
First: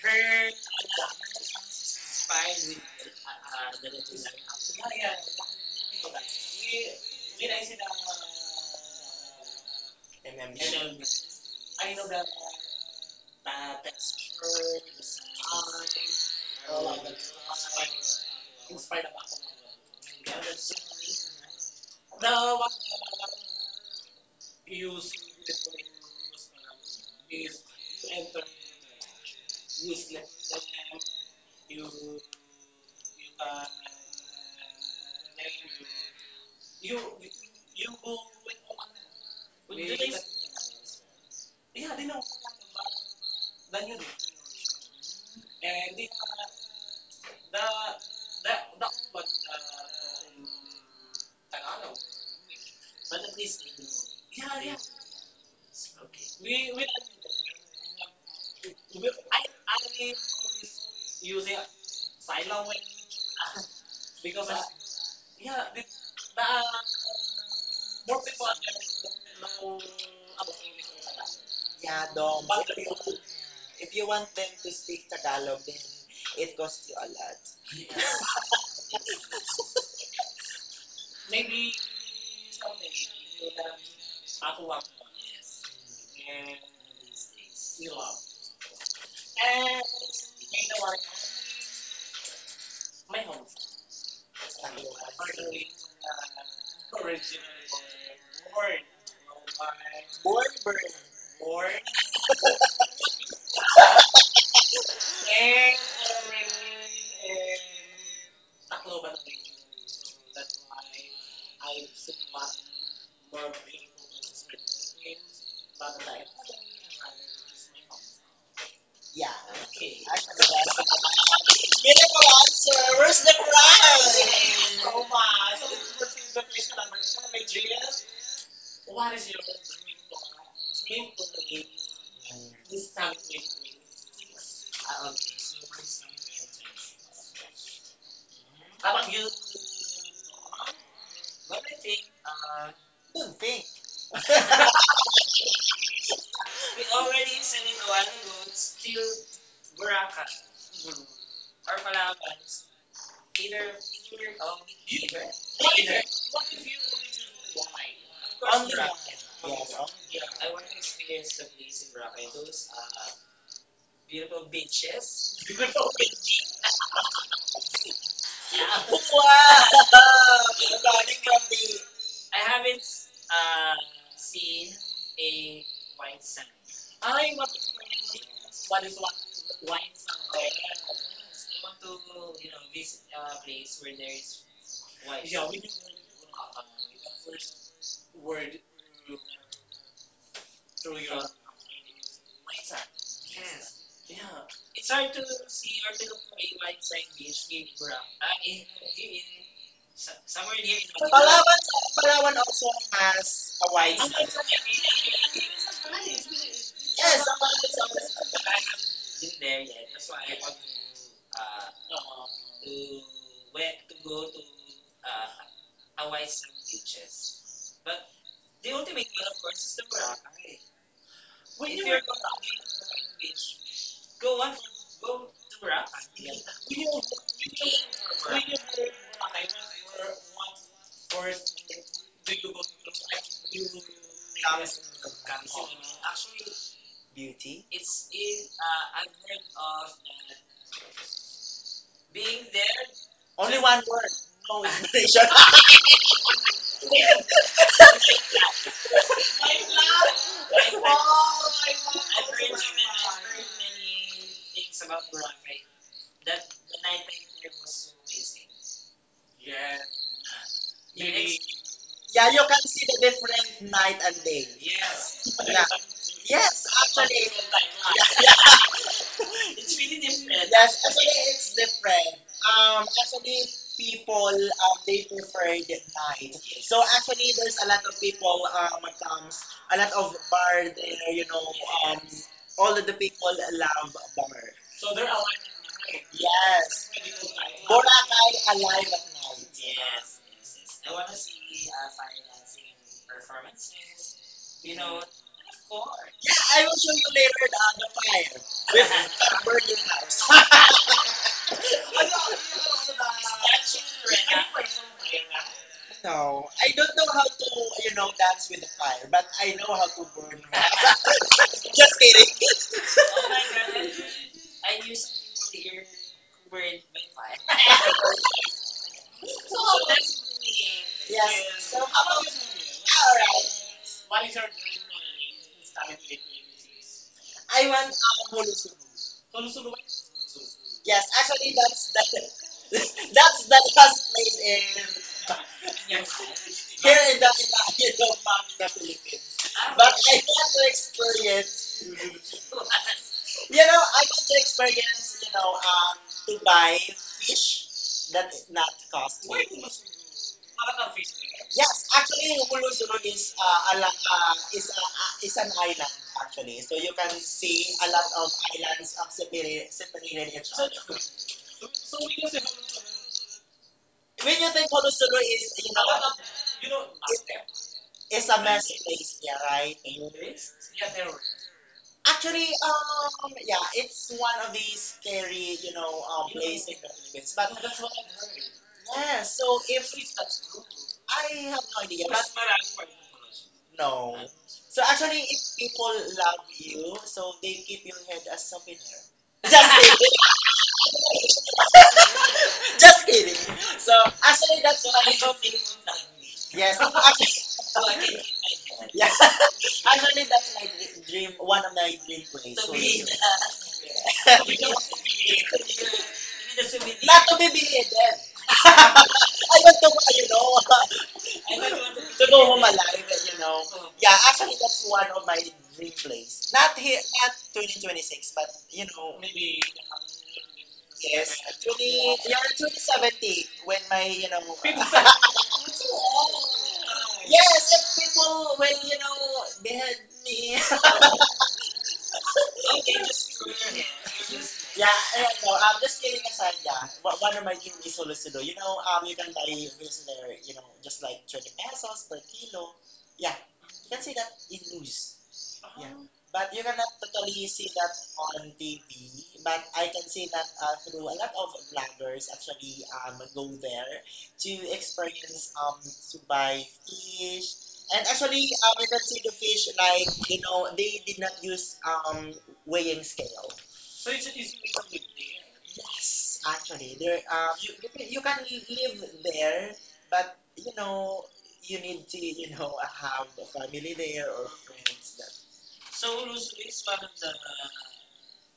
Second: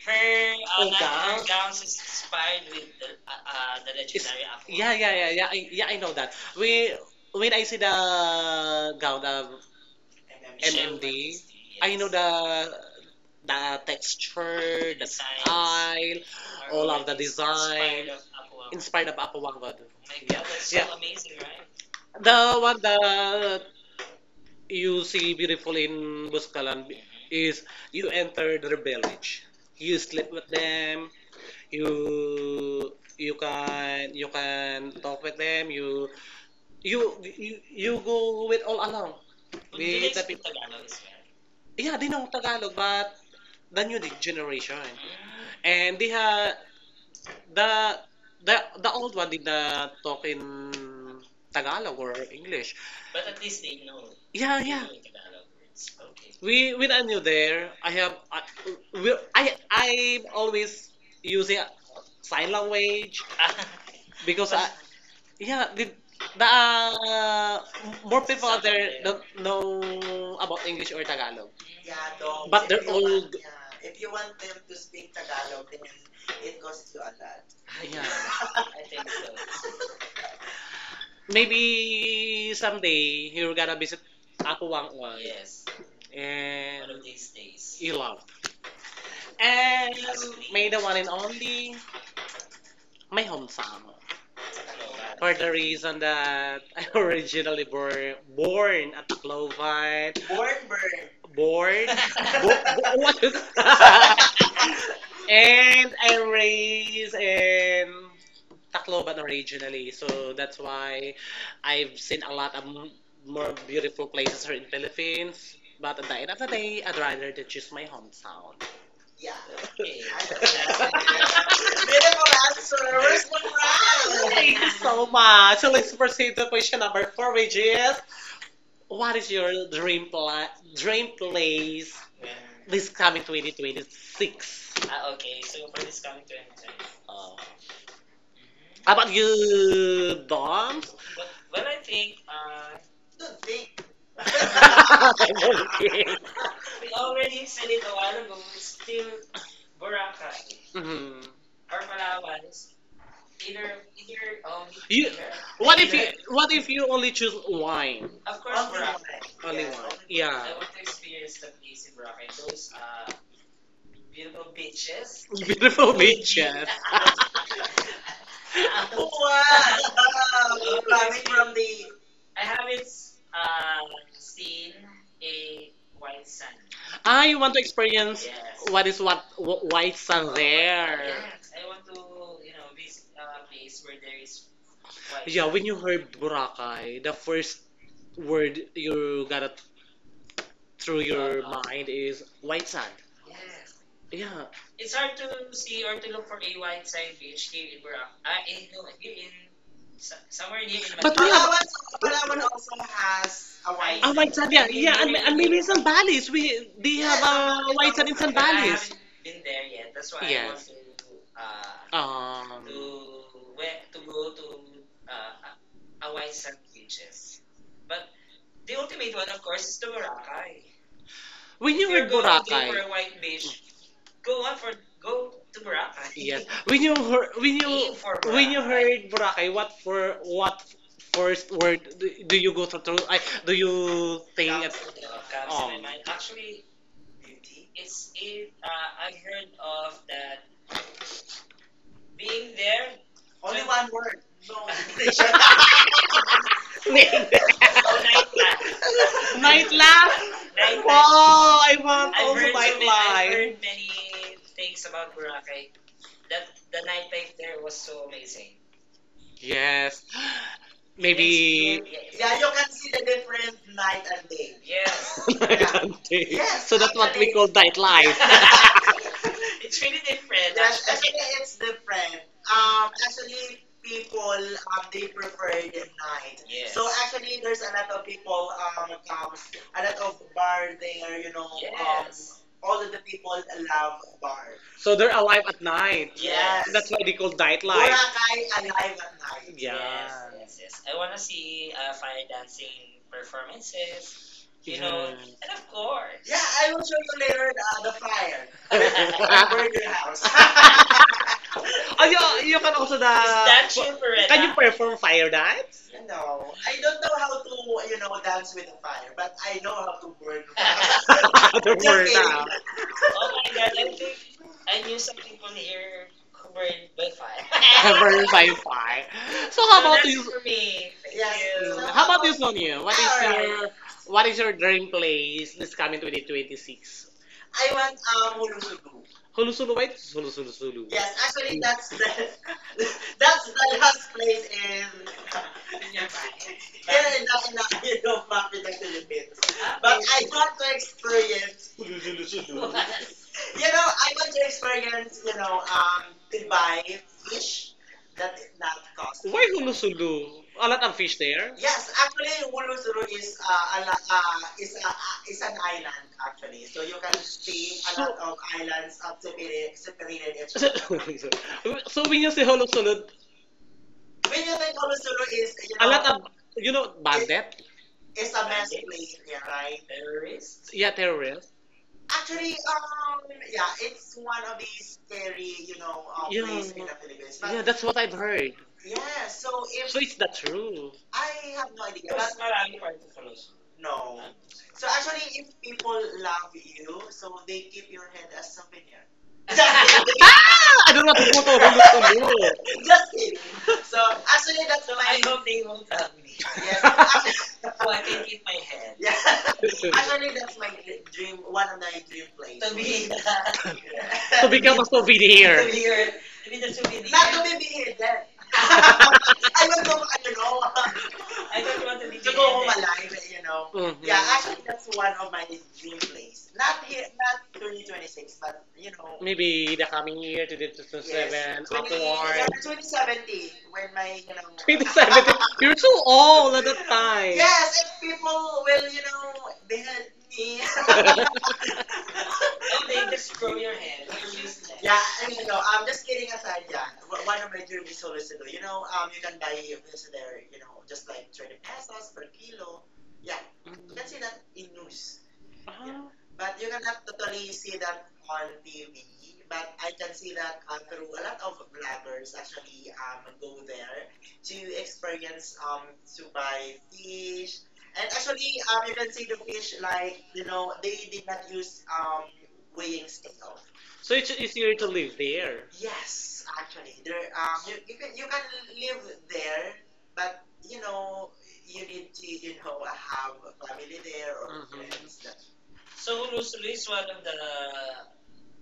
Speaker 2: Her,
Speaker 1: Her, oh, nine gown? Her gowns is inspired
Speaker 2: fine
Speaker 1: with
Speaker 2: with the
Speaker 1: the It's
Speaker 2: legendary
Speaker 1: legendary Apo,
Speaker 2: action.
Speaker 1: yeah,
Speaker 2: Ah,
Speaker 1: Angkot.
Speaker 2: yeah.
Speaker 1: Yeah. I
Speaker 2: Ito
Speaker 1: know
Speaker 2: ba?
Speaker 1: that. We
Speaker 2: We
Speaker 1: when
Speaker 2: na
Speaker 1: I see
Speaker 2: sila
Speaker 1: the gown of
Speaker 2: MMG. ML.
Speaker 1: MMD.
Speaker 2: I
Speaker 1: I
Speaker 2: know
Speaker 1: know
Speaker 2: the
Speaker 1: the the
Speaker 2: texture,
Speaker 1: texture,
Speaker 2: the
Speaker 1: the
Speaker 2: sound,
Speaker 1: style,
Speaker 2: Oh.
Speaker 1: all of the design,
Speaker 2: Inspired
Speaker 1: inspired of
Speaker 2: ako.
Speaker 1: Aquaman. Yeah,
Speaker 2: Kaya,
Speaker 1: yeah.
Speaker 2: the
Speaker 1: The
Speaker 2: one
Speaker 1: one that you
Speaker 2: using
Speaker 1: see
Speaker 2: the
Speaker 1: beautiful in Buscalan
Speaker 2: is
Speaker 1: is you
Speaker 2: enter
Speaker 1: enter the village, you
Speaker 2: use let
Speaker 1: sleep with
Speaker 2: them
Speaker 1: them,
Speaker 2: you
Speaker 1: you
Speaker 2: you
Speaker 1: you
Speaker 2: can
Speaker 1: can you can talk with them, you
Speaker 2: you you
Speaker 1: you
Speaker 2: go
Speaker 1: go
Speaker 2: with
Speaker 1: with all along
Speaker 2: with
Speaker 1: But Do they with the speak people. Tagalog as
Speaker 2: this?
Speaker 1: well?
Speaker 2: Yeah
Speaker 1: Yeah,
Speaker 2: they
Speaker 1: they
Speaker 2: know
Speaker 1: know Tagalog, but the
Speaker 2: than you
Speaker 1: new
Speaker 2: do
Speaker 1: generation,
Speaker 2: and
Speaker 1: and they have
Speaker 2: the
Speaker 1: the
Speaker 2: the
Speaker 1: the
Speaker 2: the
Speaker 1: the old
Speaker 2: one
Speaker 1: one did not talk in
Speaker 2: uh,
Speaker 1: Tagalog
Speaker 2: Tagalog
Speaker 1: or English. But at least they know. Yeah,
Speaker 2: yeah
Speaker 1: They
Speaker 2: yeah
Speaker 1: yeah. Know Tagalog words.
Speaker 2: Okay.
Speaker 1: Okay. We
Speaker 2: We
Speaker 1: when I knew there, I have I, we,
Speaker 2: I
Speaker 1: I
Speaker 2: I
Speaker 1: I'm always
Speaker 2: is
Speaker 1: using
Speaker 2: using
Speaker 1: sign
Speaker 2: silo when
Speaker 1: language
Speaker 2: because
Speaker 1: because I...
Speaker 2: yeah
Speaker 1: Yeah,
Speaker 2: the
Speaker 1: the
Speaker 2: more
Speaker 1: more people
Speaker 2: people
Speaker 1: out there don't
Speaker 2: know
Speaker 1: know
Speaker 2: about
Speaker 1: about
Speaker 2: English
Speaker 1: English or
Speaker 2: in Tagalog.
Speaker 1: Tagalog. Yeah,
Speaker 2: Yeah, Dong. But
Speaker 1: but they're you all, yeah.
Speaker 2: If
Speaker 1: If
Speaker 2: you
Speaker 1: you
Speaker 2: want
Speaker 1: want
Speaker 2: them
Speaker 1: them
Speaker 2: to
Speaker 1: to
Speaker 2: speak
Speaker 1: speak
Speaker 2: Tagalog,
Speaker 1: Tagalog,
Speaker 2: then
Speaker 1: then
Speaker 2: it
Speaker 1: it
Speaker 2: costs
Speaker 1: goes
Speaker 2: you
Speaker 1: to
Speaker 2: a lot.
Speaker 1: Allah. Yeah.
Speaker 2: Yes.
Speaker 1: I think so.
Speaker 2: Maybe
Speaker 1: Maybe someday you're gonna
Speaker 2: um,
Speaker 1: visit
Speaker 2: ako
Speaker 1: Apo
Speaker 2: ang
Speaker 1: Wangwan.
Speaker 2: yes
Speaker 1: Yes.
Speaker 2: and
Speaker 1: And of
Speaker 2: still love
Speaker 1: Ilog.
Speaker 2: and
Speaker 1: And
Speaker 2: may
Speaker 1: may the
Speaker 2: the one
Speaker 1: one and only
Speaker 2: my
Speaker 1: my
Speaker 2: home
Speaker 1: hometown. For the reason that I originally born, born at Tacloban.
Speaker 2: born
Speaker 1: Born
Speaker 2: born
Speaker 1: burn.
Speaker 2: born,
Speaker 1: Born, what is...
Speaker 2: and
Speaker 1: And I'm raised in
Speaker 2: I'm
Speaker 1: Tacloban originally, so that's why I've seen a lot of m-
Speaker 2: Boy,
Speaker 1: more
Speaker 2: bird.
Speaker 1: beautiful places here in Philippines. But at the end of the day, I'd rather to choose my hometown.
Speaker 2: Yeah.
Speaker 1: Yeah. Okay,
Speaker 2: Actually,
Speaker 1: I
Speaker 2: that's
Speaker 1: got that.
Speaker 2: the Beautiful
Speaker 1: Beautiful answer.
Speaker 2: answer. Where's
Speaker 1: Where's...
Speaker 2: the
Speaker 1: Thank you
Speaker 2: prize?
Speaker 1: so
Speaker 2: Oh
Speaker 1: much.
Speaker 2: my.
Speaker 1: Let's proceed to question number four, which is
Speaker 2: What
Speaker 1: what
Speaker 2: is
Speaker 1: is
Speaker 2: your
Speaker 1: your dream place this
Speaker 2: This time,
Speaker 1: coming 2026?
Speaker 2: I
Speaker 1: Ah, okay. So for this coming 2020. Oh. How
Speaker 2: how about
Speaker 1: about
Speaker 2: you?
Speaker 1: you, Dom? But well,
Speaker 2: What do
Speaker 1: I
Speaker 2: you think?
Speaker 1: think
Speaker 2: Uh, Don't
Speaker 1: don't
Speaker 2: think.
Speaker 1: think.
Speaker 2: We
Speaker 1: I'm only kidding. We
Speaker 2: already
Speaker 1: already
Speaker 2: said
Speaker 1: said
Speaker 2: it
Speaker 1: it
Speaker 2: a
Speaker 1: a
Speaker 2: while
Speaker 1: while ago.
Speaker 2: ago.
Speaker 1: Still
Speaker 2: Still Boracay
Speaker 1: Boracay. Mhm. Or
Speaker 2: or
Speaker 1: Palawan.
Speaker 2: Palawan. Either either of
Speaker 1: You,
Speaker 2: either
Speaker 1: what if
Speaker 2: either.
Speaker 1: you... what if you only choose
Speaker 2: Of course,
Speaker 1: wine? Of course,
Speaker 2: Boracay.
Speaker 1: only wine.
Speaker 2: Yes, yeah,
Speaker 1: Yeah.
Speaker 2: I want to experience the place in Boracay. Those
Speaker 1: uh,
Speaker 2: beautiful beaches. One.
Speaker 1: Beautiful beaches.
Speaker 2: Wow! Running
Speaker 1: Coming
Speaker 2: from
Speaker 1: from
Speaker 2: the
Speaker 1: the
Speaker 2: I haven't uh,
Speaker 1: uh,
Speaker 2: seen
Speaker 1: seen
Speaker 2: a
Speaker 1: a
Speaker 2: white
Speaker 1: white
Speaker 2: sun.
Speaker 1: sun. Ah,
Speaker 2: I
Speaker 1: you
Speaker 2: want
Speaker 1: want to experience. Yes. What is what
Speaker 2: white
Speaker 1: white
Speaker 2: sun.
Speaker 1: sun
Speaker 2: I
Speaker 1: there? Yes, I
Speaker 2: want
Speaker 1: want to,
Speaker 2: to you
Speaker 1: you
Speaker 2: know
Speaker 1: know,
Speaker 2: visit
Speaker 1: visit a
Speaker 2: a place where there
Speaker 1: there
Speaker 2: is
Speaker 1: is...
Speaker 2: white
Speaker 1: Yeah, when you heard Boracay, the first word you got it through your mind is white
Speaker 2: sun.
Speaker 1: sand.
Speaker 2: Yes.
Speaker 1: Yeah,
Speaker 2: It's
Speaker 1: it's
Speaker 2: hard
Speaker 1: hard
Speaker 2: to
Speaker 1: to
Speaker 2: see
Speaker 1: see
Speaker 2: or
Speaker 1: or
Speaker 2: to
Speaker 1: to
Speaker 2: look
Speaker 1: look
Speaker 2: for
Speaker 1: for
Speaker 2: a
Speaker 1: a
Speaker 2: white
Speaker 1: white
Speaker 2: sun
Speaker 1: sand
Speaker 2: beach
Speaker 1: beach
Speaker 2: in
Speaker 1: here in
Speaker 2: Burang.
Speaker 1: Boracay. Ah, in, no, here
Speaker 2: In
Speaker 1: in,
Speaker 2: somewhere
Speaker 1: somewhere
Speaker 2: near
Speaker 1: near in,
Speaker 2: in
Speaker 1: but we Manila
Speaker 2: Palawan,
Speaker 1: have.
Speaker 2: Palawan
Speaker 1: Palawan
Speaker 2: also
Speaker 1: also
Speaker 2: has
Speaker 1: has
Speaker 2: a white
Speaker 1: white.
Speaker 2: Ang
Speaker 1: Oh my,
Speaker 2: sun.
Speaker 1: sand. Yeah, yeah, and maybe in San Valley's we they have
Speaker 2: Yes, ang maraming
Speaker 1: a
Speaker 2: sa
Speaker 1: white sand in San But I
Speaker 2: mga
Speaker 1: Valley's. Have
Speaker 2: been
Speaker 1: been
Speaker 2: there
Speaker 1: there
Speaker 2: yet.
Speaker 1: yet.
Speaker 2: That's
Speaker 1: That's why
Speaker 2: why I
Speaker 1: I
Speaker 2: want
Speaker 1: want. Yes.
Speaker 2: to
Speaker 1: To
Speaker 2: uh, to
Speaker 1: to where
Speaker 2: went to
Speaker 1: to go
Speaker 2: go to
Speaker 1: to
Speaker 2: uh, Hawaii
Speaker 1: white sand
Speaker 2: some beaches.
Speaker 1: beaches.
Speaker 2: But
Speaker 1: But the
Speaker 2: the ultimate
Speaker 1: ultimate one,
Speaker 2: one, of
Speaker 1: of course,
Speaker 2: course, is
Speaker 1: is
Speaker 2: the Boracay.
Speaker 1: Boracay. When
Speaker 2: When if
Speaker 1: you
Speaker 2: you're
Speaker 1: if were
Speaker 2: going to
Speaker 1: in for
Speaker 2: the
Speaker 1: Boracay, a white
Speaker 2: beach,
Speaker 1: beach,
Speaker 2: go
Speaker 1: go on
Speaker 2: on,
Speaker 1: for,
Speaker 2: go
Speaker 1: go to
Speaker 2: to Boracay.
Speaker 1: Boracay.
Speaker 2: Yeah.
Speaker 1: Yes. When you heard, when you aim for
Speaker 2: When
Speaker 1: when you
Speaker 2: you're
Speaker 1: Boracay
Speaker 2: Boracay. You
Speaker 1: heard, Boracay,
Speaker 2: I
Speaker 1: what
Speaker 2: were
Speaker 1: for what first
Speaker 2: forced
Speaker 1: word do, do you go through? Through I do you think comes it?
Speaker 2: to come
Speaker 1: Comes to my...
Speaker 2: Cancun.
Speaker 1: Mind.
Speaker 2: Actually,
Speaker 1: Actually,
Speaker 2: beauty, it's in,
Speaker 1: it, I
Speaker 2: I've heard
Speaker 1: heard
Speaker 2: of
Speaker 1: of that
Speaker 2: that being
Speaker 1: being
Speaker 2: there.
Speaker 1: there.
Speaker 2: Only one word.
Speaker 1: No,
Speaker 2: No inspiration.
Speaker 1: no. Night life. Night life. Night life.
Speaker 2: I've so
Speaker 1: Wow, I want. I've also
Speaker 2: many,
Speaker 1: heard, so night many, I've
Speaker 2: I've
Speaker 1: life
Speaker 2: heard
Speaker 1: heard many
Speaker 2: many things
Speaker 1: things
Speaker 2: about
Speaker 1: about
Speaker 2: Boracay.
Speaker 1: Boracay. The,
Speaker 2: That the
Speaker 1: the
Speaker 2: night
Speaker 1: night life
Speaker 2: life there
Speaker 1: there was
Speaker 2: was so
Speaker 1: so amazing.
Speaker 2: amazing.
Speaker 1: Yes. It's maybe. It's... Yeah,
Speaker 2: Yeah, you
Speaker 1: you
Speaker 2: can
Speaker 1: see
Speaker 2: see the
Speaker 1: the different
Speaker 2: different night
Speaker 1: night.
Speaker 2: and day.
Speaker 1: Yes. Night.
Speaker 2: Yeah.
Speaker 1: Yeah.
Speaker 2: Yeah.
Speaker 1: Hunting. Yes,
Speaker 2: Yes,
Speaker 1: so that's what we
Speaker 2: actually,
Speaker 1: actually call nightlife.
Speaker 2: it's
Speaker 1: It's
Speaker 2: really
Speaker 1: really
Speaker 2: different.
Speaker 1: different.
Speaker 2: Yes,
Speaker 1: Yes, actually,
Speaker 2: actually,
Speaker 1: actually,
Speaker 2: it's
Speaker 1: it's
Speaker 2: different.
Speaker 1: different. Um,
Speaker 2: Actually,
Speaker 1: People
Speaker 2: people, they
Speaker 1: prefer
Speaker 2: prefer the
Speaker 1: the
Speaker 2: night.
Speaker 1: night. Yeah.
Speaker 2: So
Speaker 1: So
Speaker 2: actually, there's
Speaker 1: there's
Speaker 2: a
Speaker 1: a
Speaker 2: lot
Speaker 1: lot
Speaker 2: of
Speaker 1: of
Speaker 2: people,
Speaker 1: people,
Speaker 2: comes,
Speaker 1: comes,
Speaker 2: a
Speaker 1: a
Speaker 2: lot
Speaker 1: lot
Speaker 2: of
Speaker 1: of
Speaker 2: bar
Speaker 1: bar
Speaker 2: there,
Speaker 1: there.
Speaker 2: you
Speaker 1: You
Speaker 2: know,
Speaker 1: know,
Speaker 2: um,
Speaker 1: yes, all
Speaker 2: all of
Speaker 1: of
Speaker 2: the
Speaker 1: the
Speaker 2: people
Speaker 1: people love
Speaker 2: love bar.
Speaker 1: bar. So they're alive at night. Yes. That's
Speaker 2: Yes.
Speaker 1: yes why they call night Wala, life.
Speaker 2: Boracay
Speaker 1: Live at
Speaker 2: alive at night.
Speaker 1: night. Yeah. Yes,
Speaker 2: Yes. Yes,
Speaker 1: yes, yes.
Speaker 2: yes. I
Speaker 1: I
Speaker 2: want
Speaker 1: wanna
Speaker 2: to see
Speaker 1: see fire
Speaker 2: fire dancing
Speaker 1: dancing performances.
Speaker 2: performances.
Speaker 1: You
Speaker 2: You know, and
Speaker 1: know, yes, and
Speaker 2: of
Speaker 1: of
Speaker 2: course.
Speaker 1: course. Yeah,
Speaker 2: Yeah, I
Speaker 1: I
Speaker 2: will
Speaker 1: will
Speaker 2: show
Speaker 1: show
Speaker 2: you
Speaker 1: you
Speaker 2: later
Speaker 1: later the
Speaker 2: the fire
Speaker 1: fire.
Speaker 2: with
Speaker 1: Is
Speaker 2: the
Speaker 1: my birthday
Speaker 2: burning house.
Speaker 1: house.
Speaker 2: Ano, yun
Speaker 1: Oh, you can also...
Speaker 2: also
Speaker 1: Is that you, Beretta? Can you
Speaker 2: Statues,
Speaker 1: Perena perform fire
Speaker 2: Rena.
Speaker 1: dance?
Speaker 2: No,
Speaker 1: No, I
Speaker 2: I don't
Speaker 1: don't know
Speaker 2: know how
Speaker 1: how
Speaker 2: to,
Speaker 1: to, you
Speaker 2: you
Speaker 1: know,
Speaker 2: know, dance with the fire, but I know how to
Speaker 1: burn.
Speaker 2: burn house.
Speaker 1: The just
Speaker 2: Just
Speaker 1: word.
Speaker 2: kidding.
Speaker 1: Oh
Speaker 2: Oh
Speaker 1: my god,
Speaker 2: my
Speaker 1: I
Speaker 2: god.
Speaker 1: think I
Speaker 2: I
Speaker 1: knew
Speaker 2: knew
Speaker 1: some people
Speaker 2: some people here
Speaker 1: here who
Speaker 2: who
Speaker 1: were
Speaker 2: were in
Speaker 1: in Wi-Fi.
Speaker 2: my class.
Speaker 1: Very Wi-Fi. So how so about that's you?
Speaker 2: So
Speaker 1: For me. Thank
Speaker 2: Yes.
Speaker 1: yes. So you.
Speaker 2: So
Speaker 1: Mm, how
Speaker 2: how
Speaker 1: about
Speaker 2: about
Speaker 1: this one, you? What is,
Speaker 2: all
Speaker 1: all right, your...
Speaker 2: right?
Speaker 1: what is your dream place this coming 2026? I
Speaker 2: I
Speaker 1: want
Speaker 2: want
Speaker 1: Hulhulu. Hulusulu,
Speaker 2: Molosubu.
Speaker 1: wait, Hulusulu, Sulu.
Speaker 2: Yes,
Speaker 1: Yes,
Speaker 2: actually,
Speaker 1: actually that's
Speaker 2: that's
Speaker 1: the
Speaker 2: that. That's that has played
Speaker 1: place
Speaker 2: in
Speaker 1: in Japan.
Speaker 2: here in the,
Speaker 1: Not you
Speaker 2: in the,
Speaker 1: know map
Speaker 2: in
Speaker 1: in the
Speaker 2: the Philippines.
Speaker 1: Philippines. Ah,
Speaker 2: But
Speaker 1: but
Speaker 2: I
Speaker 1: I
Speaker 2: want
Speaker 1: want to
Speaker 2: to
Speaker 1: experience.
Speaker 2: experience.
Speaker 1: You you know, I
Speaker 2: You know, I want
Speaker 1: want
Speaker 2: to
Speaker 1: to experience.
Speaker 2: experience. You
Speaker 1: You
Speaker 2: know,
Speaker 1: know,
Speaker 2: to buy fish that's not costly.
Speaker 1: why Hulusulu? A
Speaker 2: What
Speaker 1: lot of
Speaker 2: about
Speaker 1: fish there? Yes,
Speaker 2: Yes, actually,
Speaker 1: actually,
Speaker 2: Revolution
Speaker 1: Wuluzulu is
Speaker 2: is
Speaker 1: a la-
Speaker 2: is
Speaker 1: is
Speaker 2: a, is
Speaker 1: a
Speaker 2: an island actually. So you can see
Speaker 1: shape
Speaker 2: a lot of
Speaker 1: of
Speaker 2: islands
Speaker 1: islands
Speaker 2: of
Speaker 1: separated,
Speaker 2: separated,
Speaker 1: separated
Speaker 2: separated each other.
Speaker 1: each so, other. So when you say Hulusulu, when
Speaker 2: When you
Speaker 1: you
Speaker 2: think
Speaker 1: think of
Speaker 2: Hulusulo
Speaker 1: Wuluzulu is
Speaker 2: is,
Speaker 1: you a know lot of, you
Speaker 2: you
Speaker 1: know,
Speaker 2: know,
Speaker 1: it,
Speaker 2: it's,
Speaker 1: bandit?
Speaker 2: it's
Speaker 1: It's
Speaker 2: a
Speaker 1: a mess
Speaker 2: messy
Speaker 1: place,
Speaker 2: place,
Speaker 1: yeah,
Speaker 2: yeah,
Speaker 1: right?
Speaker 2: right?
Speaker 1: Terrorists. Yeah, terrorists. Actually,
Speaker 2: Actually, yeah,
Speaker 1: yeah,
Speaker 2: it's
Speaker 1: it's one
Speaker 2: one of
Speaker 1: of these
Speaker 2: these
Speaker 1: scary,
Speaker 2: scary,
Speaker 1: you
Speaker 2: you
Speaker 1: know,
Speaker 2: know,
Speaker 1: yeah, places
Speaker 2: places in
Speaker 1: in
Speaker 2: the
Speaker 1: the Philippines.
Speaker 2: Philippines.
Speaker 1: But
Speaker 2: But
Speaker 1: yeah, that's what I've heard. Yeah,
Speaker 2: yes, so if
Speaker 1: so it's not true.
Speaker 2: I
Speaker 1: I
Speaker 2: have no idea.
Speaker 1: because
Speaker 2: But
Speaker 1: that's maraming particles.
Speaker 2: no. So
Speaker 1: So,
Speaker 2: actually, if people
Speaker 1: people
Speaker 2: love
Speaker 1: laugh,
Speaker 2: you, so they
Speaker 1: they keep
Speaker 2: keep your
Speaker 1: your
Speaker 2: head as souvenir. Just
Speaker 1: head.
Speaker 2: kidding.
Speaker 1: Ano na po to? Hulo-tulo. Just
Speaker 2: Just kidding.
Speaker 1: kidding.
Speaker 2: So
Speaker 1: So, actually,
Speaker 2: actually,
Speaker 1: that's
Speaker 2: that's So,
Speaker 1: so, my,
Speaker 2: what I
Speaker 1: I hope
Speaker 2: hope they
Speaker 1: they
Speaker 2: won't
Speaker 1: won't
Speaker 2: love
Speaker 1: have
Speaker 2: me.
Speaker 1: me. Yes,
Speaker 2: Yes. Actually,
Speaker 1: actually,
Speaker 2: so,
Speaker 1: so
Speaker 2: I
Speaker 1: I
Speaker 2: can
Speaker 1: can
Speaker 2: keep
Speaker 1: keep
Speaker 2: my
Speaker 1: my
Speaker 2: head.
Speaker 1: head.
Speaker 2: Yeah.
Speaker 1: Yes,
Speaker 2: Actually,
Speaker 1: that's
Speaker 2: that's my
Speaker 1: my
Speaker 2: dream.
Speaker 1: dream
Speaker 2: One of my dream place.
Speaker 1: place.
Speaker 2: To
Speaker 1: To
Speaker 2: be
Speaker 1: be,
Speaker 2: the... To
Speaker 1: to
Speaker 2: be
Speaker 1: become a
Speaker 2: the...
Speaker 1: souvenir. To be your, to be the
Speaker 2: To be
Speaker 1: souvenir.
Speaker 2: the... Not to
Speaker 1: Not to
Speaker 2: be
Speaker 1: be beheaded.
Speaker 2: believed. I
Speaker 1: I
Speaker 2: want
Speaker 1: don't will go, I
Speaker 2: to, you
Speaker 1: don't know,
Speaker 2: know.
Speaker 1: I don't want to be,
Speaker 2: To go home alive,
Speaker 1: you
Speaker 2: you know.
Speaker 1: know. Mhm.
Speaker 2: Yeah,
Speaker 1: Yeah,
Speaker 2: actually, that's one of my dream
Speaker 1: dream place.
Speaker 2: place. Not here, not
Speaker 1: Not
Speaker 2: 2026, but you know, Maybe
Speaker 1: maybe the coming year, 2027.
Speaker 2: yes,
Speaker 1: Yes. twenty
Speaker 2: 20, yeah,
Speaker 1: twenty-seven, upward. 27.
Speaker 2: 2017 when my, you know,
Speaker 1: 2017. You're so old at that time.
Speaker 2: yes,
Speaker 1: Yes,
Speaker 2: if
Speaker 1: if people
Speaker 2: people when
Speaker 1: will,
Speaker 2: you
Speaker 1: you know,
Speaker 2: know, behead
Speaker 1: me.
Speaker 2: me.
Speaker 1: They
Speaker 2: Okay,
Speaker 1: just
Speaker 2: just
Speaker 1: grow your
Speaker 2: kidding.
Speaker 1: head. Useless.
Speaker 2: Yeah,
Speaker 1: Yeah, I
Speaker 2: and
Speaker 1: mean, no,
Speaker 2: no,
Speaker 1: I'm
Speaker 2: I'm just
Speaker 1: just
Speaker 2: kidding
Speaker 1: kidding
Speaker 2: aside,
Speaker 1: aside,
Speaker 2: yeah.
Speaker 1: yeah.
Speaker 2: One one
Speaker 1: One
Speaker 2: of
Speaker 1: of
Speaker 2: my
Speaker 1: my
Speaker 2: dream
Speaker 1: dreams
Speaker 2: is
Speaker 1: is always to
Speaker 2: Solucido.
Speaker 1: do,
Speaker 2: You
Speaker 1: you
Speaker 2: know,
Speaker 1: know,
Speaker 2: you
Speaker 1: you
Speaker 2: can
Speaker 1: can buy
Speaker 2: buy
Speaker 1: a
Speaker 2: wheels there,
Speaker 1: there,
Speaker 2: you
Speaker 1: you
Speaker 2: know,
Speaker 1: know,
Speaker 2: just
Speaker 1: just,
Speaker 2: like 20 pesos per kilo. Yeah, you can
Speaker 1: that's...
Speaker 2: see that in news. Oh. Yeah. Oh.
Speaker 1: Oh,
Speaker 2: But you cannot totally
Speaker 1: totally
Speaker 2: see that
Speaker 1: on
Speaker 2: on
Speaker 1: the,
Speaker 2: TV. But
Speaker 1: I
Speaker 2: I can
Speaker 1: can
Speaker 2: see
Speaker 1: see
Speaker 2: that through a lot of vloggers
Speaker 1: vloggers
Speaker 2: actually
Speaker 1: actually,
Speaker 2: go there to
Speaker 1: to experience,
Speaker 2: experience to
Speaker 1: suba
Speaker 2: buy fish.
Speaker 1: fish, and
Speaker 2: And actually, you
Speaker 1: you
Speaker 2: can
Speaker 1: can see
Speaker 2: see the
Speaker 1: the...
Speaker 2: fish like you know they did not use
Speaker 1: Um,
Speaker 2: weighing scale.
Speaker 1: so it's easier to live there. Yes.
Speaker 2: Yes, actually, there
Speaker 1: Um,
Speaker 2: you you can live there, but you
Speaker 1: you
Speaker 2: know
Speaker 1: know,
Speaker 2: you need to
Speaker 1: you
Speaker 2: you know
Speaker 1: know, I
Speaker 2: have a
Speaker 1: have
Speaker 2: family there or
Speaker 1: broken.
Speaker 2: friends
Speaker 1: Mhm.
Speaker 2: that So
Speaker 1: So Luzon
Speaker 2: Luzon is
Speaker 1: is
Speaker 2: one
Speaker 1: one
Speaker 2: of
Speaker 1: of the...
Speaker 2: the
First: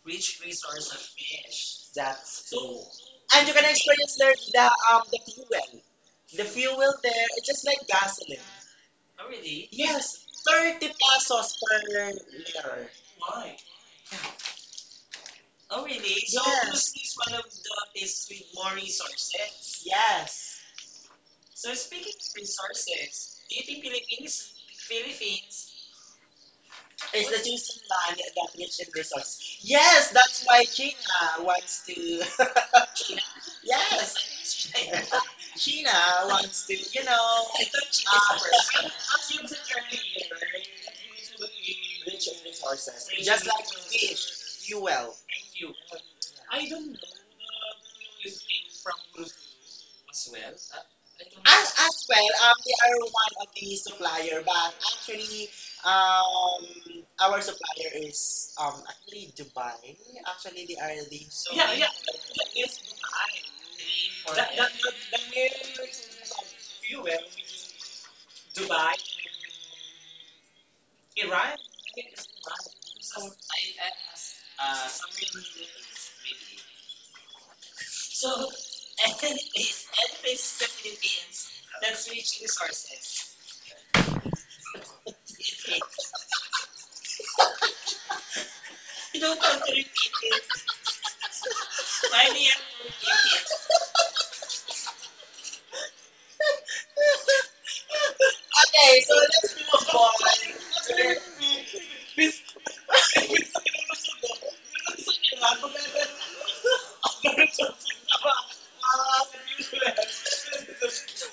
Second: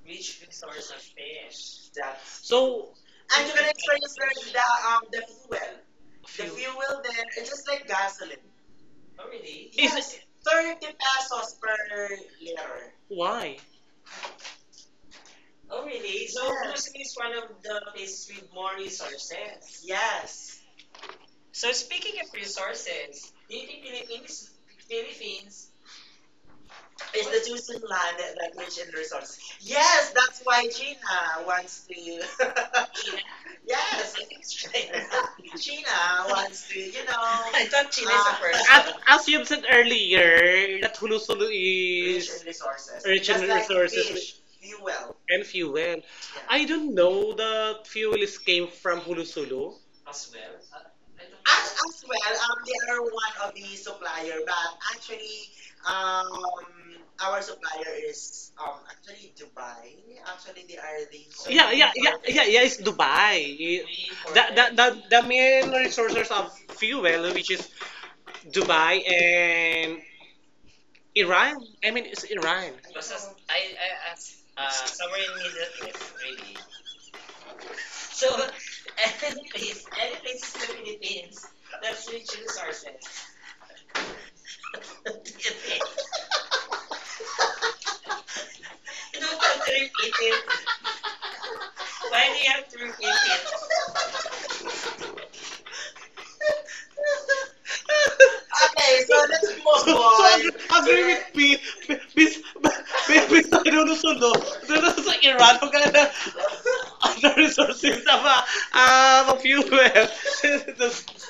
Speaker 2: rich resource of fish. That's so true.
Speaker 1: So
Speaker 2: So And you can experience there the um the fuel, the
Speaker 1: Phil-
Speaker 2: fuel there it's just like gasoline.
Speaker 1: oh
Speaker 2: Oh
Speaker 1: really?
Speaker 2: really?
Speaker 1: Is
Speaker 2: Yes,
Speaker 1: yes, it,
Speaker 2: 30
Speaker 1: third
Speaker 2: pesos per
Speaker 1: year
Speaker 2: liter.
Speaker 1: later.
Speaker 2: Why?
Speaker 1: Why?
Speaker 2: Oh,
Speaker 1: Oh
Speaker 2: really?
Speaker 1: really?
Speaker 2: So Yes. Husni is
Speaker 1: It's one
Speaker 2: one of
Speaker 1: of the
Speaker 2: the places
Speaker 1: places with
Speaker 2: with
Speaker 1: more
Speaker 2: more
Speaker 1: resources.
Speaker 2: resources.
Speaker 1: Yes,
Speaker 2: Yes.
Speaker 1: so
Speaker 2: So speaking
Speaker 1: speaking of
Speaker 2: of
Speaker 1: resources,
Speaker 2: resources, do you think Philippines,
Speaker 1: Philippines
Speaker 2: Philippines,
Speaker 1: it's
Speaker 2: it's would the
Speaker 1: the
Speaker 2: chosen
Speaker 1: chosen land
Speaker 2: land that
Speaker 1: that
Speaker 2: rich
Speaker 1: that
Speaker 2: in
Speaker 1: in
Speaker 2: resource.
Speaker 1: resources.
Speaker 2: Yes,
Speaker 1: Yes,
Speaker 2: that's why China
Speaker 1: Dina, one.
Speaker 2: wants to. China? Yes, Yes, I
Speaker 1: Yes,
Speaker 2: think it's China. China
Speaker 1: Gina
Speaker 2: wants
Speaker 1: wants
Speaker 2: to,
Speaker 1: to, you
Speaker 2: you
Speaker 1: know,
Speaker 2: know. I
Speaker 1: I
Speaker 2: thought
Speaker 1: thought Gina is a
Speaker 2: China
Speaker 1: as, person,
Speaker 2: is a the
Speaker 1: as you've said earlier, that Hulus-Hulu
Speaker 2: rich
Speaker 1: rich in
Speaker 2: in
Speaker 1: is resources,
Speaker 2: resources.
Speaker 1: rich in
Speaker 2: Just
Speaker 1: just
Speaker 2: like
Speaker 1: like resources fish,
Speaker 2: fish, did, you Thank
Speaker 1: fuel, and
Speaker 2: you.
Speaker 1: fuel. Yeah. I
Speaker 2: I don't
Speaker 1: don't
Speaker 2: know
Speaker 1: know that fuel
Speaker 2: the
Speaker 1: is came
Speaker 2: thing
Speaker 1: from
Speaker 2: from
Speaker 1: Hulus-Hulu.
Speaker 2: as
Speaker 1: As
Speaker 2: well.
Speaker 1: well. Well,
Speaker 2: They are
Speaker 1: they're
Speaker 2: one
Speaker 1: one
Speaker 2: of
Speaker 1: of
Speaker 2: the
Speaker 1: the supplier,
Speaker 2: supplier,
Speaker 1: but
Speaker 2: but actually,
Speaker 1: actually
Speaker 2: our
Speaker 1: supplier
Speaker 2: supplier is
Speaker 1: is...
Speaker 2: actually Dubai. Actually, they are the So
Speaker 1: Yeah,
Speaker 2: yeah.
Speaker 1: yeah, yeah, yeah, yeah. It's Dubai. It...
Speaker 2: I,
Speaker 1: The,
Speaker 2: that,
Speaker 1: the,
Speaker 2: that
Speaker 1: the, the main resources of
Speaker 2: fuel, which
Speaker 1: fuel, which is
Speaker 2: is Dubai,
Speaker 1: Dubai and
Speaker 2: Iran.
Speaker 1: Iran. I mean, it's Iran. Basta,
Speaker 2: So I,
Speaker 1: I,
Speaker 2: I
Speaker 1: I,
Speaker 2: asked
Speaker 1: somewhere
Speaker 2: someone
Speaker 1: in
Speaker 2: in the
Speaker 1: Middle East,
Speaker 2: East,
Speaker 1: really.
Speaker 2: maybe.
Speaker 1: So,
Speaker 2: So NFAs,
Speaker 1: any
Speaker 2: NFAs
Speaker 1: place in the
Speaker 2: simply
Speaker 1: Philippines,
Speaker 2: means that's
Speaker 1: that's rich
Speaker 2: rich in
Speaker 1: resources.
Speaker 2: resources. You don't
Speaker 1: Don't
Speaker 2: have to repeat
Speaker 1: repeat
Speaker 2: it.
Speaker 1: it.
Speaker 2: Why
Speaker 1: Why
Speaker 2: do
Speaker 1: do
Speaker 2: you
Speaker 1: you
Speaker 2: have to
Speaker 1: have to repeat
Speaker 2: repeat it?
Speaker 1: it?
Speaker 2: Okay,
Speaker 1: Okay,
Speaker 2: so
Speaker 1: so let's
Speaker 2: let's
Speaker 1: move so,
Speaker 2: move
Speaker 1: so
Speaker 2: on.
Speaker 1: on, agree, agree with me. Please,
Speaker 2: Miss- Miss-
Speaker 1: please, ano susunod? Sunod sa Iran, huwag ka na other resources na ma, ah, ma-fuel.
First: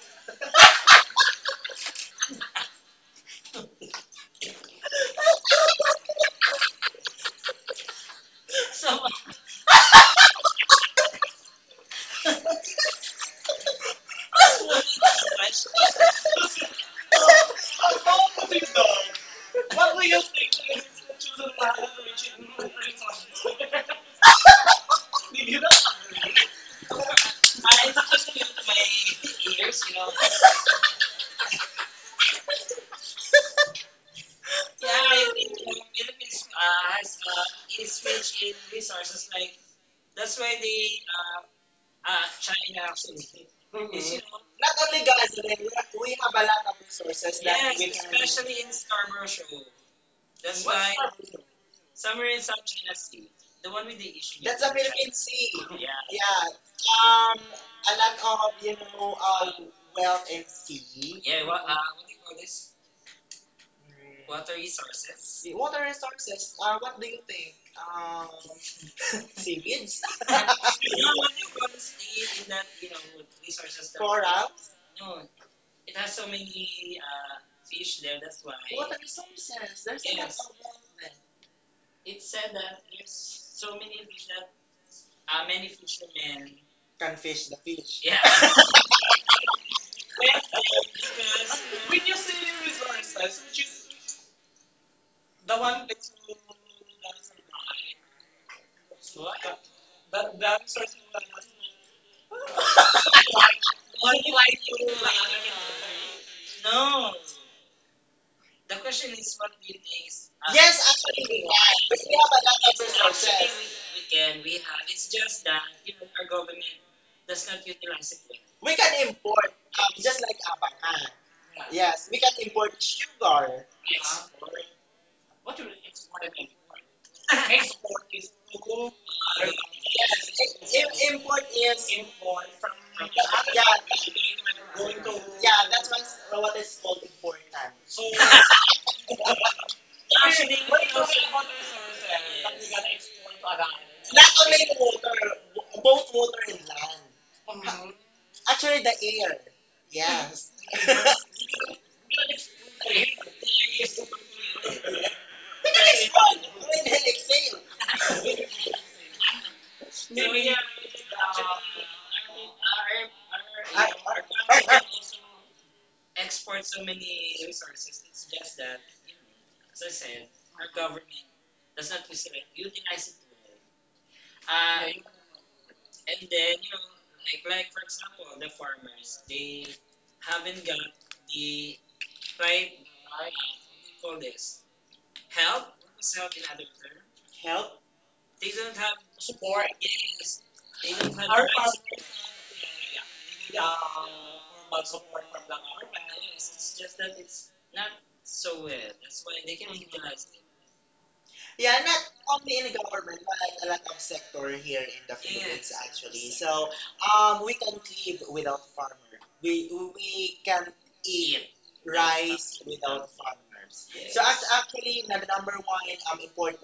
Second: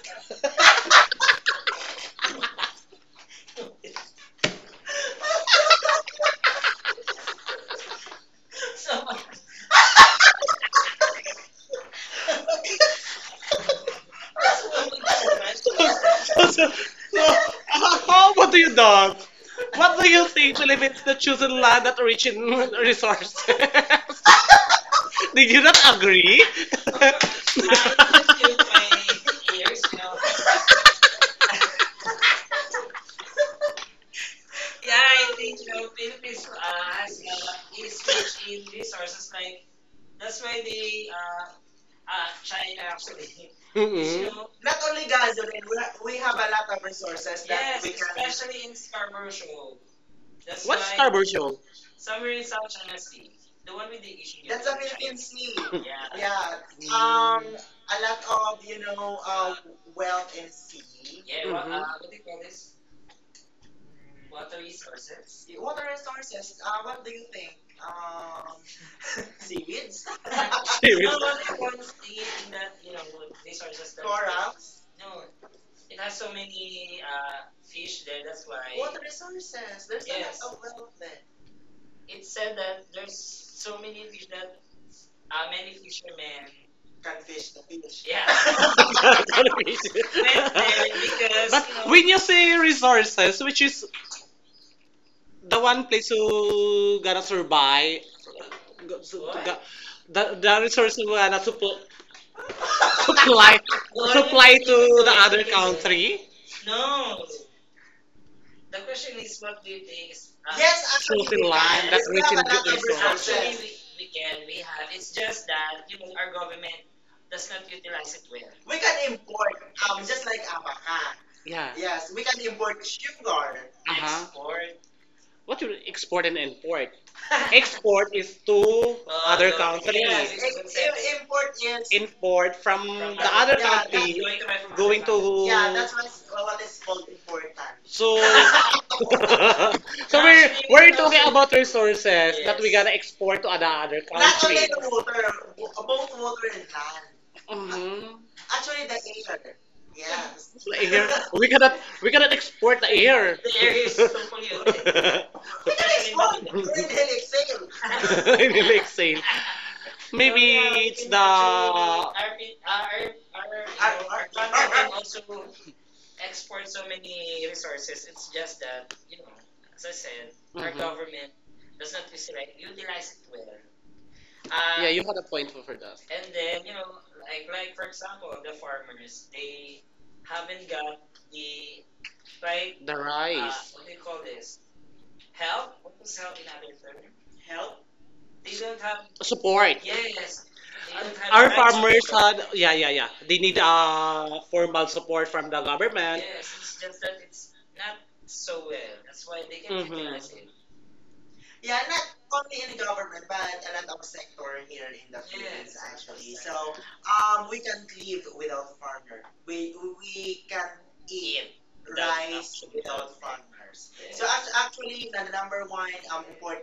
Speaker 1: So,
Speaker 2: so what was the
Speaker 1: magkakaroon.
Speaker 2: question?
Speaker 1: So, so, so, how what do you dog?
Speaker 2: What
Speaker 1: What
Speaker 2: were
Speaker 1: do
Speaker 2: you
Speaker 1: you think
Speaker 2: thinking
Speaker 1: limits the chosen
Speaker 2: about?
Speaker 1: land that rich in resources? Did you
Speaker 2: You know,
Speaker 1: not agree? I
Speaker 2: I
Speaker 1: listened to use
Speaker 2: my
Speaker 1: my ears,
Speaker 2: ears,
Speaker 1: you
Speaker 2: you know.
Speaker 1: know.
Speaker 2: Yeah,
Speaker 1: Yeah,
Speaker 2: I
Speaker 1: I
Speaker 2: think
Speaker 1: think, you
Speaker 2: the
Speaker 1: know, Philippines,
Speaker 2: Philippines has is
Speaker 1: is to
Speaker 2: rich in
Speaker 1: achieve resources
Speaker 2: resources. Like
Speaker 1: like that's
Speaker 2: that's why
Speaker 1: why
Speaker 2: they
Speaker 1: the China
Speaker 2: China actually.
Speaker 1: actually.
Speaker 2: Is,
Speaker 1: Mm-mm.
Speaker 2: you Mhm.
Speaker 1: You
Speaker 2: know,
Speaker 1: know,
Speaker 2: not
Speaker 1: not only
Speaker 2: only
Speaker 1: Gaza,
Speaker 2: gasoline, we have, we
Speaker 1: we have
Speaker 2: have
Speaker 1: a
Speaker 2: a lot
Speaker 1: lot
Speaker 2: of
Speaker 1: of resources
Speaker 2: resources that yes,
Speaker 1: that yes, we
Speaker 2: we can,
Speaker 1: can. Like
Speaker 2: especially in Scarborough Shoal.
Speaker 1: commercial. That's
Speaker 2: That's what's
Speaker 1: what's why
Speaker 2: why up?
Speaker 1: Scarborough Show? Somewhere
Speaker 2: Somewhere in
Speaker 1: in
Speaker 2: South
Speaker 1: South
Speaker 2: China
Speaker 1: China,
Speaker 2: Sea, the
Speaker 1: the
Speaker 2: one
Speaker 1: one with
Speaker 2: with
Speaker 1: the
Speaker 2: the
Speaker 1: E.
Speaker 2: issue. That's a with Philippine Sea. China.
Speaker 1: Yeah.
Speaker 2: Yeah,
Speaker 1: Yeah. Mm-hmm.
Speaker 2: yeah. A lot of
Speaker 1: Of,
Speaker 2: you
Speaker 1: you
Speaker 2: know,
Speaker 1: know, well,
Speaker 2: wealth and sea. Yeah.
Speaker 1: yeah, what, mhm,
Speaker 2: What
Speaker 1: what
Speaker 2: do
Speaker 1: do
Speaker 2: you
Speaker 1: you
Speaker 2: call
Speaker 1: call this?
Speaker 2: this? Water
Speaker 1: Resources.
Speaker 2: resources. Water resources
Speaker 1: Resources.
Speaker 2: are what do you think?
Speaker 1: Um,
Speaker 2: Seaweeds, and,
Speaker 1: No.
Speaker 2: you
Speaker 1: Seriously?
Speaker 2: know,
Speaker 1: One
Speaker 2: what it
Speaker 1: everyone's
Speaker 2: was
Speaker 1: thinking
Speaker 2: in that,
Speaker 1: that
Speaker 2: you
Speaker 1: you know
Speaker 2: know,
Speaker 1: resources
Speaker 2: resources that-
Speaker 1: that...
Speaker 2: coral.
Speaker 1: No,
Speaker 2: No, it
Speaker 1: it has
Speaker 2: has so
Speaker 1: so many
Speaker 2: many
Speaker 1: fish
Speaker 2: fish
Speaker 1: there.
Speaker 2: there,
Speaker 1: That's
Speaker 2: that's why.
Speaker 1: why
Speaker 2: Water
Speaker 1: water resources.
Speaker 2: resources.
Speaker 1: There's
Speaker 2: There's a lot,
Speaker 1: yes
Speaker 2: yes,
Speaker 1: a lot
Speaker 2: of
Speaker 1: of
Speaker 2: them.
Speaker 1: wealth there.
Speaker 2: Then. It
Speaker 1: It
Speaker 2: said
Speaker 1: said
Speaker 2: that
Speaker 1: that there's
Speaker 2: there's so
Speaker 1: so
Speaker 2: many
Speaker 1: many fish
Speaker 2: fish that
Speaker 1: that
Speaker 2: many
Speaker 1: many fishermen
Speaker 2: fishermen. Can
Speaker 1: can
Speaker 2: fish
Speaker 1: fish
Speaker 2: the
Speaker 1: the
Speaker 2: fish.
Speaker 1: fish.
Speaker 2: Yeah.
Speaker 1: Yeah. Went there because but you know,
Speaker 2: Because,
Speaker 1: when you say resources, which is the one place who gonna survive,
Speaker 2: what?
Speaker 1: what? The resources who gonna supply, well,
Speaker 2: Why do I
Speaker 1: supply to the
Speaker 2: do? You?
Speaker 1: thinking? Other, yeah, country. No,
Speaker 2: No. The
Speaker 1: the
Speaker 2: question
Speaker 1: question
Speaker 2: is
Speaker 1: is,
Speaker 2: what
Speaker 1: what do you think?
Speaker 2: buildings are- Yes, actually
Speaker 1: Truth in
Speaker 2: we can.
Speaker 1: line that
Speaker 2: But we still have
Speaker 1: reaches
Speaker 2: another, yes, resources.
Speaker 1: it's
Speaker 2: Actually,
Speaker 1: people.
Speaker 2: we can, we
Speaker 1: We
Speaker 2: have.
Speaker 1: have.
Speaker 2: It's
Speaker 1: It's
Speaker 2: just
Speaker 1: just
Speaker 2: that
Speaker 1: that
Speaker 2: you
Speaker 1: you
Speaker 2: know,
Speaker 1: know
Speaker 2: our
Speaker 1: our
Speaker 2: government
Speaker 1: government
Speaker 2: does
Speaker 1: does not
Speaker 2: not
Speaker 1: utilize
Speaker 2: utilize it
Speaker 1: it
Speaker 2: well.
Speaker 1: well. We
Speaker 2: We can
Speaker 1: can
Speaker 2: import,
Speaker 1: import,
Speaker 2: just
Speaker 1: just
Speaker 2: like
Speaker 1: like
Speaker 2: abangan.
Speaker 1: abaca.
Speaker 2: Yeah.
Speaker 1: Yeah.
Speaker 2: Yes,
Speaker 1: Yes,
Speaker 2: we
Speaker 1: we
Speaker 2: can
Speaker 1: can
Speaker 2: import
Speaker 1: import sugar.
Speaker 2: sugar.
Speaker 1: Uh huh.
Speaker 2: Yes.
Speaker 1: Export
Speaker 2: What
Speaker 1: what
Speaker 2: do we-
Speaker 1: you export and import? Export is to other countries. Yes,
Speaker 2: Yes, import
Speaker 1: Import
Speaker 2: is
Speaker 1: is
Speaker 2: import
Speaker 1: import
Speaker 2: from,
Speaker 1: from
Speaker 2: from.
Speaker 1: From the other,
Speaker 2: Yeah,
Speaker 1: yeah, country going
Speaker 2: yeah.
Speaker 1: to, going
Speaker 2: Going to
Speaker 1: to,
Speaker 2: yeah.
Speaker 1: yeah,
Speaker 2: That's
Speaker 1: that's
Speaker 2: what's
Speaker 1: what's,
Speaker 2: what
Speaker 1: what is
Speaker 2: is called
Speaker 1: called important.
Speaker 2: important. So
Speaker 1: So so we're
Speaker 2: actually,
Speaker 1: we're
Speaker 2: we
Speaker 1: talking
Speaker 2: also
Speaker 1: about resources that we, yes,
Speaker 2: you
Speaker 1: gotta export to other other,
Speaker 2: not
Speaker 1: not only
Speaker 2: only
Speaker 1: countries, the water,
Speaker 2: water, both
Speaker 1: children
Speaker 2: water and
Speaker 1: land.
Speaker 2: land. Mhm.
Speaker 1: Mm-hmm.
Speaker 2: Actually,
Speaker 1: Actually,
Speaker 2: the
Speaker 1: the
Speaker 2: air.
Speaker 1: air.
Speaker 2: Yes.
Speaker 1: Yes. The air.
Speaker 2: You
Speaker 1: We cannot
Speaker 2: gotta explain.
Speaker 1: export the air. The air is so polluted.
Speaker 2: We can explode. We can exhale.
Speaker 1: During the exhale. Inhale, exhale. So
Speaker 2: We have
Speaker 1: maybe so, yeah, we it's can
Speaker 2: um,
Speaker 1: actually the our, Our- you
Speaker 2: our, our,
Speaker 1: Our, know,
Speaker 2: our,
Speaker 1: our-
Speaker 2: our
Speaker 1: country
Speaker 2: country
Speaker 1: can our,
Speaker 2: also
Speaker 1: also export
Speaker 2: exports
Speaker 1: so
Speaker 2: so many
Speaker 1: many
Speaker 2: resources.
Speaker 1: resources.
Speaker 2: It's
Speaker 1: It's
Speaker 2: just
Speaker 1: just
Speaker 2: that,
Speaker 1: that, you know,
Speaker 2: as
Speaker 1: as
Speaker 2: I
Speaker 1: I
Speaker 2: said,
Speaker 1: said,
Speaker 2: our
Speaker 1: our mhm
Speaker 2: government
Speaker 1: government
Speaker 2: does
Speaker 1: does
Speaker 2: not
Speaker 1: not
Speaker 2: utilize
Speaker 1: utilize
Speaker 2: it.
Speaker 1: it well. Yeah,
Speaker 2: Uh,
Speaker 1: you had a point for that.
Speaker 2: And
Speaker 1: And
Speaker 2: then,
Speaker 1: then,
Speaker 2: you know, like,
Speaker 1: like,
Speaker 2: like
Speaker 1: like
Speaker 2: for
Speaker 1: for
Speaker 2: example,
Speaker 1: example,
Speaker 2: the
Speaker 1: the
Speaker 2: farmers,
Speaker 1: farmers,
Speaker 2: they
Speaker 1: they
Speaker 2: haven't
Speaker 1: haven't
Speaker 2: got
Speaker 1: got
Speaker 2: the
Speaker 1: the,
Speaker 2: right,
Speaker 1: The
Speaker 2: what
Speaker 1: rice. What do
Speaker 2: do
Speaker 1: you
Speaker 2: you
Speaker 1: call
Speaker 2: call
Speaker 1: this?
Speaker 2: this? Help?
Speaker 1: What
Speaker 2: What
Speaker 1: is
Speaker 2: is
Speaker 1: how
Speaker 2: help in other term? Help. They
Speaker 1: they
Speaker 2: don't
Speaker 1: don't have,
Speaker 2: have support.
Speaker 1: support. Yes,
Speaker 2: Yes,
Speaker 1: they
Speaker 2: they
Speaker 1: don't have
Speaker 2: don't
Speaker 1: the
Speaker 2: have our
Speaker 1: our
Speaker 2: the
Speaker 1: right
Speaker 2: right
Speaker 1: farmers support. Had, yeah, yeah, yeah. They need
Speaker 2: farmers.
Speaker 1: formal support from the government. Yes,
Speaker 2: Yes, it's
Speaker 1: it's
Speaker 2: just
Speaker 1: just
Speaker 2: that
Speaker 1: that it's
Speaker 2: it's not
Speaker 1: not so
Speaker 2: so well.
Speaker 1: well. That's
Speaker 2: That's why
Speaker 1: why
Speaker 2: they
Speaker 1: they
Speaker 2: can
Speaker 1: can, mhm,
Speaker 2: utilize
Speaker 1: utilize
Speaker 2: it.
Speaker 1: it.
Speaker 2: Yeah,
Speaker 1: Yeah, not
Speaker 2: not only
Speaker 1: only
Speaker 2: in
Speaker 1: in
Speaker 2: government,
Speaker 1: government, but
Speaker 2: but a lot of sector here in the Philippines, yes, actually. So, we
Speaker 1: we
Speaker 2: can't live without farmer.
Speaker 1: farmer.
Speaker 2: We can't eat
Speaker 1: Eat.
Speaker 2: rice
Speaker 1: Rice
Speaker 2: without
Speaker 1: without
Speaker 2: farmers.
Speaker 1: farmers.
Speaker 2: So as, yes, actually the number
Speaker 1: Number
Speaker 2: one
Speaker 1: one, and
Speaker 2: important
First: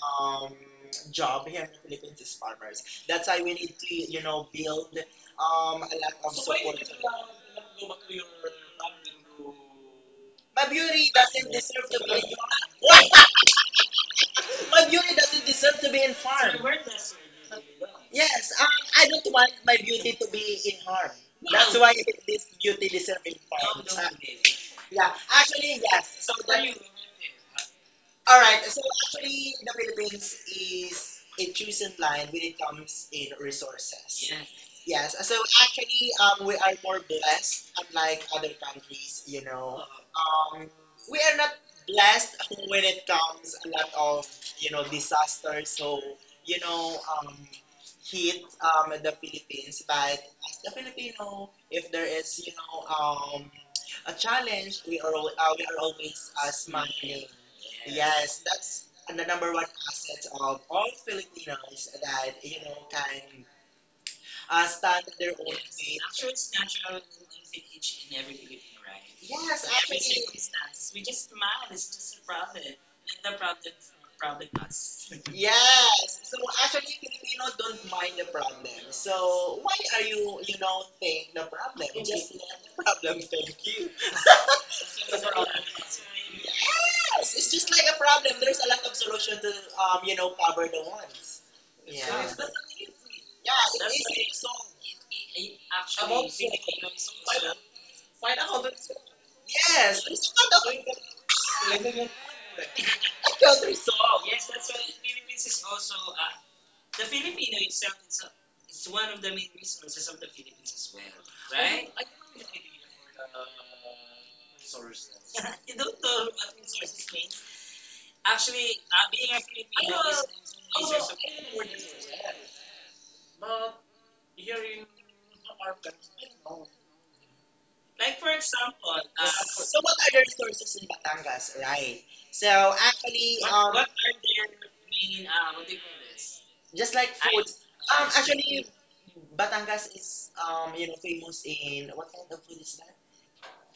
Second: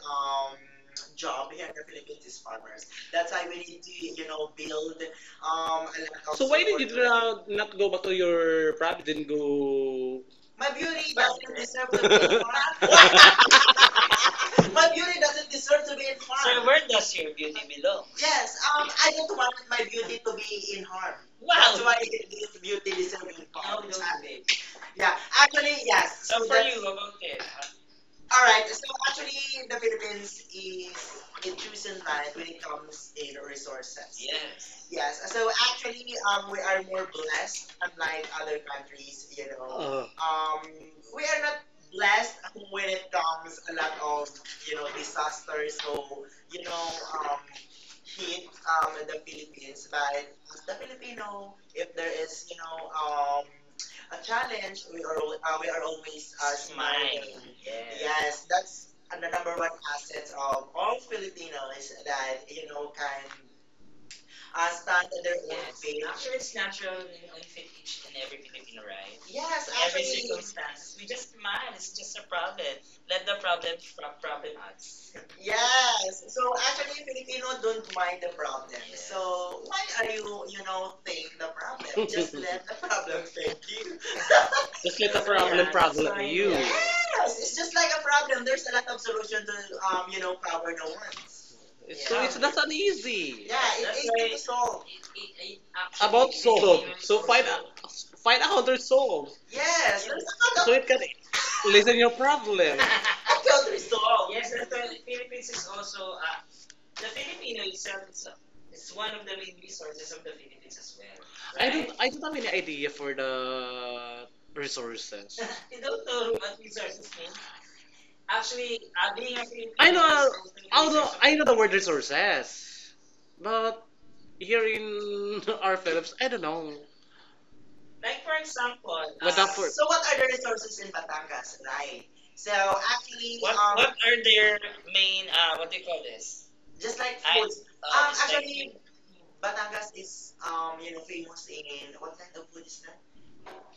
Speaker 2: job
Speaker 1: we
Speaker 2: here in
Speaker 1: have
Speaker 2: the
Speaker 1: to
Speaker 2: Philippines
Speaker 1: really
Speaker 2: is farmers. That's why we need to you know build
Speaker 1: build um,
Speaker 2: a lot of
Speaker 1: so
Speaker 2: So
Speaker 1: why
Speaker 2: support.
Speaker 1: did you not go back to your province? Didn't go.
Speaker 2: My beauty doesn't deserve to be in farm.
Speaker 1: Deserve.
Speaker 2: Why? My beauty doesn't deserve to be in farm.
Speaker 1: So where does your beauty belong?
Speaker 2: Yes,
Speaker 1: Yes,
Speaker 2: I
Speaker 1: I
Speaker 2: don't want my beauty to
Speaker 1: will
Speaker 2: be
Speaker 1: be
Speaker 2: in
Speaker 1: in
Speaker 2: harm.
Speaker 1: harm.
Speaker 2: That's why
Speaker 1: Wow!
Speaker 2: it this beauty deserving No, part, don't do this.
Speaker 1: Yeah,
Speaker 2: Yeah,
Speaker 1: actually,
Speaker 2: actually, yes.
Speaker 1: yes.
Speaker 2: So
Speaker 1: So so for
Speaker 2: that
Speaker 1: that's- you, about it. All
Speaker 2: alright,
Speaker 1: right.
Speaker 2: so
Speaker 1: So actually,
Speaker 2: actually, the
Speaker 1: the
Speaker 2: Philippines
Speaker 1: Philippines is
Speaker 2: is a choosing
Speaker 1: in
Speaker 2: line
Speaker 1: line
Speaker 2: when
Speaker 1: with
Speaker 2: it comes in
Speaker 1: resources.
Speaker 2: resources. Yes. Yes,
Speaker 1: Yes.
Speaker 2: so
Speaker 1: So
Speaker 2: actually, we are more blessed, unlike
Speaker 1: like
Speaker 2: other
Speaker 1: other
Speaker 2: countries,
Speaker 1: countries,
Speaker 2: you know. We
Speaker 1: We
Speaker 2: are not blessed when it comes
Speaker 1: comes
Speaker 2: a
Speaker 1: a
Speaker 2: lot
Speaker 1: lot
Speaker 2: of,
Speaker 1: of
Speaker 2: you know, disasters.
Speaker 1: youngsters,
Speaker 2: So,
Speaker 1: so
Speaker 2: you
Speaker 1: you know,
Speaker 2: know,
Speaker 1: um,
Speaker 2: hit the Philippines. But
Speaker 1: but
Speaker 2: as the
Speaker 1: you
Speaker 2: Filipino,
Speaker 1: know,
Speaker 2: if there
Speaker 1: there
Speaker 2: is,
Speaker 1: is
Speaker 2: you know,
Speaker 1: um
Speaker 2: a
Speaker 1: a
Speaker 2: challenge,
Speaker 1: challenge.
Speaker 2: we
Speaker 1: We
Speaker 2: are
Speaker 1: are
Speaker 2: always
Speaker 1: always smiling.
Speaker 2: smiling.
Speaker 1: Yeah.
Speaker 2: Yes,
Speaker 1: Yes,
Speaker 2: that's
Speaker 1: that's
Speaker 2: the number
Speaker 1: number
Speaker 2: one
Speaker 1: one
Speaker 2: asset
Speaker 1: asset
Speaker 2: of
Speaker 1: of
Speaker 2: all
Speaker 1: all
Speaker 2: Filipinos
Speaker 1: Filipinos
Speaker 2: that
Speaker 1: that
Speaker 2: you
Speaker 1: you
Speaker 2: know
Speaker 1: know can
Speaker 2: can stand on their
Speaker 1: their own,
Speaker 2: own
Speaker 1: yes,
Speaker 2: feet.
Speaker 1: page. After
Speaker 2: Yes,
Speaker 1: it's natural
Speaker 2: actually,
Speaker 1: and in every Filipino, right? Yes, every actually circumstance. We just smile. It's just a problem. Let the problem from problem. So
Speaker 2: yes. So actually,
Speaker 1: actually, Filipino
Speaker 2: Filipinos don't
Speaker 1: don't
Speaker 2: mind
Speaker 1: mind
Speaker 2: the
Speaker 1: the problem.
Speaker 2: problem.
Speaker 1: Yeah. So
Speaker 2: So why
Speaker 1: why
Speaker 2: are
Speaker 1: are you,
Speaker 2: you you
Speaker 1: you
Speaker 2: know
Speaker 1: know,
Speaker 2: think
Speaker 1: the
Speaker 2: the problem?
Speaker 1: problem? Just
Speaker 2: Just let
Speaker 1: let
Speaker 2: the
Speaker 1: the problem
Speaker 2: problem thank
Speaker 1: fake.
Speaker 2: you.
Speaker 1: Just let the problem, yeah, problem sorry you.
Speaker 2: Yes,
Speaker 1: Yes,
Speaker 2: it's
Speaker 1: it's
Speaker 2: just
Speaker 1: just
Speaker 2: like a problem. There's a lot of
Speaker 1: a
Speaker 2: solution
Speaker 1: solution
Speaker 2: to
Speaker 1: to uh,
Speaker 2: you know,
Speaker 1: no
Speaker 2: cover
Speaker 1: power,
Speaker 2: the
Speaker 1: no one.
Speaker 2: ones. Yeah,
Speaker 1: It's, yeah, so it's
Speaker 2: that's
Speaker 1: not uneasy. Yeah, it's
Speaker 2: it's
Speaker 1: easy,
Speaker 2: easy
Speaker 1: right,
Speaker 2: to
Speaker 1: to
Speaker 2: solve.
Speaker 1: solve.
Speaker 2: It actually
Speaker 1: About soul.
Speaker 2: about
Speaker 1: So
Speaker 2: solve. Find
Speaker 1: find
Speaker 2: out how
Speaker 1: out
Speaker 2: to
Speaker 1: their soul.
Speaker 2: yes,
Speaker 1: Yes, let's
Speaker 2: there's a
Speaker 1: so
Speaker 2: lot of
Speaker 1: another. It can
Speaker 2: I
Speaker 1: listen your problem. I
Speaker 2: can't
Speaker 1: felt
Speaker 2: resolve.
Speaker 1: resolved.
Speaker 2: Yes,
Speaker 1: Yes, that's
Speaker 2: that's why
Speaker 1: the
Speaker 2: Philippines
Speaker 1: Philippines
Speaker 2: is
Speaker 1: is
Speaker 2: also,
Speaker 1: also
Speaker 2: the Filipino itself is a, it's
Speaker 1: it's
Speaker 2: one
Speaker 1: one of
Speaker 2: of
Speaker 1: the
Speaker 2: main
Speaker 1: main
Speaker 2: resources
Speaker 1: resources of the
Speaker 2: resources,
Speaker 1: Philippines
Speaker 2: as
Speaker 1: as well.
Speaker 2: well.
Speaker 1: I, right? don't I don't have any idea for the resources.
Speaker 2: You
Speaker 1: You don't
Speaker 2: don't know
Speaker 1: know
Speaker 2: what
Speaker 1: what resources
Speaker 2: resources
Speaker 1: mean.
Speaker 2: means. Actually, being a
Speaker 1: I
Speaker 2: Filipino is
Speaker 1: know- although
Speaker 2: is a
Speaker 1: I know the word resources, but here in our Philippines, I don't
Speaker 2: Oh,
Speaker 1: know.
Speaker 2: like
Speaker 1: Like
Speaker 2: for
Speaker 1: for example,
Speaker 2: example,
Speaker 1: what up for-
Speaker 2: so
Speaker 1: so
Speaker 2: what
Speaker 1: what
Speaker 2: are
Speaker 1: are
Speaker 2: the
Speaker 1: the
Speaker 2: resources
Speaker 1: resources
Speaker 2: in
Speaker 1: in
Speaker 2: Batangas, right?
Speaker 1: Batangas?
Speaker 2: So actually,
Speaker 1: The,
Speaker 2: what
Speaker 1: what
Speaker 2: are
Speaker 1: are
Speaker 2: their
Speaker 1: their main
Speaker 2: main, what
Speaker 1: what
Speaker 2: do
Speaker 1: do
Speaker 2: you
Speaker 1: you
Speaker 2: call
Speaker 1: call
Speaker 2: this?
Speaker 1: this?
Speaker 2: Just like
Speaker 1: Like I-
Speaker 2: food,
Speaker 1: foods.
Speaker 2: items.
Speaker 1: It's like-
Speaker 2: Actually,
Speaker 1: actually,
Speaker 2: Batangas is you
Speaker 1: yun,
Speaker 2: know, famous in what kind of food is
Speaker 1: is
Speaker 2: that?
Speaker 1: na-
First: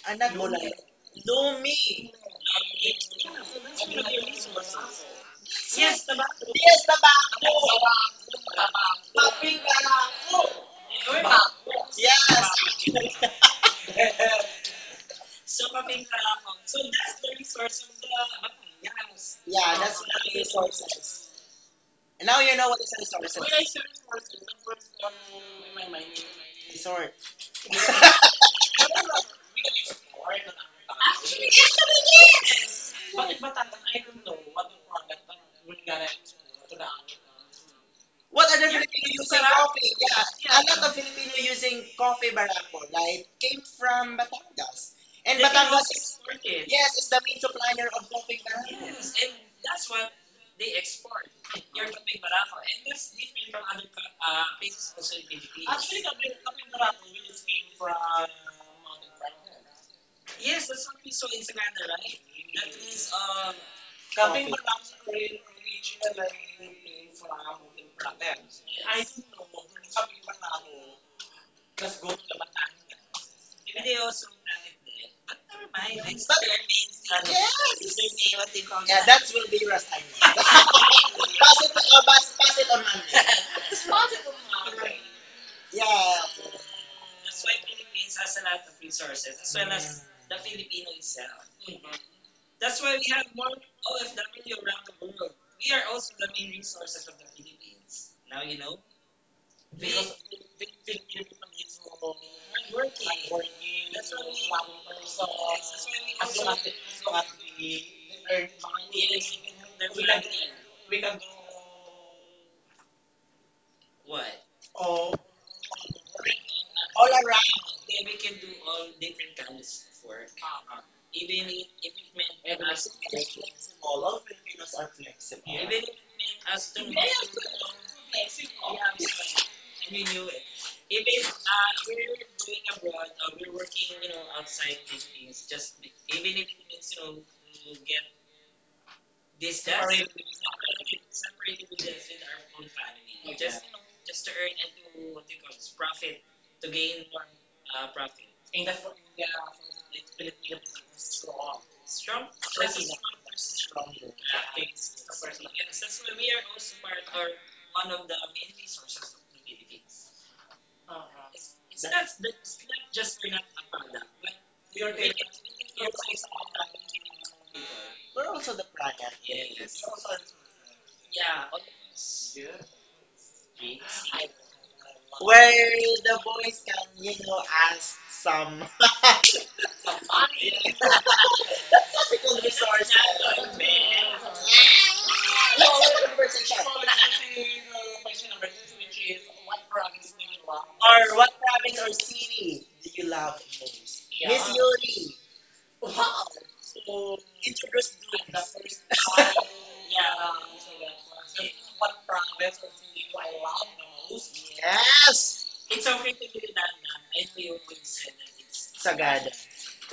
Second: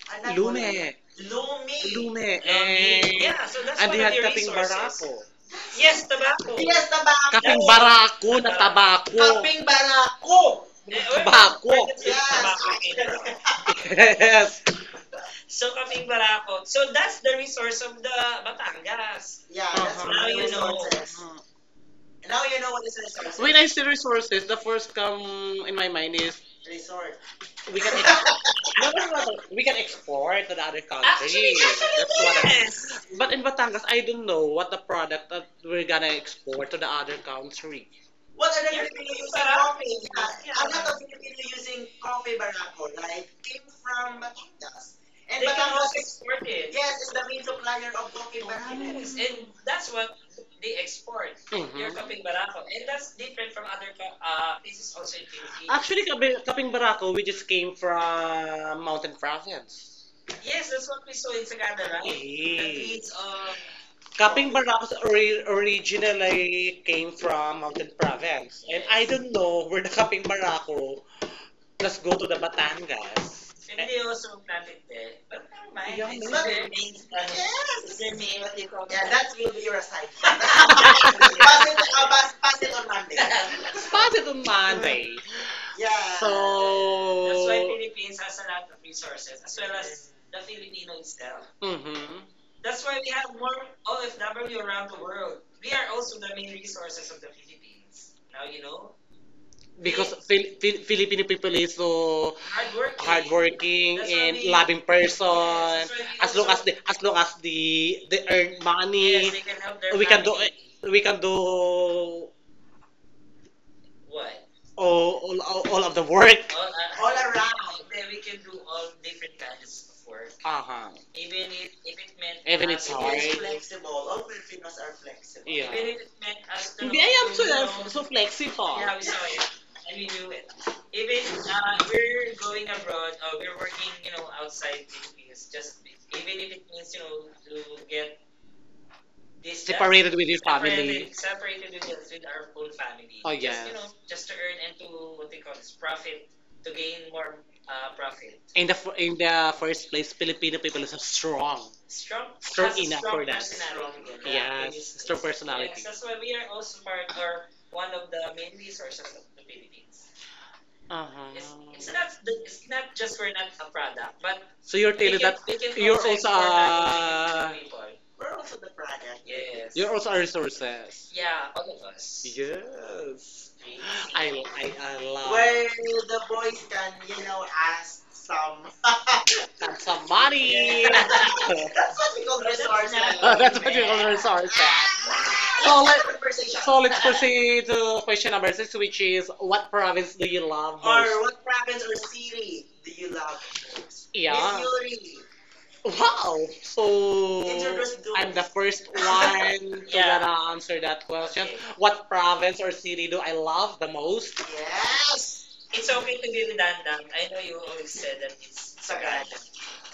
Speaker 2: Ah,
Speaker 1: ah,
Speaker 2: not
Speaker 1: not food.
Speaker 2: gulay.
Speaker 1: Lume.
Speaker 2: Lumi.
Speaker 1: Lume. And, yeah, so that's one of had their kaping resources. Barako. Yes,
Speaker 2: Yes, tobacco.
Speaker 1: tobacco.
Speaker 2: Yes,
Speaker 1: Yes,
Speaker 2: tabako.
Speaker 1: kaping that's barako na
Speaker 2: Tobacco.
Speaker 1: tabako. Kaping
Speaker 2: Paprika.
Speaker 1: barako.
Speaker 2: Or
Speaker 1: Eh, wait, tobacco.
Speaker 2: tobacco.
Speaker 1: Wait, tabako. Wait, that's, yes, just tobacco, eh,
Speaker 2: Yes.
Speaker 1: bro. yes. So, kaming
Speaker 2: Shopping
Speaker 1: Barakot.
Speaker 2: so
Speaker 1: So, that's
Speaker 2: that's
Speaker 1: the
Speaker 2: the
Speaker 1: resource
Speaker 2: resource
Speaker 1: of
Speaker 2: of the
Speaker 1: the
Speaker 2: uh, yes.
Speaker 1: Batangas. Yeah,
Speaker 2: Yeah,
Speaker 1: that's,
Speaker 2: that's
Speaker 1: uh-huh, now
Speaker 2: the
Speaker 1: you know
Speaker 2: resource.
Speaker 1: resources.
Speaker 2: And now
Speaker 1: Now
Speaker 2: you
Speaker 1: you
Speaker 2: know
Speaker 1: know
Speaker 2: what
Speaker 1: what is
Speaker 2: is a
Speaker 1: resources.
Speaker 2: resource.
Speaker 1: When I
Speaker 2: Is.
Speaker 1: say resources, the first come in my mind is
Speaker 2: Resort.
Speaker 1: resort. We can ex-
Speaker 2: Yes.
Speaker 1: we can export to the other, actually, countries. Actually, that's, yes, what I-, yes. But in Batangas, I don't know what the product that we're gonna export to the other country. But
Speaker 2: What are the
Speaker 1: then,
Speaker 2: yeah, Filipino using
Speaker 1: yeah,
Speaker 2: coffee? Yeah. Yeah, a lot of Filipino using coffee barako, right? Came from Batangas. And they Batangas is, export
Speaker 1: exported.
Speaker 2: yes, it's the main supplier of coffee barako. Yes. And
Speaker 1: And
Speaker 2: that's
Speaker 1: that's what
Speaker 2: what they
Speaker 1: they
Speaker 2: export.
Speaker 1: export. Your, mhm,
Speaker 2: Kapay
Speaker 1: kaping
Speaker 2: Maraco,
Speaker 1: barako.
Speaker 2: and
Speaker 1: And that's
Speaker 2: there's different
Speaker 1: different
Speaker 2: from
Speaker 1: from
Speaker 2: other
Speaker 1: other places
Speaker 2: places also
Speaker 1: also in
Speaker 2: in
Speaker 1: Philippines.
Speaker 2: Philippines.
Speaker 1: Actually,
Speaker 2: Actually, Kapil, Kapil
Speaker 1: Kaping
Speaker 2: Marato,
Speaker 1: Barako, we
Speaker 2: which
Speaker 1: just
Speaker 2: came
Speaker 1: came
Speaker 2: from,
Speaker 1: from Mountain Province. Yes,
Speaker 2: yes, that's
Speaker 1: that's
Speaker 2: what
Speaker 1: what
Speaker 2: we
Speaker 1: we
Speaker 2: saw
Speaker 1: saw
Speaker 2: in
Speaker 1: in Sagada,
Speaker 2: Sagana,
Speaker 1: right? The,
Speaker 2: right? That
Speaker 1: yes, feeds
Speaker 2: is,
Speaker 1: of...
Speaker 2: Kapil
Speaker 1: Kaping coffee. Barako
Speaker 2: Marato original, like,
Speaker 1: originally came from Mountain
Speaker 2: I
Speaker 1: Province. And I,
Speaker 2: I
Speaker 1: yes,
Speaker 2: think
Speaker 1: don't know where the Kaping
Speaker 2: Marato.
Speaker 1: Barako, let go to the Batangas.
Speaker 2: Maybe they
Speaker 1: Hindi
Speaker 2: also
Speaker 1: also
Speaker 2: native
Speaker 1: planted there.
Speaker 2: there. But
Speaker 1: But
Speaker 2: never
Speaker 1: never mind.
Speaker 2: mind,
Speaker 1: Yeah,
Speaker 2: it's
Speaker 1: it's
Speaker 2: But- their main
Speaker 1: maybe
Speaker 2: kind
Speaker 1: there. Yes.
Speaker 2: it's their
Speaker 1: Then may
Speaker 2: name,
Speaker 1: what
Speaker 2: what
Speaker 1: you
Speaker 2: they
Speaker 1: call,
Speaker 2: call it.
Speaker 1: yeah,
Speaker 2: Yeah,
Speaker 1: that?
Speaker 2: that
Speaker 1: Will
Speaker 2: will
Speaker 1: be
Speaker 2: be
Speaker 1: your
Speaker 2: your
Speaker 1: assignment.
Speaker 2: assignment. Pass, it, pass,
Speaker 1: Pass, pass
Speaker 2: pass
Speaker 1: it
Speaker 2: it
Speaker 1: on
Speaker 2: on
Speaker 1: Monday.
Speaker 2: Monday. It's
Speaker 1: Pass
Speaker 2: part of
Speaker 1: it
Speaker 2: the
Speaker 1: on Monday. Yeah. So
Speaker 2: yeah. That's
Speaker 1: that's
Speaker 2: why
Speaker 1: why so,
Speaker 2: Philippines
Speaker 1: Philippines
Speaker 2: has
Speaker 1: has
Speaker 2: a
Speaker 1: a
Speaker 2: lot
Speaker 1: lot
Speaker 2: of
Speaker 1: of
Speaker 2: resources,
Speaker 1: resources
Speaker 2: as
Speaker 1: as well
Speaker 2: well as
Speaker 1: as
Speaker 2: the
Speaker 1: the
Speaker 2: Filipino
Speaker 1: Filipino itself.
Speaker 2: itself. Mm-hmm.
Speaker 1: Mhm. That's
Speaker 2: That's why
Speaker 1: why
Speaker 2: we
Speaker 1: we
Speaker 2: have
Speaker 1: have
Speaker 2: more
Speaker 1: more
Speaker 2: OFW
Speaker 1: OFW
Speaker 2: around
Speaker 1: around
Speaker 2: the
Speaker 1: the
Speaker 2: world.
Speaker 1: world. We
Speaker 2: We are
Speaker 1: are
Speaker 2: also
Speaker 1: also
Speaker 2: the
Speaker 1: the main
Speaker 2: main resources
Speaker 1: resources
Speaker 2: of
Speaker 1: of
Speaker 2: the
Speaker 1: the
Speaker 2: Philippines.
Speaker 1: Philippines.
Speaker 2: Now
Speaker 1: Now
Speaker 2: you
Speaker 1: you
Speaker 2: know.
Speaker 1: know.
Speaker 2: We are
Speaker 1: Because Filipino people is so
Speaker 2: working. That's why
Speaker 1: hardworking
Speaker 2: we that's
Speaker 1: and
Speaker 2: why we
Speaker 1: loving person.
Speaker 2: also
Speaker 1: Yes,
Speaker 2: as long as have they-
Speaker 1: as long as the they earn money,
Speaker 2: ideas,
Speaker 1: yes,
Speaker 2: help them we
Speaker 1: we can
Speaker 2: can-
Speaker 1: do
Speaker 2: we
Speaker 1: we
Speaker 2: can
Speaker 1: can
Speaker 2: go
Speaker 1: do
Speaker 2: what?
Speaker 1: what?
Speaker 2: Oh,
Speaker 1: Oh, all, all of the work. All,
Speaker 2: all
Speaker 1: all
Speaker 2: around.
Speaker 1: around. Then
Speaker 2: Yeah, we
Speaker 1: we
Speaker 2: can
Speaker 1: can
Speaker 2: do
Speaker 1: do all
Speaker 2: all different
Speaker 1: different
Speaker 2: kinds
Speaker 1: kinds
Speaker 2: of
Speaker 1: of work.
Speaker 2: work.
Speaker 1: Uh
Speaker 2: Are
Speaker 1: huh. Even
Speaker 2: Even if,
Speaker 1: if,
Speaker 2: if
Speaker 1: if
Speaker 2: it
Speaker 1: it meant,
Speaker 2: meant
Speaker 1: even
Speaker 2: and are
Speaker 1: it's
Speaker 2: us,
Speaker 1: us-
Speaker 2: is
Speaker 1: it hard. It's
Speaker 2: flexible.
Speaker 1: flexible.
Speaker 2: All
Speaker 1: All
Speaker 2: Filipinos
Speaker 1: Filipinos
Speaker 2: are
Speaker 1: are
Speaker 2: flexible.
Speaker 1: flexible.
Speaker 2: Even
Speaker 1: Yeah.
Speaker 2: if
Speaker 1: Even if
Speaker 2: it
Speaker 1: it meant
Speaker 2: meant us
Speaker 1: us to
Speaker 2: to
Speaker 1: Hindi, I
Speaker 2: yeah.
Speaker 1: am so, so flexible. Yeah, we
Speaker 2: Move,
Speaker 1: saw it. And
Speaker 2: we
Speaker 1: we
Speaker 2: knew
Speaker 1: knew
Speaker 2: it.
Speaker 1: it.
Speaker 2: Even
Speaker 1: Even
Speaker 2: if we're
Speaker 1: we're
Speaker 2: going
Speaker 1: going
Speaker 2: abroad
Speaker 1: abroad,
Speaker 2: or we
Speaker 1: we're
Speaker 2: we're
Speaker 1: working,
Speaker 2: working, you know, outside
Speaker 1: outside.
Speaker 2: these
Speaker 1: It's
Speaker 2: things,
Speaker 1: just
Speaker 2: just even if
Speaker 1: it
Speaker 2: it means,
Speaker 1: means,
Speaker 2: you know, to
Speaker 1: to
Speaker 2: get
Speaker 1: get this
Speaker 2: this
Speaker 1: just
Speaker 2: separated,
Speaker 1: separated with your family. Separated
Speaker 2: separated
Speaker 1: with,
Speaker 2: with,
Speaker 1: us,
Speaker 2: us, with
Speaker 1: with
Speaker 2: our
Speaker 1: our
Speaker 2: own
Speaker 1: whole family. Oh,
Speaker 2: family.
Speaker 1: just, you know, yes, just
Speaker 2: Just
Speaker 1: to
Speaker 2: to earn
Speaker 1: earn
Speaker 2: and
Speaker 1: and to,
Speaker 2: to what
Speaker 1: what
Speaker 2: do
Speaker 1: they
Speaker 2: you
Speaker 1: call
Speaker 2: call
Speaker 1: this,
Speaker 2: this, profit,
Speaker 1: profit,
Speaker 2: to
Speaker 1: to
Speaker 2: gain
Speaker 1: gain
Speaker 2: more
Speaker 1: more
Speaker 2: profit.
Speaker 1: profit. In
Speaker 2: And
Speaker 1: the
Speaker 2: that's what yeah,
Speaker 1: first place, Filipino people is so strong. Strong,
Speaker 2: strong
Speaker 1: strong has a
Speaker 2: versus
Speaker 1: enough strong for that personality. Yeah, it, yes, strong. It's, yes,
Speaker 2: yes,
Speaker 1: personality. That's
Speaker 2: that's
Speaker 1: why
Speaker 2: why we
Speaker 1: we
Speaker 2: are
Speaker 1: are
Speaker 2: also
Speaker 1: also part
Speaker 2: part or
Speaker 1: or one
Speaker 2: one
Speaker 1: of
Speaker 2: of the
Speaker 1: the
Speaker 2: main
Speaker 1: main resources
Speaker 2: resources of
Speaker 1: of
Speaker 2: the
Speaker 1: the Philippines.
Speaker 2: Philippines.
Speaker 1: Uh,
Speaker 2: Uh-huh.
Speaker 1: It's,
Speaker 2: It's
Speaker 1: it's uh-huh,
Speaker 2: not
Speaker 1: not
Speaker 2: it's
Speaker 1: it's
Speaker 2: not
Speaker 1: not just
Speaker 2: just
Speaker 1: we're
Speaker 2: we're not
Speaker 1: not
Speaker 2: a
Speaker 1: a
Speaker 2: product.
Speaker 1: product, but so you're
Speaker 2: We're,
Speaker 1: we
Speaker 2: we're
Speaker 1: telling can, that we can you're also also our a Filipino people.
Speaker 2: we're
Speaker 1: We're,
Speaker 2: also the product.
Speaker 1: yes.
Speaker 2: Yes.
Speaker 1: You're also a resources.
Speaker 2: Yeah.
Speaker 1: Yeah,
Speaker 2: All
Speaker 1: all of
Speaker 2: the
Speaker 1: us. Yes.
Speaker 2: I-
Speaker 1: Really. I Well, love. Where
Speaker 2: Where
Speaker 1: the
Speaker 2: the
Speaker 1: boys
Speaker 2: boys
Speaker 1: can,
Speaker 2: can, you know,
Speaker 1: add
Speaker 2: ask
Speaker 1: some.
Speaker 2: some
Speaker 1: Some money.
Speaker 2: Yeah,
Speaker 1: That's what we
Speaker 2: practical
Speaker 1: call
Speaker 2: resources.
Speaker 1: resources. That's what we call resources. So let- conversation. So let's proceed to question number six, which is what province do you love or
Speaker 2: Or
Speaker 1: most?
Speaker 2: what
Speaker 1: What
Speaker 2: province
Speaker 1: province
Speaker 2: or
Speaker 1: or city
Speaker 2: city
Speaker 1: do
Speaker 2: do you
Speaker 1: you love?
Speaker 2: love most?
Speaker 1: Miss,
Speaker 2: Yeah.
Speaker 1: yeah,
Speaker 2: Miss
Speaker 1: Yuri.
Speaker 2: Yuri, wow,
Speaker 1: Wow! So
Speaker 2: introduce.
Speaker 1: interest group. I'm the us first
Speaker 2: I,
Speaker 1: one to, yeah,
Speaker 2: yeah.
Speaker 1: gonna answer that
Speaker 2: So,
Speaker 1: question. Okay.
Speaker 2: what
Speaker 1: What
Speaker 2: province
Speaker 1: province or city do
Speaker 2: do I
Speaker 1: I
Speaker 2: love?
Speaker 1: love the most? Yeah.
Speaker 2: Yes! It's
Speaker 1: It's
Speaker 2: okay
Speaker 1: okay to
Speaker 2: to
Speaker 1: be
Speaker 2: do that na.
Speaker 1: redundant.
Speaker 2: I
Speaker 1: I
Speaker 2: know
Speaker 1: know
Speaker 2: you
Speaker 1: you
Speaker 2: would
Speaker 1: always said that
Speaker 2: that it's
Speaker 1: it's
Speaker 2: Sagada.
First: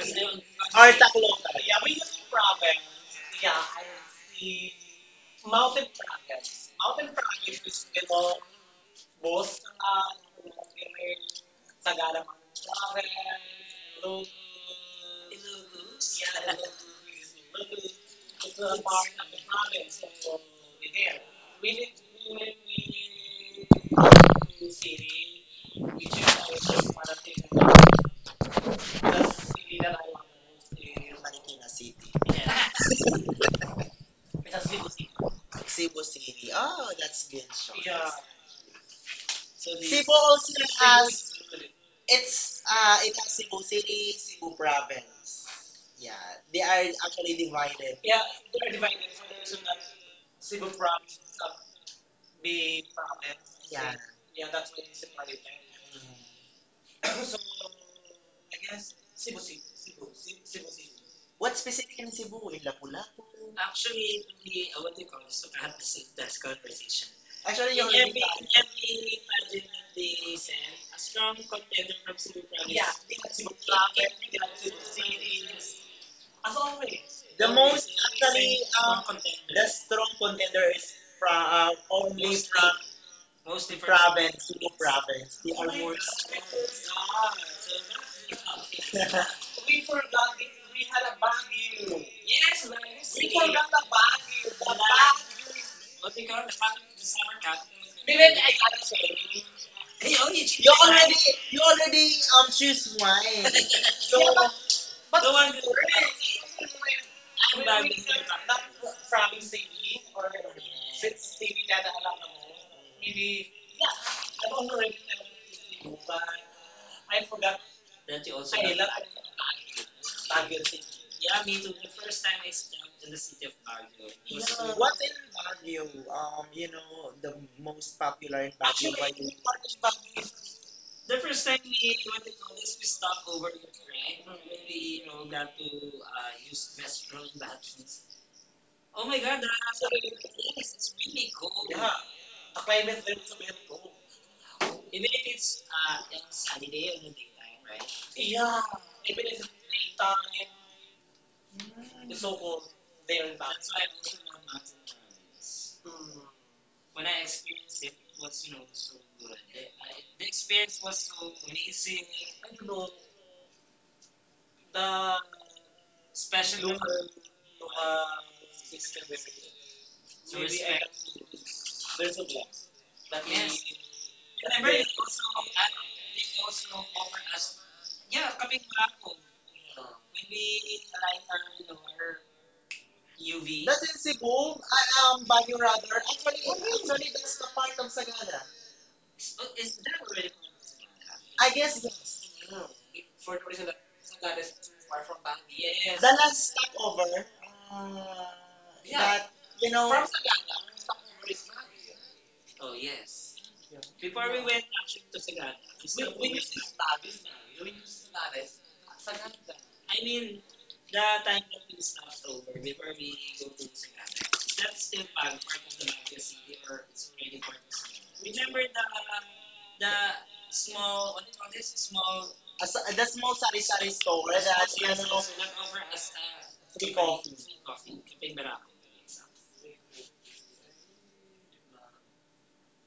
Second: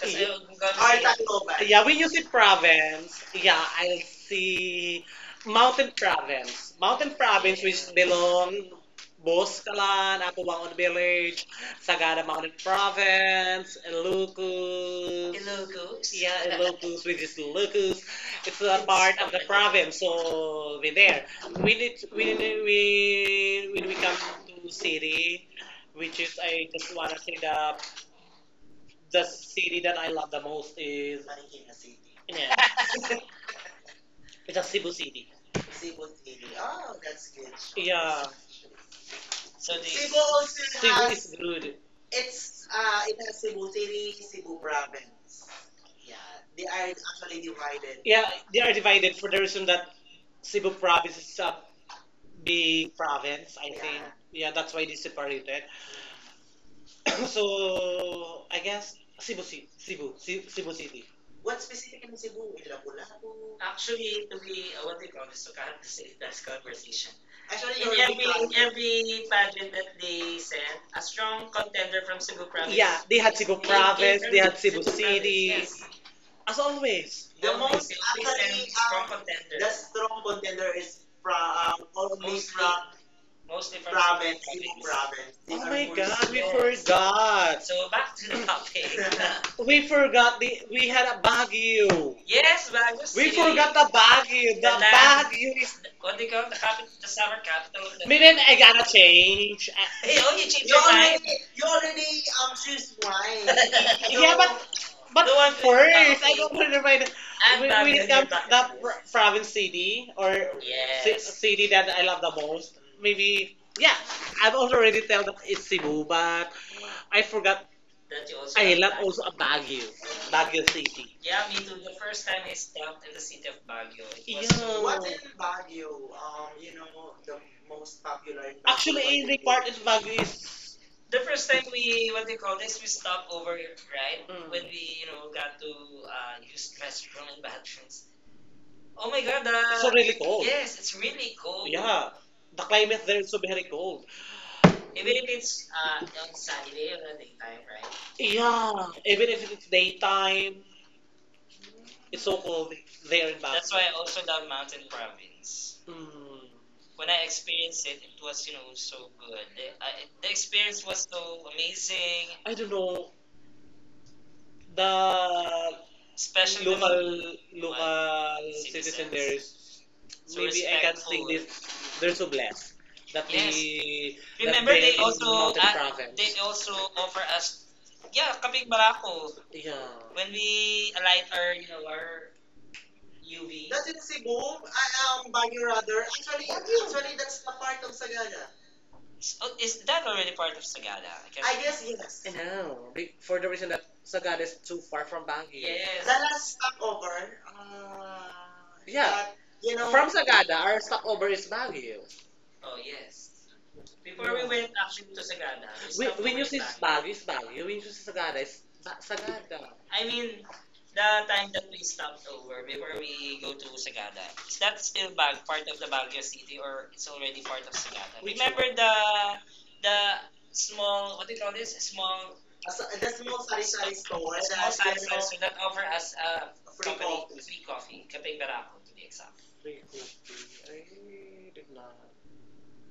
Speaker 1: because, yeah,
Speaker 2: yung, or
Speaker 1: I'm
Speaker 2: Tacloban.
Speaker 1: gonna,
Speaker 2: Yeah,
Speaker 1: yeah, we
Speaker 2: we
Speaker 1: use
Speaker 2: use
Speaker 1: it
Speaker 2: province.
Speaker 1: province.
Speaker 2: Yeah,
Speaker 1: Yeah,
Speaker 2: I
Speaker 1: I'll
Speaker 2: see
Speaker 1: see
Speaker 2: mountain
Speaker 1: mountain
Speaker 2: province.
Speaker 1: province. Mountain
Speaker 2: Mountain
Speaker 1: province
Speaker 2: province,
Speaker 1: which
Speaker 2: you know,
Speaker 1: belong
Speaker 2: both sa
Speaker 1: Boscalan, Apuangon
Speaker 2: may
Speaker 1: Village,
Speaker 2: Tagalog
Speaker 1: Sagada Mountain
Speaker 2: province,
Speaker 1: Province,
Speaker 2: little, little goose.
Speaker 1: Ilocos. Yeah,
Speaker 2: Yeah,
Speaker 1: Ilocos, which is Ilocos. It's a
Speaker 2: little bar
Speaker 1: part
Speaker 2: of
Speaker 1: of
Speaker 2: the
Speaker 1: the province,
Speaker 2: province.
Speaker 1: so we
Speaker 2: There,
Speaker 1: there.
Speaker 2: we live
Speaker 1: We need
Speaker 2: in the city.
Speaker 1: city.
Speaker 2: We just always
Speaker 1: I just
Speaker 2: just want to
Speaker 1: wanna say
Speaker 2: think
Speaker 1: the
Speaker 2: about the city
Speaker 1: city
Speaker 2: that
Speaker 1: that
Speaker 2: I
Speaker 1: I
Speaker 2: want
Speaker 1: love the most
Speaker 2: to live in,
Speaker 1: is,
Speaker 2: Marikina City.
Speaker 1: yeah,
Speaker 2: Yeah,
Speaker 1: it's a
Speaker 2: it's a Cebu
Speaker 1: Cebu
Speaker 2: City.
Speaker 1: City.
Speaker 2: Cebu city Oh, that's good. Sean.
Speaker 1: Yeah,
Speaker 2: So
Speaker 1: so the
Speaker 2: Cebu
Speaker 1: Cebu
Speaker 2: also
Speaker 1: is
Speaker 2: has
Speaker 1: has good.
Speaker 2: it's it
Speaker 1: It
Speaker 2: has
Speaker 1: has
Speaker 2: Cebu
Speaker 1: Cebu
Speaker 2: City,
Speaker 1: City
Speaker 2: Cebu Province. Yeah, they are actually divided.
Speaker 1: divided.
Speaker 2: Yeah,
Speaker 1: Yeah, they are
Speaker 2: they're divided.
Speaker 1: divided for the reason that
Speaker 2: Cebu
Speaker 1: Cebu province
Speaker 2: province is
Speaker 1: is
Speaker 2: a
Speaker 1: a
Speaker 2: main
Speaker 1: big province,
Speaker 2: province.
Speaker 1: I think.
Speaker 2: Yeah. Yeah,
Speaker 1: Yeah,
Speaker 2: that's
Speaker 1: that's
Speaker 2: why
Speaker 1: why they
Speaker 2: it's separated.
Speaker 1: separated.
Speaker 2: So
Speaker 1: So
Speaker 2: I
Speaker 1: I
Speaker 2: guess
Speaker 1: guess
Speaker 2: it's
Speaker 1: Cebu City, Cebu City.
Speaker 2: what's specific in Cebu?
Speaker 1: Cebu,
Speaker 2: In Lapu-Lapu?
Speaker 1: Lapu-Lapu.
Speaker 2: Actually
Speaker 1: Actually, to
Speaker 2: the
Speaker 1: be,
Speaker 2: what
Speaker 1: what
Speaker 2: do
Speaker 1: they
Speaker 2: you call
Speaker 1: call
Speaker 2: it?
Speaker 1: this,
Speaker 2: So
Speaker 1: to
Speaker 2: I have this
Speaker 1: characterize
Speaker 2: this
Speaker 1: this
Speaker 2: conversation.
Speaker 1: conversation,
Speaker 2: Actually,
Speaker 1: actually,
Speaker 2: you in
Speaker 1: in
Speaker 2: every
Speaker 1: every
Speaker 2: pageant
Speaker 1: pageant
Speaker 2: that
Speaker 1: that
Speaker 2: they
Speaker 1: they sent,
Speaker 2: send, a
Speaker 1: a
Speaker 2: strong
Speaker 1: strong
Speaker 2: contender
Speaker 1: contender
Speaker 2: from
Speaker 1: from
Speaker 2: Cebu
Speaker 1: Cebu
Speaker 2: province.
Speaker 1: province.
Speaker 2: Yeah.
Speaker 1: Yeah, they had Cebu province, they had Cebu province, City. Yes.
Speaker 2: As
Speaker 1: As
Speaker 2: always.
Speaker 1: always.
Speaker 2: The most actually um,
Speaker 1: Strong contender.
Speaker 2: the strong
Speaker 1: Strong
Speaker 2: contender is
Speaker 1: from
Speaker 2: from only
Speaker 1: almost
Speaker 2: from most
Speaker 1: mostly from
Speaker 2: different
Speaker 1: Province,
Speaker 2: province to
Speaker 1: Philippines province.
Speaker 2: province. They
Speaker 1: They, oh,
Speaker 2: Oh
Speaker 1: are
Speaker 2: are
Speaker 1: my
Speaker 2: more.
Speaker 1: full God, we forgot. So back to the topic.
Speaker 2: We
Speaker 1: We
Speaker 2: forgot
Speaker 1: forgot the
Speaker 2: we
Speaker 1: we
Speaker 2: had
Speaker 1: had
Speaker 2: a
Speaker 1: a
Speaker 2: Baguio.
Speaker 1: Baguio.
Speaker 2: Yes,
Speaker 1: Yes,
Speaker 2: man.
Speaker 1: Baguio
Speaker 2: We
Speaker 1: City. We
Speaker 2: forgot
Speaker 1: forgot
Speaker 2: the
Speaker 1: the
Speaker 2: Baguio.
Speaker 1: Baguio. The
Speaker 2: The
Speaker 1: The land.
Speaker 2: Baguio.
Speaker 1: Baguio is.
Speaker 2: What
Speaker 1: What
Speaker 2: do
Speaker 1: do
Speaker 2: you
Speaker 1: you
Speaker 2: call
Speaker 1: call
Speaker 2: it?
Speaker 1: the capital,
Speaker 2: The
Speaker 1: the summer
Speaker 2: summer cat.
Speaker 1: capital? Of the Minin, I gotta change. Hey,
Speaker 2: Hey, oh,
Speaker 1: oh, you changed your
Speaker 2: already
Speaker 1: mind.
Speaker 2: you already choose wine. So
Speaker 1: Yeah,
Speaker 2: But
Speaker 1: but the
Speaker 2: the
Speaker 1: one
Speaker 2: one
Speaker 1: with
Speaker 2: who
Speaker 1: first, thing- I don't Taofi remember. The- I'm
Speaker 2: I'm
Speaker 1: when
Speaker 2: bad
Speaker 1: back it in
Speaker 2: with
Speaker 1: comes back
Speaker 2: not
Speaker 1: that here.
Speaker 2: from
Speaker 1: Province
Speaker 2: CD
Speaker 1: city
Speaker 2: or
Speaker 1: or ci- yes,
Speaker 2: CD
Speaker 1: city
Speaker 2: that
Speaker 1: that
Speaker 2: I
Speaker 1: I love
Speaker 2: like.
Speaker 1: the most,
Speaker 2: Maybe
Speaker 1: maybe,
Speaker 2: yeah,
Speaker 1: yeah.
Speaker 2: I
Speaker 1: I've
Speaker 2: don't
Speaker 1: also
Speaker 2: know
Speaker 1: already tell that it's Cebu,
Speaker 2: but
Speaker 1: but I
Speaker 2: I forgot
Speaker 1: forgot.
Speaker 2: that
Speaker 1: That
Speaker 2: you
Speaker 1: you also
Speaker 2: also
Speaker 1: I
Speaker 2: I
Speaker 1: have
Speaker 2: got
Speaker 1: love
Speaker 2: love
Speaker 1: back also Baguio, a
Speaker 2: Baguio?
Speaker 1: Baguio
Speaker 2: City.
Speaker 1: City.
Speaker 2: Yeah,
Speaker 1: Yeah, me
Speaker 2: me
Speaker 1: too.
Speaker 2: too. The
Speaker 1: The first
Speaker 2: first
Speaker 1: time
Speaker 2: time I
Speaker 1: I
Speaker 2: stopped
Speaker 1: stopped
Speaker 2: in
Speaker 1: in
Speaker 2: the
Speaker 1: the city
Speaker 2: city
Speaker 1: of
Speaker 2: of
Speaker 1: Baguio.
Speaker 2: Baguio.
Speaker 1: It was,
Speaker 2: Yeah.
Speaker 1: yeah,
Speaker 2: What
Speaker 1: what, yeah,
Speaker 2: in
Speaker 1: in
Speaker 2: Baguio?
Speaker 1: Baguio?
Speaker 2: You
Speaker 1: You know,
Speaker 2: know, the
Speaker 1: the
Speaker 2: most
Speaker 1: most
Speaker 2: popular in Baguio
Speaker 1: actually, every
Speaker 2: actually,
Speaker 1: part is Baguio.
Speaker 2: the
Speaker 1: The
Speaker 2: first
Speaker 1: first
Speaker 2: time
Speaker 1: time
Speaker 2: we,
Speaker 1: we,
Speaker 2: what
Speaker 1: what do
Speaker 2: they
Speaker 1: you
Speaker 2: call
Speaker 1: call
Speaker 2: this,
Speaker 1: this, we
Speaker 2: we stopped
Speaker 1: stopped
Speaker 2: over
Speaker 1: over,
Speaker 2: in Korea,
Speaker 1: right?
Speaker 2: when
Speaker 1: When, mm, we,
Speaker 2: we,
Speaker 1: you
Speaker 2: you know,
Speaker 1: know,
Speaker 2: got
Speaker 1: got
Speaker 2: to
Speaker 1: to use
Speaker 2: use restroom
Speaker 1: restroom and
Speaker 2: bathrooms.
Speaker 1: bathrooms. Oh
Speaker 2: Oh my
Speaker 1: my
Speaker 2: God,
Speaker 1: God,
Speaker 2: the
Speaker 1: so the, really
Speaker 2: absolute
Speaker 1: cold.
Speaker 2: place
Speaker 1: Yes, it's
Speaker 2: is really
Speaker 1: really cold.
Speaker 2: cool.
Speaker 1: Yeah, the climate there is so very cold.
Speaker 2: Even
Speaker 1: Even
Speaker 2: if
Speaker 1: if
Speaker 2: it's
Speaker 1: it's
Speaker 2: on
Speaker 1: on Saturday
Speaker 2: Saturday
Speaker 1: or
Speaker 2: or the
Speaker 1: the daytime,
Speaker 2: daytime,
Speaker 1: right? Yeah, even if it's daytime,
Speaker 2: right? Mm. It's
Speaker 1: it's so
Speaker 2: so cold
Speaker 1: cold
Speaker 2: there
Speaker 1: there in
Speaker 2: and back.
Speaker 1: Baguio. That's why I
Speaker 2: That's
Speaker 1: also love mountain
Speaker 2: why
Speaker 1: province.
Speaker 2: I,
Speaker 1: Mm.
Speaker 2: mm, when
Speaker 1: When
Speaker 2: I
Speaker 1: I experienced
Speaker 2: experienced it
Speaker 1: it, it was,
Speaker 2: was,
Speaker 1: you
Speaker 2: you know,
Speaker 1: know,
Speaker 2: so
Speaker 1: so
Speaker 2: good.
Speaker 1: good. The, I,
Speaker 2: I, the
Speaker 1: the
Speaker 2: experience
Speaker 1: experience was
Speaker 2: was so
Speaker 1: so
Speaker 2: amazing.
Speaker 1: amazing, I
Speaker 2: I
Speaker 1: don't
Speaker 2: don't know,
Speaker 1: know.
Speaker 2: the
Speaker 1: The especially
Speaker 2: special local uh,
Speaker 1: local citizen
Speaker 2: system.
Speaker 1: citizens there is. So
Speaker 2: So
Speaker 1: maybe
Speaker 2: maybe I,
Speaker 1: respectful. I can
Speaker 2: respect,
Speaker 1: think this they're so blessed
Speaker 2: that
Speaker 1: that, yes,
Speaker 2: yes.
Speaker 1: we remember
Speaker 2: Whenever
Speaker 1: that
Speaker 2: you go to an,
Speaker 1: uh,
Speaker 2: they
Speaker 1: they also
Speaker 2: also
Speaker 1: offer
Speaker 2: offer us,
Speaker 1: us, yeah,
Speaker 2: yeah, kami
Speaker 1: kapig
Speaker 2: nga,
Speaker 1: barako. Yeah,
Speaker 2: when
Speaker 1: when
Speaker 2: we
Speaker 1: we alight
Speaker 2: align our,
Speaker 1: our, you know,
Speaker 2: our
Speaker 1: our you
Speaker 2: UV. That's in Cebu, Baguio
Speaker 1: your
Speaker 2: rather.
Speaker 1: other. Actually,
Speaker 2: Actually,
Speaker 1: that's
Speaker 2: that's the
Speaker 1: the
Speaker 2: part
Speaker 1: part of
Speaker 2: of Sagada.
Speaker 1: Sagada. Is,
Speaker 2: is,
Speaker 1: oh,
Speaker 2: is
Speaker 1: is
Speaker 2: that
Speaker 1: that already
Speaker 2: already
Speaker 1: part of Sagada?
Speaker 2: I
Speaker 1: I
Speaker 2: guess
Speaker 1: guess yes.
Speaker 2: yes. Mm.
Speaker 1: No, be-
Speaker 2: For
Speaker 1: for
Speaker 2: the
Speaker 1: the
Speaker 2: reason
Speaker 1: reason
Speaker 2: that
Speaker 1: that Sagada
Speaker 2: Sagada
Speaker 1: is
Speaker 2: is too
Speaker 1: too far
Speaker 2: far from
Speaker 1: from
Speaker 2: Bangui?
Speaker 1: Baguio. The,
Speaker 2: Yes.
Speaker 1: yes,
Speaker 2: The
Speaker 1: the last
Speaker 2: last stopover,
Speaker 1: stopover,
Speaker 2: uh,
Speaker 1: Uh,
Speaker 2: yeah,
Speaker 1: yeah,
Speaker 2: that,
Speaker 1: that, you know,
Speaker 2: from
Speaker 1: from Sagada,
Speaker 2: Sagada,
Speaker 1: our stopover is Baguio. Oh,
Speaker 2: oh,
Speaker 1: yes.
Speaker 2: yes. Yeah.
Speaker 1: Before
Speaker 2: Before we
Speaker 1: we
Speaker 2: went
Speaker 1: went
Speaker 2: actually
Speaker 1: actually to
Speaker 2: to Sagada,
Speaker 1: Sagada,
Speaker 2: we
Speaker 1: when, stopped when
Speaker 2: when
Speaker 1: you
Speaker 2: you
Speaker 1: over see
Speaker 2: say
Speaker 1: Baguio, is
Speaker 2: studies na,
Speaker 1: Baguio. When
Speaker 2: when
Speaker 1: you
Speaker 2: you
Speaker 1: see
Speaker 2: say
Speaker 1: Sagada, it's
Speaker 2: studies,
Speaker 1: Ba- Sagada.
Speaker 2: I mean, the
Speaker 1: The
Speaker 2: time
Speaker 1: time that
Speaker 2: that
Speaker 1: we
Speaker 2: we stopped
Speaker 1: stopped
Speaker 2: over
Speaker 1: over before
Speaker 2: before we
Speaker 1: we
Speaker 2: go
Speaker 1: go to
Speaker 2: to
Speaker 1: Sagada
Speaker 2: Sagada, that's still part of
Speaker 1: part of the
Speaker 2: the
Speaker 1: Baguio
Speaker 2: Baguio
Speaker 1: City
Speaker 2: City or
Speaker 1: or it's
Speaker 2: it's
Speaker 1: already
Speaker 2: already part
Speaker 1: part of
Speaker 2: of Sagada.
Speaker 1: Sagada. Which Remember
Speaker 2: Remember
Speaker 1: one?
Speaker 2: the
Speaker 1: The small,
Speaker 2: small,
Speaker 1: what
Speaker 2: what do
Speaker 1: do you
Speaker 2: you
Speaker 1: call
Speaker 2: call this?
Speaker 1: this? Small.
Speaker 2: Small, as, the small sari-sari store
Speaker 1: Yes, yes, yes. That
Speaker 2: over
Speaker 1: offer us
Speaker 2: as
Speaker 1: a
Speaker 2: a
Speaker 1: Free
Speaker 2: free
Speaker 1: company-
Speaker 2: coffee.
Speaker 1: coffee.
Speaker 2: Free
Speaker 1: Free
Speaker 2: coffee.
Speaker 1: coffee, Kapeng
Speaker 2: Kapeng Barako.
Speaker 1: Barako to be exact. Free coffee. I did not.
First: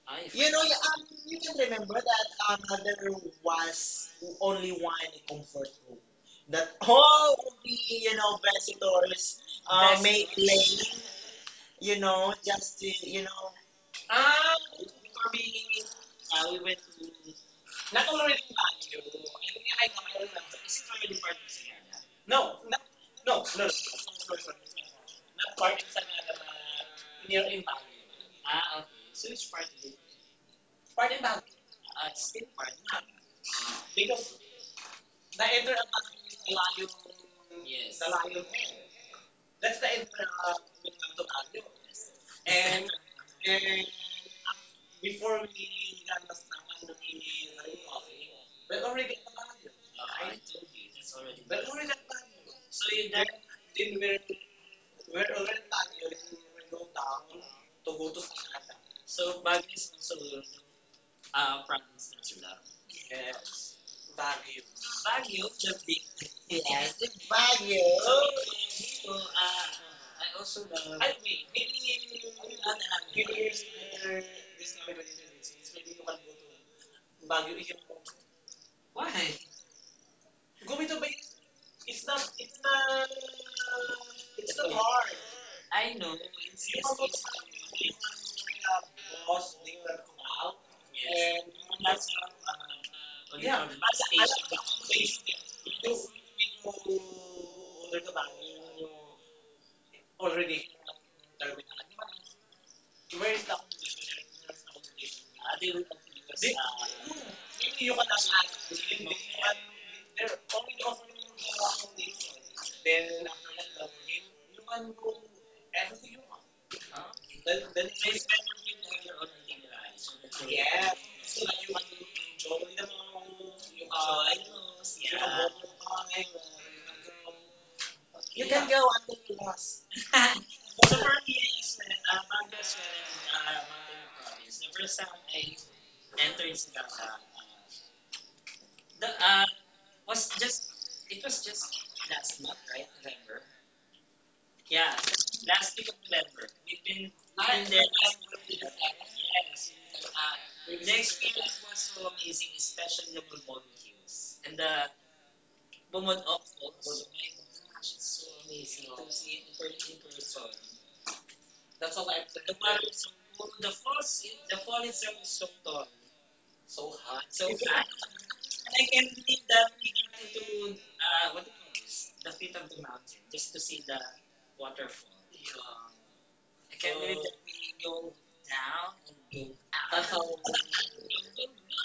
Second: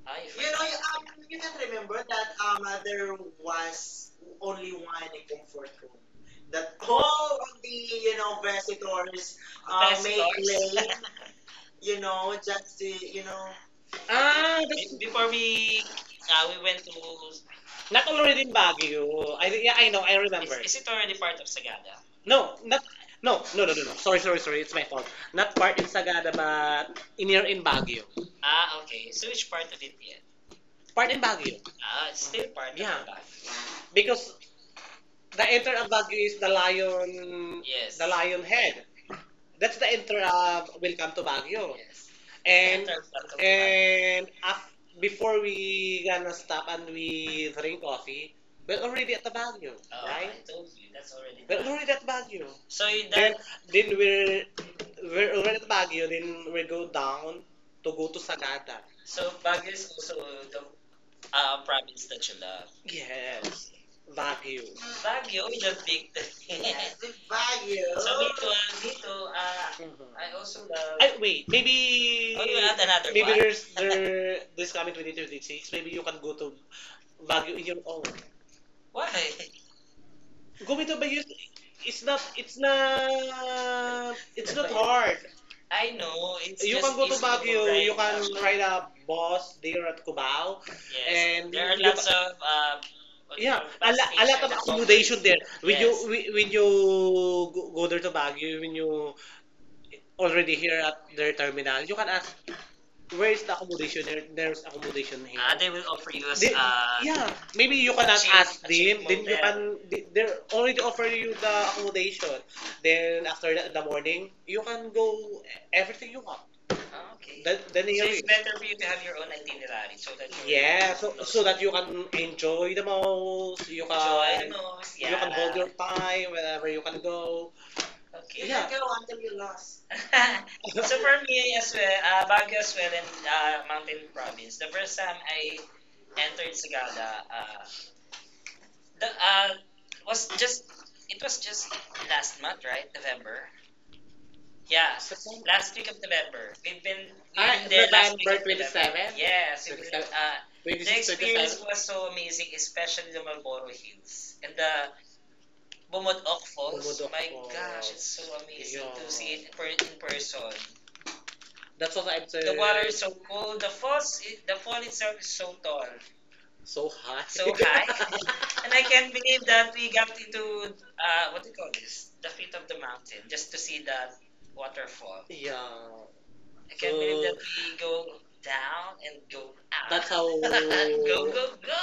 Speaker 2: I
Speaker 1: You know, you forgot.
Speaker 2: You
Speaker 1: You
Speaker 2: can
Speaker 1: can,
Speaker 2: remember
Speaker 1: that
Speaker 2: that there
Speaker 1: there
Speaker 2: was
Speaker 1: was
Speaker 2: only one
Speaker 1: one
Speaker 2: comfort room that
Speaker 1: that
Speaker 2: all
Speaker 1: all
Speaker 2: of
Speaker 1: the,
Speaker 2: the,
Speaker 1: you know,
Speaker 2: visitors Best-
Speaker 1: Best make
Speaker 2: made
Speaker 1: stores. Lane,
Speaker 2: lane, you
Speaker 1: you
Speaker 2: know,
Speaker 1: know,
Speaker 2: just
Speaker 1: just to,
Speaker 2: to, you
Speaker 1: you
Speaker 2: know.
Speaker 1: know,
Speaker 2: Ah,
Speaker 1: Ah, that's, before
Speaker 2: for me,
Speaker 1: we,
Speaker 2: we
Speaker 1: we
Speaker 2: went
Speaker 1: went to,
Speaker 2: to, not
Speaker 1: not
Speaker 2: already
Speaker 1: already in
Speaker 2: bad. Is it
Speaker 1: Baguio. I, yeah, I know, I is, remember. Is it already
Speaker 2: already part
Speaker 1: part of
Speaker 2: of
Speaker 1: Sagada?
Speaker 2: Sagada?
Speaker 1: No,
Speaker 2: No,
Speaker 1: not,
Speaker 2: no,
Speaker 1: no,
Speaker 2: no. no.
Speaker 1: no, no, no, no. Sorry,
Speaker 2: Not
Speaker 1: sorry, sorry. It's my fault. Not part
Speaker 2: part
Speaker 1: in
Speaker 2: of Sagada.
Speaker 1: Sagada, but in here
Speaker 2: Near
Speaker 1: in
Speaker 2: impact.
Speaker 1: Baguio.
Speaker 2: Ah,
Speaker 1: Ah,
Speaker 2: okay.
Speaker 1: okay. So
Speaker 2: So it's
Speaker 1: which
Speaker 2: part
Speaker 1: part of
Speaker 2: of
Speaker 1: it
Speaker 2: it.
Speaker 1: yet? Part
Speaker 2: Part
Speaker 1: in
Speaker 2: in back.
Speaker 1: Baguio. Ah, it's
Speaker 2: It's
Speaker 1: still
Speaker 2: still part
Speaker 1: part of. Yeah,
Speaker 2: of
Speaker 1: the back.
Speaker 2: it.
Speaker 1: Because
Speaker 2: Because the
Speaker 1: the enter
Speaker 2: inner
Speaker 1: of
Speaker 2: ang
Speaker 1: Baguio is the
Speaker 2: malayo,
Speaker 1: lion, yes,
Speaker 2: yes,
Speaker 1: the,
Speaker 2: the
Speaker 1: yes, lion
Speaker 2: lion
Speaker 1: head.
Speaker 2: head. That's
Speaker 1: That's
Speaker 2: the
Speaker 1: the intro
Speaker 2: inner ang
Speaker 1: of Welcome to Baguio. Yes. And
Speaker 2: and,
Speaker 1: Enter Welcome to
Speaker 2: and before
Speaker 1: before
Speaker 2: we,
Speaker 1: we gonna stop and
Speaker 2: we
Speaker 1: we drink
Speaker 2: ring off,
Speaker 1: coffee, we're
Speaker 2: we're
Speaker 1: already
Speaker 2: already
Speaker 1: at the Baguio, oh, right?
Speaker 2: I
Speaker 1: I
Speaker 2: told
Speaker 1: told
Speaker 2: you,
Speaker 1: you,
Speaker 2: that's
Speaker 1: that's
Speaker 2: already
Speaker 1: already. We're
Speaker 2: we're
Speaker 1: done.
Speaker 2: already
Speaker 1: Already
Speaker 2: at
Speaker 1: at
Speaker 2: Baguio.
Speaker 1: Baguio.
Speaker 2: So
Speaker 1: So you.
Speaker 2: you then, that
Speaker 1: Then done?
Speaker 2: then
Speaker 1: Then
Speaker 2: we're,
Speaker 1: we're
Speaker 2: we're
Speaker 1: we're already
Speaker 2: already at
Speaker 1: at
Speaker 2: Baguio.
Speaker 1: Baguio. Then
Speaker 2: We
Speaker 1: we go
Speaker 2: down
Speaker 1: down
Speaker 2: to
Speaker 1: to
Speaker 2: go
Speaker 1: go to
Speaker 2: to
Speaker 1: Sagada.
Speaker 2: so
Speaker 1: So Baguio
Speaker 2: Baguio is
Speaker 1: is also
Speaker 2: also
Speaker 1: the,
Speaker 2: from
Speaker 1: province that you
Speaker 2: Amsterdam.
Speaker 1: love.
Speaker 2: Yeah.
Speaker 1: Yes, Baguio.
Speaker 2: Baguio. Baguio,
Speaker 1: Baguio,
Speaker 2: the
Speaker 1: the
Speaker 2: big
Speaker 1: big thing.
Speaker 2: yes, the Baguio.
Speaker 1: So
Speaker 2: Oh,
Speaker 1: which one
Speaker 2: so,
Speaker 1: dito, ah,
Speaker 2: I
Speaker 1: I
Speaker 2: also
Speaker 1: also love...
Speaker 2: love ay,
Speaker 1: I, wait,
Speaker 2: wait.
Speaker 1: maybe, oh, you want another maybe one?
Speaker 2: Here's,
Speaker 1: There's
Speaker 2: here's,
Speaker 1: there this coming 2026. Maybe you can go to Baguio
Speaker 2: Baguio
Speaker 1: in your own. Why?
Speaker 2: why?
Speaker 1: Going
Speaker 2: Gumito
Speaker 1: to
Speaker 2: ba.
Speaker 1: Baguio,
Speaker 2: It's
Speaker 1: it's not
Speaker 2: not,
Speaker 1: it's not it's
Speaker 2: it's
Speaker 1: not
Speaker 2: not hard.
Speaker 1: hard. I
Speaker 2: I know
Speaker 1: know, it's.
Speaker 2: it's
Speaker 1: You
Speaker 2: you
Speaker 1: just
Speaker 2: can
Speaker 1: can
Speaker 2: go
Speaker 1: go to Baguio, right? You can ride
Speaker 2: up,
Speaker 1: a
Speaker 2: boss,
Speaker 1: bus
Speaker 2: hindi
Speaker 1: there
Speaker 2: ko alam
Speaker 1: at
Speaker 2: kung
Speaker 1: Cubao. Yes.
Speaker 2: yes. And,
Speaker 1: And there are you lots
Speaker 2: that's,
Speaker 1: you, of...
Speaker 2: on yeah,
Speaker 1: Yeah,
Speaker 2: public
Speaker 1: call it a bus, a lot of accommodation there. When, yes, you, when you go there to Baguio, when you already
Speaker 2: already,
Speaker 1: here at their terminal, you can ask, where
Speaker 2: where
Speaker 1: is
Speaker 2: is
Speaker 1: the
Speaker 2: the
Speaker 1: accommodation? There, there's accommodation here. Ah, they
Speaker 2: They will
Speaker 1: will offer you as.
Speaker 2: address, they-
Speaker 1: Yeah, maybe
Speaker 2: even you
Speaker 1: you
Speaker 2: can
Speaker 1: cannot ask
Speaker 2: ask
Speaker 1: a
Speaker 2: them,
Speaker 1: cheap them.
Speaker 2: they
Speaker 1: Then you hotel. Can
Speaker 2: they're
Speaker 1: they're already
Speaker 2: only
Speaker 1: offering
Speaker 2: offering
Speaker 1: you the
Speaker 2: you
Speaker 1: accommodation.
Speaker 2: one. Then,
Speaker 1: Then after that, in the morning,
Speaker 2: you
Speaker 1: you
Speaker 2: can
Speaker 1: can
Speaker 2: do
Speaker 1: go everything
Speaker 2: everything.
Speaker 1: you want.
Speaker 2: Huh?
Speaker 1: Ah, okay. The So
Speaker 2: Then
Speaker 1: nearest.
Speaker 2: they
Speaker 1: It's nearest.
Speaker 2: spend
Speaker 1: Better
Speaker 2: on
Speaker 1: for
Speaker 2: you
Speaker 1: you to have
Speaker 2: have your
Speaker 1: your
Speaker 2: own
Speaker 1: own
Speaker 2: itinerary.
Speaker 1: itinerary so that
Speaker 2: So
Speaker 1: you.
Speaker 2: yeah.
Speaker 1: Yeah, so close so
Speaker 2: So
Speaker 1: that
Speaker 2: that
Speaker 1: you
Speaker 2: you can
Speaker 1: can enjoy the
Speaker 2: enjoy
Speaker 1: most. You
Speaker 2: you can,
Speaker 1: enjoy can the can most. Yeah. You
Speaker 2: you
Speaker 1: can
Speaker 2: can
Speaker 1: hold. Yeah. Your
Speaker 2: yeah.
Speaker 1: time wherever you can go.
Speaker 2: You
Speaker 1: Okay.
Speaker 2: yeah. Can
Speaker 1: Yeah, go
Speaker 2: go
Speaker 1: until
Speaker 2: until you
Speaker 1: you lost.
Speaker 2: lost.
Speaker 1: So
Speaker 2: So for
Speaker 1: for
Speaker 2: me,
Speaker 1: me as
Speaker 2: is Baguio's when
Speaker 1: well,
Speaker 2: I'm
Speaker 1: Baguio as well and
Speaker 2: mountain
Speaker 1: Mountain Province.
Speaker 2: province.
Speaker 1: The
Speaker 2: The
Speaker 1: first
Speaker 2: first
Speaker 1: time
Speaker 2: time I
Speaker 1: I entered
Speaker 2: entered Sagada,
Speaker 1: Sagada, the
Speaker 2: the, uh,
Speaker 1: was
Speaker 2: was
Speaker 1: just,
Speaker 2: just
Speaker 1: it
Speaker 2: it
Speaker 1: was
Speaker 2: was
Speaker 1: just
Speaker 2: just last
Speaker 1: last
Speaker 2: month,
Speaker 1: month,
Speaker 2: right?
Speaker 1: right?
Speaker 2: November.
Speaker 1: November. Yeah,
Speaker 2: Yeah,
Speaker 1: last
Speaker 2: last week
Speaker 1: week
Speaker 2: of
Speaker 1: of
Speaker 2: November.
Speaker 1: November. We've
Speaker 2: We've
Speaker 1: been,
Speaker 2: been
Speaker 1: we've. Ah,
Speaker 2: in
Speaker 1: been
Speaker 2: there.
Speaker 1: there the last time
Speaker 2: Last
Speaker 1: week for of
Speaker 2: one the
Speaker 1: November.
Speaker 2: second.
Speaker 1: November 27? Yes,
Speaker 2: Yes.
Speaker 1: we've been 27? The
Speaker 2: The
Speaker 1: 26, experience
Speaker 2: experience
Speaker 1: 27?
Speaker 2: was
Speaker 1: Was so
Speaker 2: so
Speaker 1: amazing,
Speaker 2: amazing,
Speaker 1: especially
Speaker 2: especially the
Speaker 1: the Marlboro Hills
Speaker 2: barbecues
Speaker 1: and
Speaker 2: and
Speaker 1: the
Speaker 2: the bumod
Speaker 1: Bumodok
Speaker 2: also
Speaker 1: Falls.
Speaker 2: was
Speaker 1: Bumudok My Falls. Gosh, it's so
Speaker 2: so
Speaker 1: amazing.
Speaker 2: amazing
Speaker 1: Yeah, to
Speaker 2: to
Speaker 1: see
Speaker 2: see
Speaker 1: it
Speaker 2: it
Speaker 1: in
Speaker 2: in person.
Speaker 1: person. That's
Speaker 2: That's
Speaker 1: what
Speaker 2: all I
Speaker 1: I'm saying.
Speaker 2: the
Speaker 1: The
Speaker 2: bar
Speaker 1: water is
Speaker 2: is so
Speaker 1: so
Speaker 2: cool.
Speaker 1: cold. The falls, the
Speaker 2: The
Speaker 1: fall
Speaker 2: fall itself
Speaker 1: itself is
Speaker 2: is so
Speaker 1: so
Speaker 2: tall.
Speaker 1: tall. So high.
Speaker 2: So
Speaker 1: So high.
Speaker 2: flat.
Speaker 1: And
Speaker 2: And
Speaker 1: I
Speaker 2: I can't
Speaker 1: can't believe
Speaker 2: believe that
Speaker 1: that we
Speaker 2: we
Speaker 1: got into,
Speaker 2: went to, what
Speaker 1: what do
Speaker 2: do
Speaker 1: you
Speaker 2: you
Speaker 1: call
Speaker 2: call this?
Speaker 1: this? The
Speaker 2: The
Speaker 1: feet
Speaker 2: feet
Speaker 1: of
Speaker 2: of
Speaker 1: the
Speaker 2: the
Speaker 1: mountain
Speaker 2: mountain, just
Speaker 1: just to
Speaker 2: to see
Speaker 1: see
Speaker 2: the
Speaker 1: that
Speaker 2: waterfall.
Speaker 1: waterfall. Yeah.
Speaker 2: Yeah.
Speaker 1: I
Speaker 2: I
Speaker 1: can't.
Speaker 2: can't believe
Speaker 1: Believe So
Speaker 2: that
Speaker 1: that we
Speaker 2: we
Speaker 1: go
Speaker 2: go
Speaker 1: down
Speaker 2: down
Speaker 1: and go
Speaker 2: and
Speaker 1: out.
Speaker 2: up.
Speaker 1: That's how.
Speaker 2: Oh,
Speaker 1: Go, go, go.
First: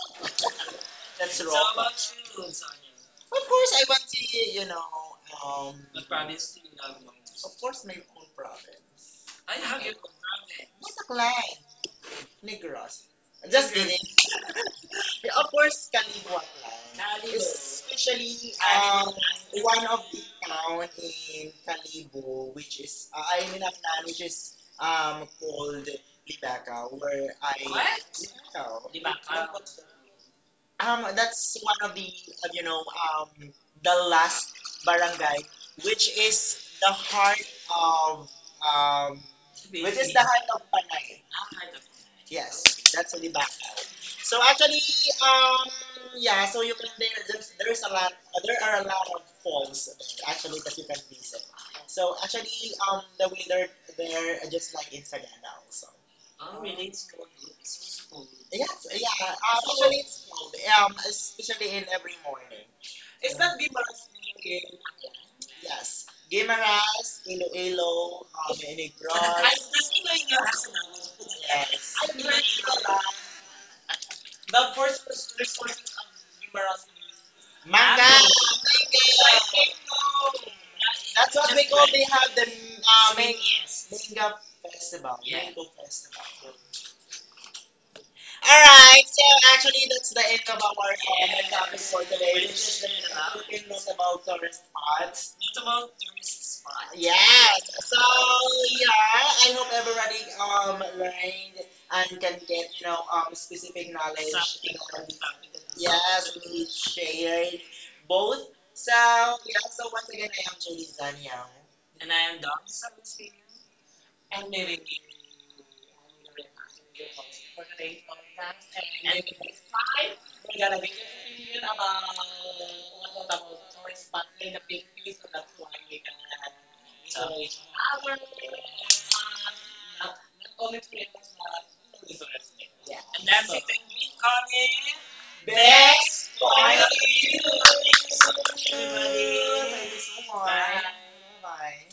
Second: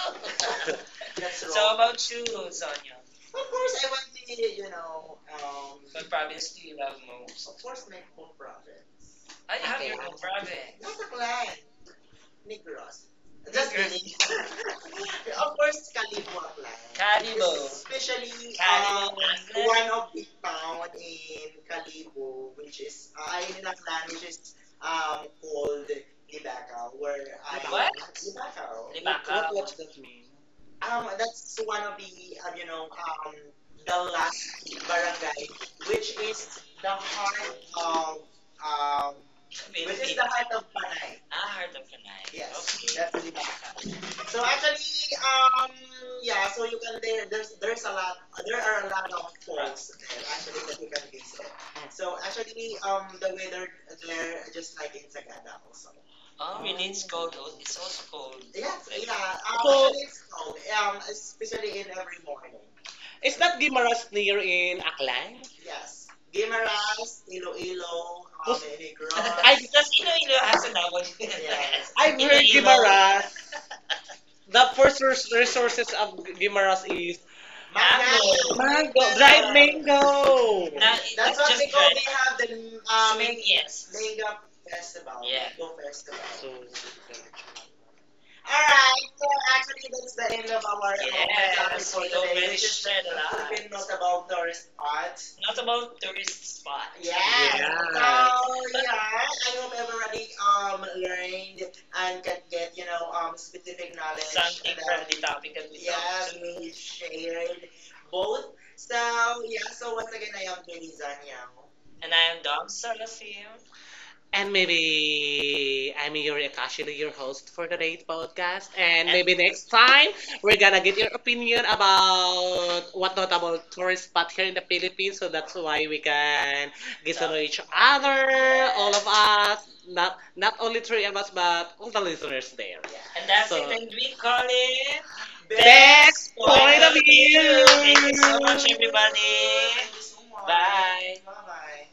Speaker 2: that's
Speaker 1: That's
Speaker 2: so
Speaker 1: wrong.
Speaker 2: wrong.
Speaker 1: So
Speaker 2: So
Speaker 1: how
Speaker 2: how
Speaker 1: wrong.
Speaker 2: about
Speaker 1: About you,
Speaker 2: you, Sonia?
Speaker 1: Sonia?
Speaker 2: Of
Speaker 1: Of
Speaker 2: course,
Speaker 1: course,
Speaker 2: I
Speaker 1: I
Speaker 2: want
Speaker 1: want
Speaker 2: to,
Speaker 1: to, you know,
Speaker 2: what
Speaker 1: what province
Speaker 2: province do
Speaker 1: do
Speaker 2: you
Speaker 1: you love
Speaker 2: love most?
Speaker 1: most?
Speaker 2: Of
Speaker 1: Of
Speaker 2: course,
Speaker 1: course,
Speaker 2: my
Speaker 1: my
Speaker 2: own
Speaker 1: own profit.
Speaker 2: province. I
Speaker 1: I have.
Speaker 2: have
Speaker 1: Okay.
Speaker 2: your
Speaker 1: Your own
Speaker 2: province.
Speaker 1: province.
Speaker 2: What
Speaker 1: Not
Speaker 2: a
Speaker 1: a plan.
Speaker 2: client. Negros.
Speaker 1: Negros.
Speaker 2: Just
Speaker 1: Just
Speaker 2: kidding.
Speaker 1: kidding.
Speaker 2: Of
Speaker 1: Of
Speaker 2: course,
Speaker 1: course,
Speaker 2: Kaliwa
Speaker 1: Calibwa applies. Calibo.
Speaker 2: especially,
Speaker 1: Especially
Speaker 2: one
Speaker 1: one
Speaker 2: of
Speaker 1: of
Speaker 2: the
Speaker 1: the town
Speaker 2: town
Speaker 1: in
Speaker 2: in
Speaker 1: Calibo,
Speaker 2: Kalibo, which
Speaker 1: which is.
Speaker 2: is,
Speaker 1: I
Speaker 2: I mean,
Speaker 1: in a
Speaker 2: Afnan,
Speaker 1: clan,
Speaker 2: which
Speaker 1: which is
Speaker 2: is
Speaker 1: called
Speaker 2: called Libaka,
Speaker 1: Libacao, where
Speaker 2: where I...
Speaker 1: I. What?
Speaker 2: What?
Speaker 1: Libacao.
Speaker 2: Libakaw.
Speaker 1: Libacao. What does
Speaker 2: Libakaw.
Speaker 1: that mean? That's
Speaker 2: That's
Speaker 1: one
Speaker 2: one
Speaker 1: of
Speaker 2: of the,
Speaker 1: the, you know,
Speaker 2: the
Speaker 1: the
Speaker 2: last
Speaker 1: last
Speaker 2: barangay,
Speaker 1: barangay, which
Speaker 2: which
Speaker 1: is
Speaker 2: is the
Speaker 1: the
Speaker 2: heart
Speaker 1: heart of,
Speaker 2: of,
Speaker 1: um
Speaker 2: um, which is
Speaker 1: Wait,
Speaker 2: the heart of Panay.
Speaker 1: I heard of Lanai. Yeah,
Speaker 2: Yes, that's
Speaker 1: that's
Speaker 2: Olibacao. So
Speaker 1: so,
Speaker 2: actually, um,
Speaker 1: um, yeah,
Speaker 2: yeah, so you
Speaker 1: you
Speaker 2: can
Speaker 1: can
Speaker 2: there,
Speaker 1: there. There's
Speaker 2: there's
Speaker 1: there's a
Speaker 2: a lot,
Speaker 1: lot.
Speaker 2: there
Speaker 1: There
Speaker 2: are
Speaker 1: are
Speaker 2: a
Speaker 1: a
Speaker 2: lot
Speaker 1: lot
Speaker 2: of
Speaker 1: of
Speaker 2: falls
Speaker 1: folks there
Speaker 2: there, actually
Speaker 1: actually
Speaker 2: that
Speaker 1: that
Speaker 2: you
Speaker 1: you
Speaker 2: can
Speaker 1: can
Speaker 2: visit.
Speaker 1: visit. So
Speaker 2: So actually,
Speaker 1: actually,
Speaker 2: the weather there,
Speaker 1: they're
Speaker 2: just
Speaker 1: just
Speaker 2: like
Speaker 1: like
Speaker 2: in
Speaker 1: in
Speaker 2: Sagada
Speaker 1: Sagada
Speaker 2: also.
Speaker 1: also. In it's cold. It's also cold. Yes.
Speaker 2: Yes,
Speaker 1: Like, yeah.
Speaker 2: yeah,
Speaker 1: Actually
Speaker 2: actually
Speaker 1: it's
Speaker 2: it's cold,
Speaker 1: cold,
Speaker 2: especially
Speaker 1: especially in.
Speaker 2: in every morning.
Speaker 1: Is
Speaker 2: Is
Speaker 1: that
Speaker 2: that Guimaras
Speaker 1: Guimaras near
Speaker 2: again?
Speaker 1: in Aklan?
Speaker 2: Yes,
Speaker 1: Guimaras,
Speaker 2: Guimaras,
Speaker 1: Iloilo,
Speaker 2: Iloilo,
Speaker 1: um, Negros.
Speaker 2: Inigros.
Speaker 1: I just Iloilo
Speaker 2: Thinking
Speaker 1: has a novel.
Speaker 2: of
Speaker 1: Yes.
Speaker 2: yes. I'm
Speaker 1: I've heard
Speaker 2: learning a
Speaker 1: Iloilo.
Speaker 2: lot.
Speaker 1: Guimaras. The
Speaker 2: The first
Speaker 1: resources of
Speaker 2: Guimaras.
Speaker 1: Guimaras is
Speaker 2: Manga, like,
Speaker 1: mango. Mango, dried mango.
Speaker 2: manga.
Speaker 1: Now, it- That's
Speaker 2: That's
Speaker 1: it's what
Speaker 2: what just
Speaker 1: just they
Speaker 2: we
Speaker 1: just
Speaker 2: call. Like- they have
Speaker 1: call
Speaker 2: the
Speaker 1: dread. The,
Speaker 2: yes.
Speaker 1: yes, mango
Speaker 2: Mango
Speaker 1: festival.
Speaker 2: Festival. Yeah.
Speaker 1: Yeah.
Speaker 2: Mango
Speaker 1: Mango festival.
Speaker 2: Festival.
Speaker 1: So,
Speaker 2: All right, so actually, that's the end
Speaker 1: end
Speaker 2: of
Speaker 1: of
Speaker 2: our
Speaker 1: our. Yes, our topic
Speaker 2: topic
Speaker 1: for
Speaker 2: for
Speaker 1: you
Speaker 2: today,
Speaker 1: today,
Speaker 2: which
Speaker 1: which is
Speaker 2: is the
Speaker 1: that a lot.
Speaker 2: Philippine
Speaker 1: Philippine not
Speaker 2: notable
Speaker 1: about
Speaker 2: tourist
Speaker 1: tourists.
Speaker 2: spots.
Speaker 1: Not
Speaker 2: Notable
Speaker 1: about tourist
Speaker 2: tourist
Speaker 1: spot.
Speaker 2: spots.
Speaker 1: Yeah.
Speaker 2: Yes. So
Speaker 1: How
Speaker 2: yeah, I hope everybody
Speaker 1: we,
Speaker 2: learned
Speaker 1: learned
Speaker 2: and
Speaker 1: and
Speaker 2: can
Speaker 1: can
Speaker 2: get
Speaker 1: get, you know,
Speaker 2: specific
Speaker 1: knowledge.
Speaker 2: knowledge.
Speaker 1: Something
Speaker 2: Something
Speaker 1: from
Speaker 2: on-
Speaker 1: that, the topic that we.
Speaker 2: yes,
Speaker 1: Yes,
Speaker 2: covered
Speaker 1: talked
Speaker 2: we today.
Speaker 1: we
Speaker 2: Shared both.
Speaker 1: both.
Speaker 2: So
Speaker 1: So
Speaker 2: yeah.
Speaker 1: yeah,
Speaker 2: So
Speaker 1: so
Speaker 2: once
Speaker 1: once
Speaker 2: again,
Speaker 1: again,
Speaker 2: I
Speaker 1: I
Speaker 2: am
Speaker 1: am
Speaker 2: Julie
Speaker 1: Jenny
Speaker 2: Zaniao.
Speaker 1: Zania.
Speaker 2: And
Speaker 1: And
Speaker 2: I
Speaker 1: I
Speaker 2: am
Speaker 1: am
Speaker 2: Dom.
Speaker 1: Dom Sarafim.
Speaker 2: And
Speaker 1: And
Speaker 2: maybe.
Speaker 1: maybe I'm your Akashina, your host
Speaker 2: For
Speaker 1: for
Speaker 2: today's
Speaker 1: today's
Speaker 2: podcast.
Speaker 1: podcast. And
Speaker 2: And
Speaker 1: maybe next time
Speaker 2: bye.
Speaker 1: we're
Speaker 2: We're gonna
Speaker 1: gonna
Speaker 2: be
Speaker 1: get your opinion
Speaker 2: yun about
Speaker 1: about what notable tourist spot here in the
Speaker 2: the
Speaker 1: Philippines. So that's why we can get to know
Speaker 2: pictures,
Speaker 1: each
Speaker 2: our
Speaker 1: other, all of us, not only
Speaker 2: comment
Speaker 1: three of us, but all the
Speaker 2: is
Speaker 1: listeners
Speaker 2: interesting.
Speaker 1: there.
Speaker 2: Yeah.
Speaker 1: And that's. So it. So and we call it best.
Speaker 2: Best!
Speaker 1: Best Point point of
Speaker 2: Finally!
Speaker 1: View. Thank you so much,
Speaker 2: Thank
Speaker 1: view,
Speaker 2: you thank you
Speaker 1: everybody.
Speaker 2: so much. Bye.
Speaker 1: Bye.
Speaker 2: Bye.
Speaker 1: Bye.